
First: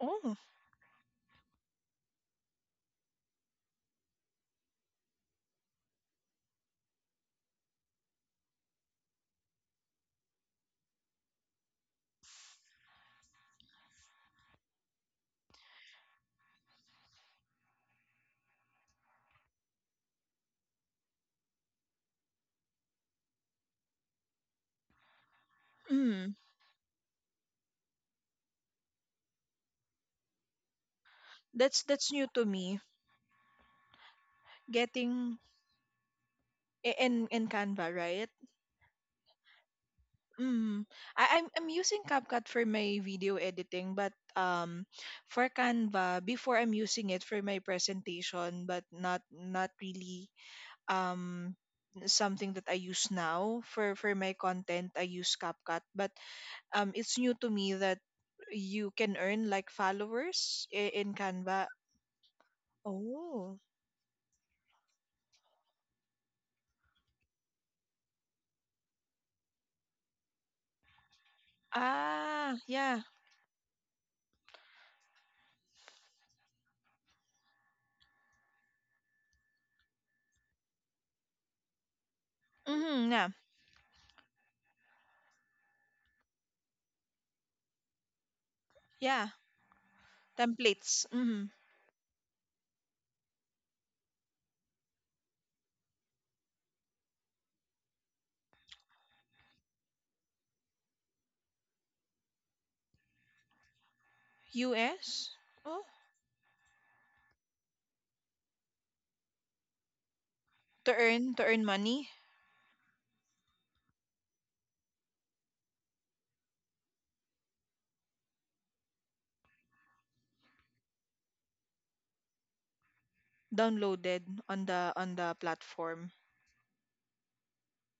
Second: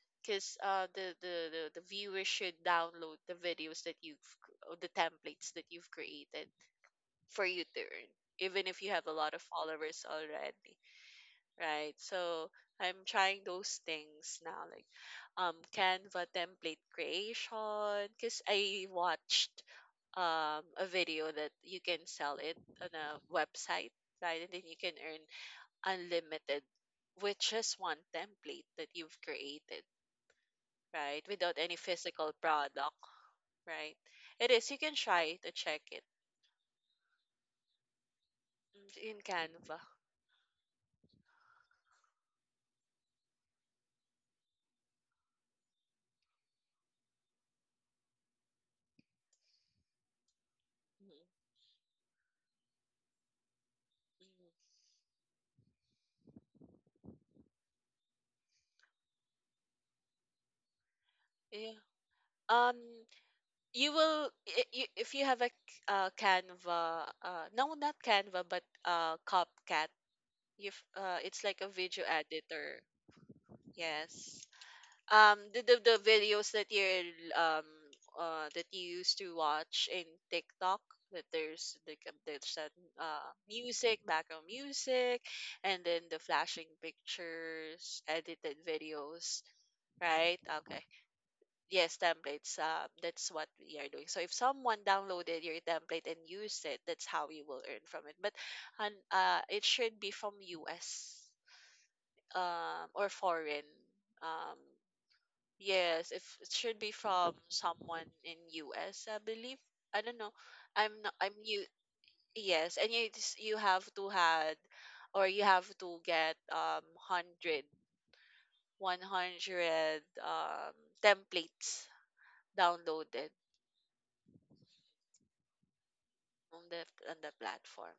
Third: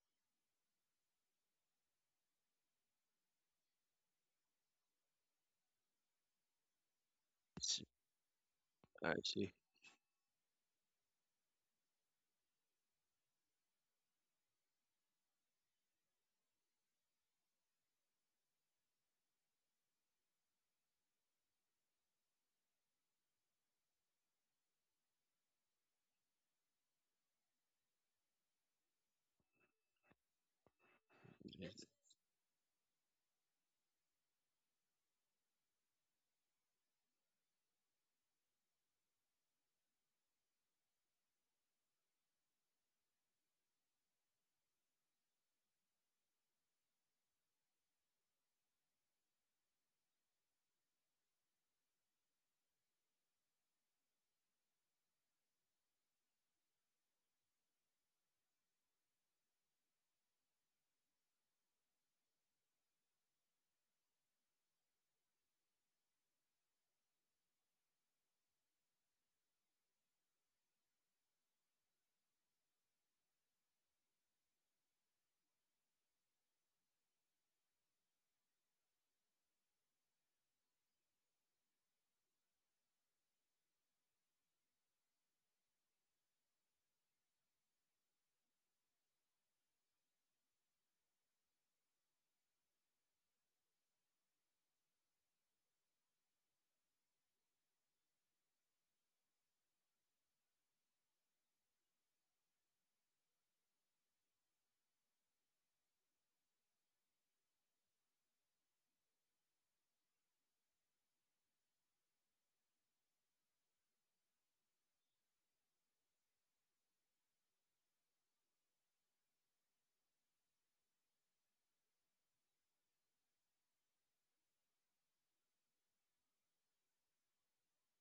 Oh,
Because the viewers should download the videos that you've, or the templates that you've created for you to
s-
earn, even if you have a
I
lot of
see.
followers already, right? So I'm trying those things now, like Canva template creation, because I watched a video that you can sell it on a website, right? And then you can earn
mm.
unlimited with just one template that you've created, right? Without
Yeah.
any
That's new
physical
to me.
product, right? It is. You can
Getting
try to check it
in Canva, right?
mm, in Canva.
Mm. I'm I'm using CapCut for my video editing, but for Canva before I'm using it for my presentation, but not not really
Mhm,
um something that I use now for
mhm.
my content. I use CapCut, but it's new to me that you can earn like followers in Canva.
Yeah. Um,
Oh.
you will you, if you have a c- Canva, no, not Canva, but CapCut. You it's like a video
Ah,
editor.
yeah.
Yes. The videos that you're um that you used to watch in TikTok that there's like there's that
Mm-hmm, yeah.
music, background music, and then the flashing pictures, edited
Yeah.
videos, right? Okay.
Templates. Mm-hmm.
Yes, templates. That's what we are doing. So if someone downloaded your template and used it, that's how you will earn from it. But and it should be from U.S. Or foreign. Um,
US. Oh,
yes, if it should be from someone in U.S., I believe. I don't know.
to
I'm not. I'm
earn, to earn
new.
money.
Yes, and you have to had, or you have to get 100 templates downloaded
Downloaded on the platform.
on the platform.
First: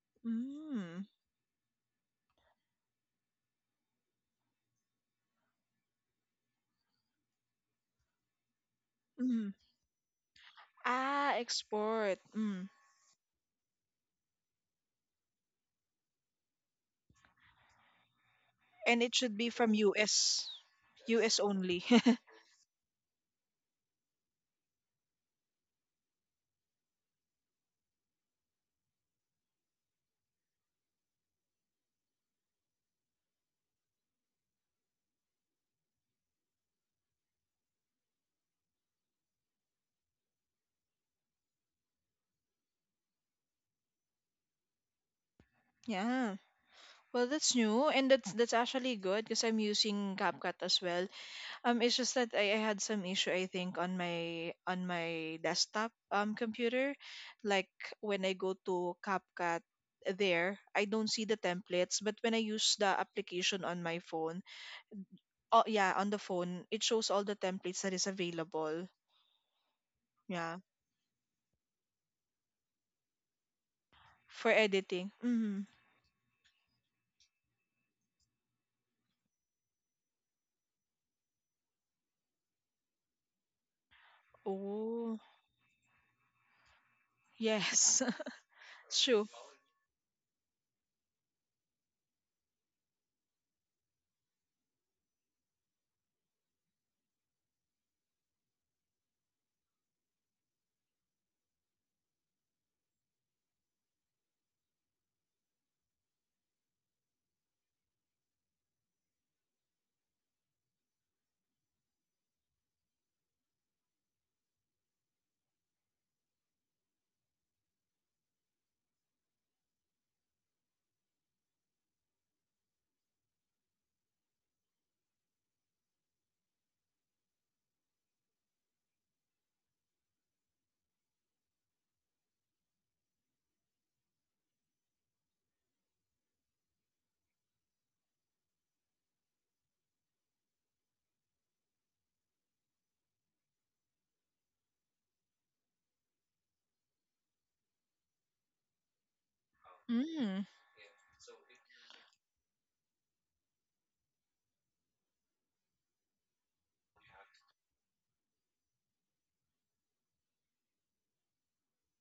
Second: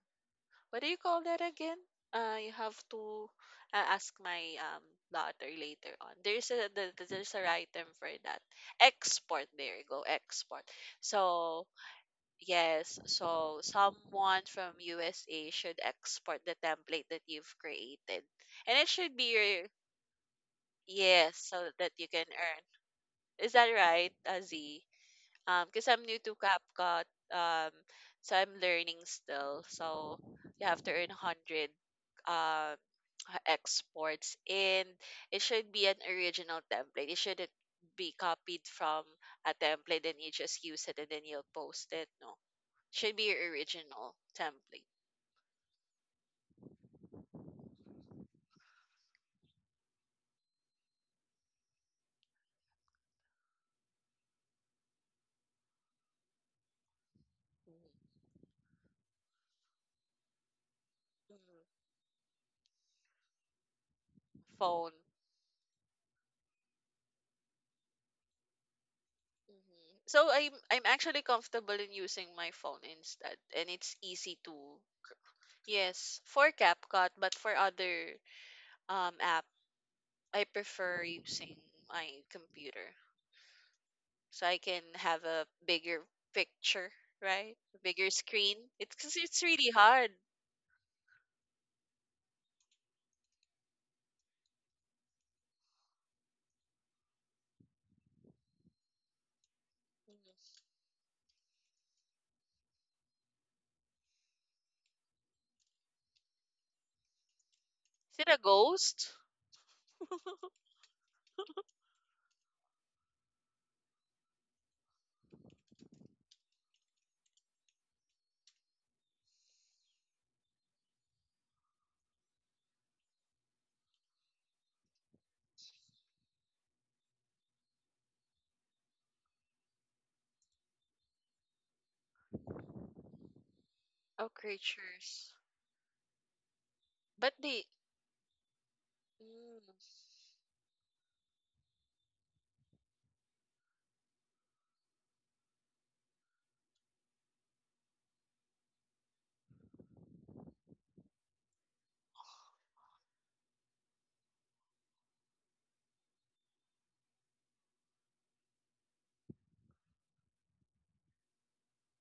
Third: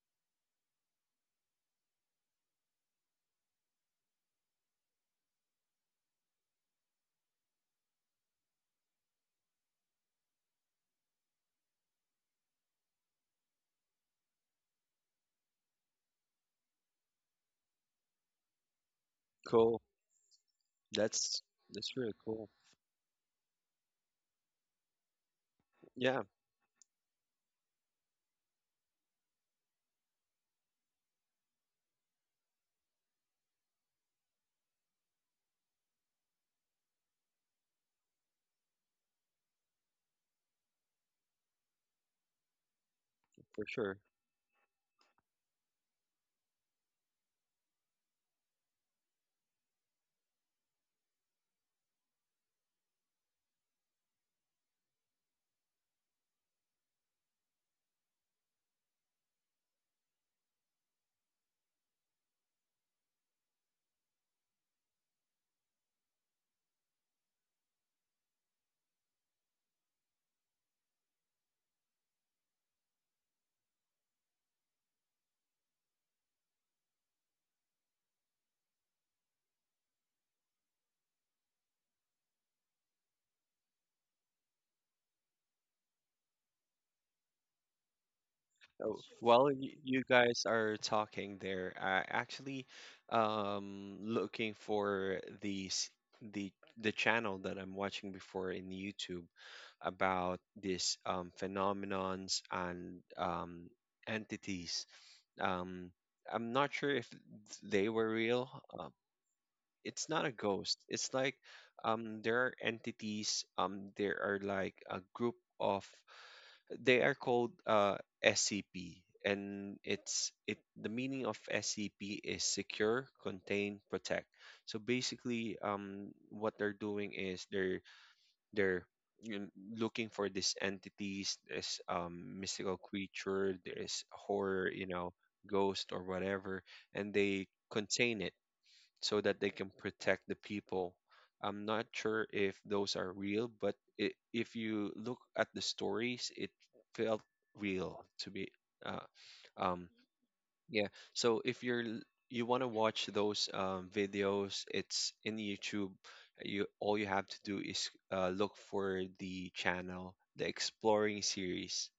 What do you
Mm.
call that again? You have to ask my daughter later on. There's there's a right term for that. Export.
Mm.
There you go. Export.
Ah,
So
export. Mm.
yes. So someone from USA should export the template that you've created, and it
And it
should be
should be
your
from
Cool.
US.
yes,
US
That's
so
only.
that
that's
you
really
can
cool.
earn. Is that right, Z? Because I'm new
Yeah,
to CapCut, um, so I'm learning still. So you have to earn 100 um, exports, and it should be an original template. It shouldn't be copied from a template and you just use it and then you'll post it. No, should be your
for sure.
original template.
Yeah. Well, that's new and that's actually good because I'm using CapCut as well. It's just that I had some issue I think on my desktop computer, like
Mhm.
when I go to CapCut there, I don't see the templates, but when I use the application on my phone.
Phone.
Oh yeah, on the phone, it shows all the templates that is available.
Mhm. So
Yeah,
I'm actually comfortable in using my phone instead, and it's easy
for
to
editing. Mm.
yes, for CapCut, but for other app, I prefer using my computer so I can
Oh,
have a bigger picture, right? A
yes.
bigger screen. It's
Oh,
'cause
Sure.
it's
while
really
you
hard.
guys are talking there, I actually looking for the s- the channel that I'm watching before in YouTube about
Mhm.
this phenomenons and entities. Um I'm not sure if they were
Is it a
real. Um,
ghost?
it's not a ghost. It's like there are entities, there are like a group of they are called SCP, and it's it. The meaning of SCP is secure, contain, protect. So basically, what they're doing is they're you know, looking for these entities, this mystical creature, this
Oh,
horror,
creatures.
ghost or whatever, and
But
they
the
contain it so that they
mm,
can protect the people. I'm not sure if those are real, but I if you look at the stories, it felt real to be. Uh, um,
Mm.
yeah. So if you want to watch those videos, it's in YouTube. You All you have to do is look for the channel, the Exploring series.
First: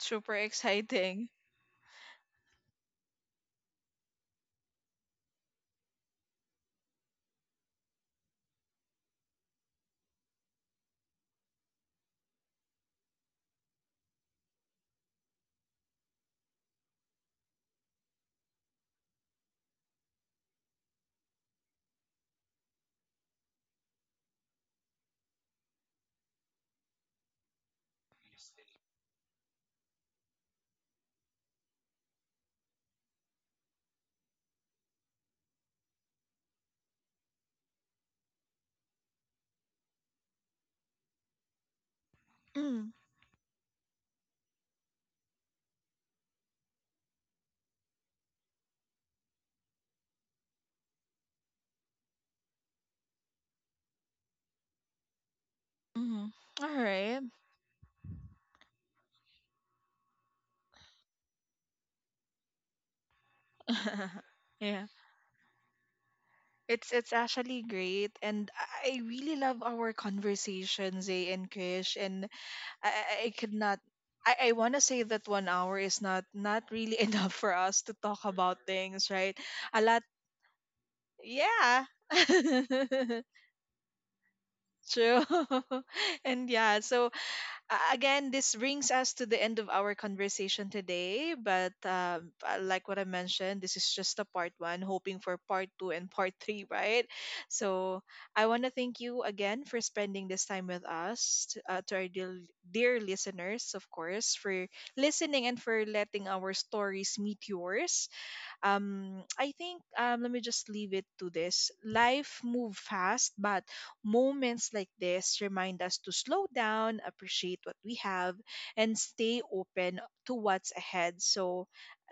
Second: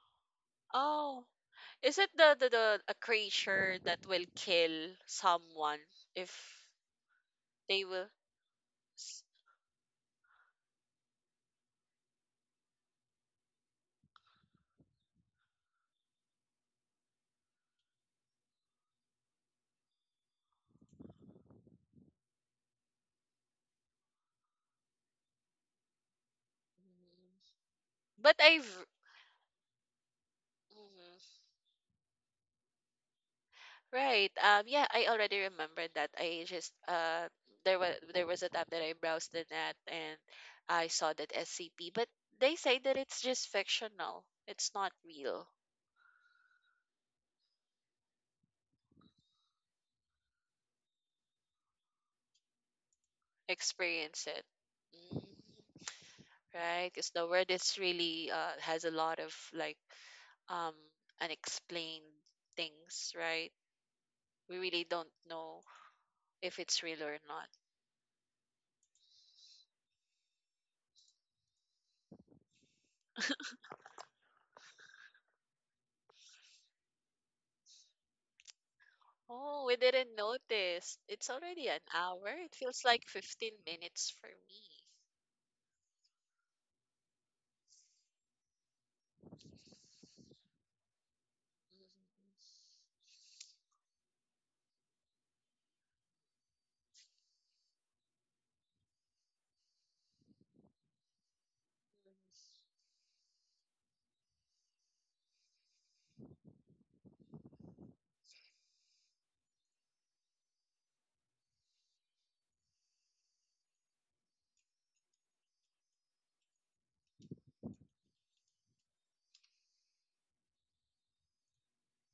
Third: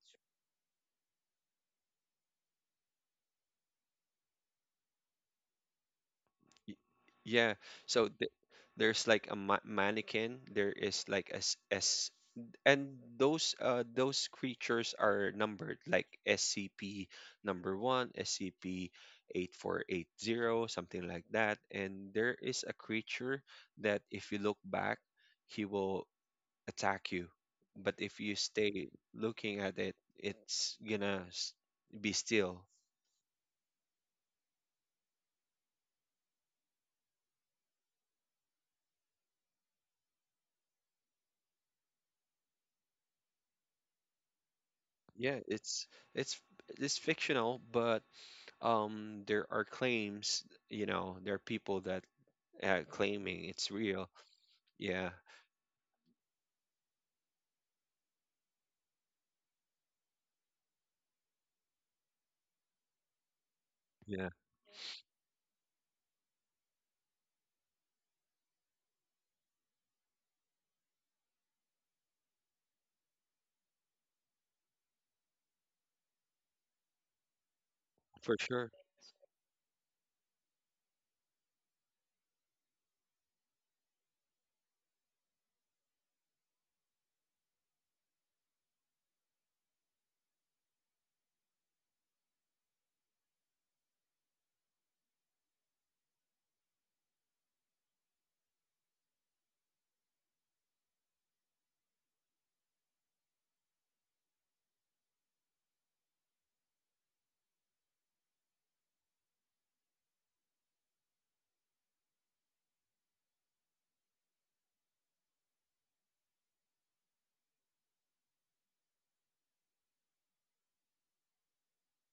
Super
oh,
exciting.
is it the a creature that will kill someone if
Y- Yeah.
they
So
will?
th there's
s-
like a ma mannequin. There is like a s s And those those creatures are numbered like SCP number one, SCP 8480, something like that. And there is a creature that if you look back, he will attack
Mm.
you. But if
But
you
I've
stay looking at it, it's gonna
mhm.
be still.
Right. Yeah, I already remembered that. I just there was a time that I browsed the net and I saw that SCP, but they say
Mm.
that it's just fictional. It's not
Yeah,
real.
it's it's fictional, but there are claims, there are people that claiming it's real.
Experience it.
Yeah.
Mm,
Mm. All
right? Because
right.
the word is really has a lot of like um unexplained things, right?
Yeah,
We really
Yeah,
don't know if it's real
it's
or not.
actually great, and I really love our conversation, Zay and Krish, and I could not. I want to say that 1 hour is not not really enough for us to talk
for
about
sure.
things, right?
Oh, we
A lot,
didn't notice. It's already an
yeah.
hour. It feels like 15 minutes for me.
True. And yeah, so again, this brings us to the end of our conversation today. But like what I mentioned, this is just a part one, hoping for part two and part three, right? So I want to thank you again for spending this time with us, to our dear, dear listeners, of course, for listening and for letting our stories meet yours. I think let me just leave it to this. Life move fast, but moments like this remind us to slow down, appreciate what we have, and stay open to what's ahead. So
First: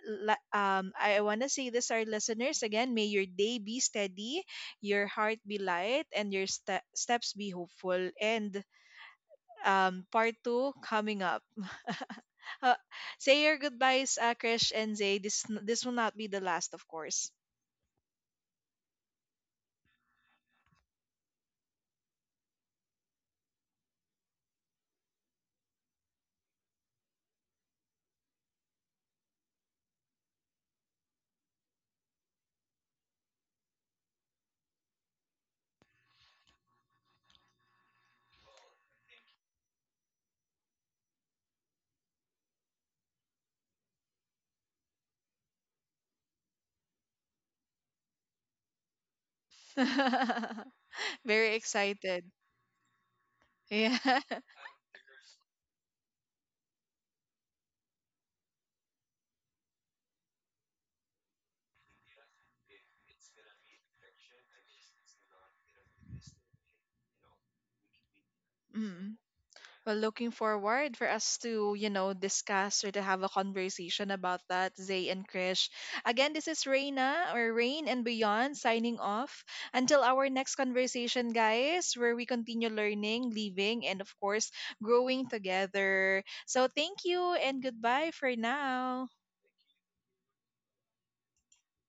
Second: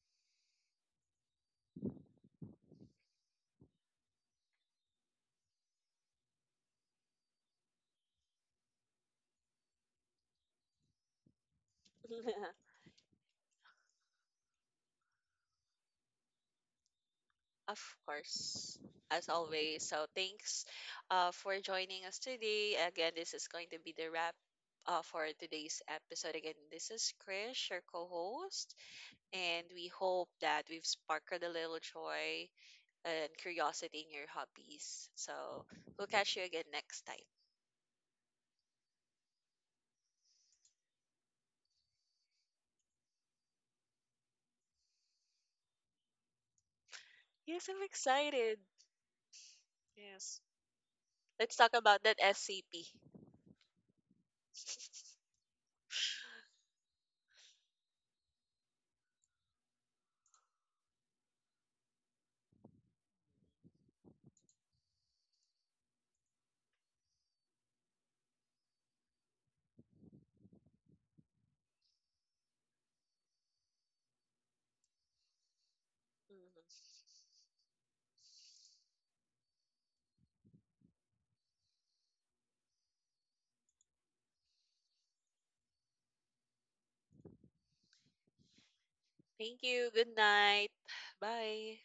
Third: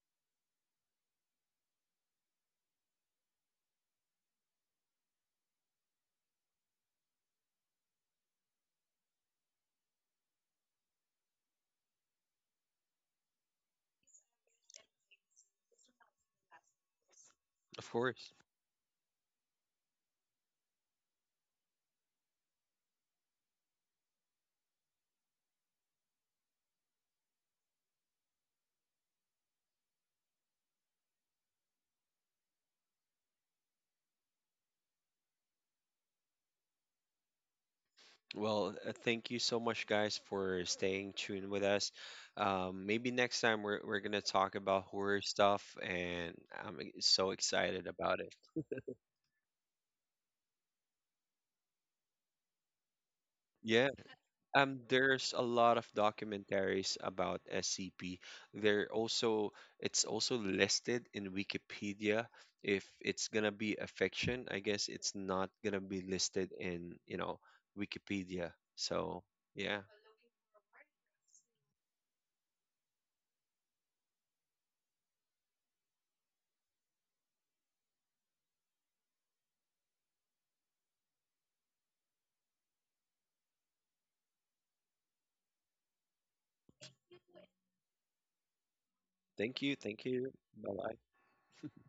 I want to say this, our listeners, again, may your day be steady, your heart be light, and your steps be hopeful. And part two coming up.
Mhm.
Uh, say your goodbyes, Krish and Zay. This will not be the last, of course.
Of
Of course.
course, as always. So thanks for joining us today. Again, this is going to be the wrap for today's episode. Again, this is Krish, your co-host, and we hope that we've sparkled a little joy and curiosity in your hobbies. So we'll catch you again next time.
Well, thank you so much guys for staying tuned with us. Maybe next time, we're gonna talk about horror stuff, and I'm so
Yes, I'm
excited about it.
excited. Yes.
Very
Let's talk about that
excited.
SCP.
Yeah.
Yeah.
There's a lot of documentaries about SCP. They're also It's also listed in Wikipedia. If it's gonna be a fiction, I guess it's not gonna be listed in, Wikipedia.
Mm.
So yeah.
Well, looking forward for us to, you know, discuss or to have a conversation about that, Zay and Krish. Again, this is
Mhm.
Reina, or Rain and Beyond, signing off. Until our next conversation, guys, where we continue learning, living, and of course, growing together. So thank you and goodbye for now.
Thank
Thank
you,
you.
thank
Good
you.
night.
Bye bye.
Bye.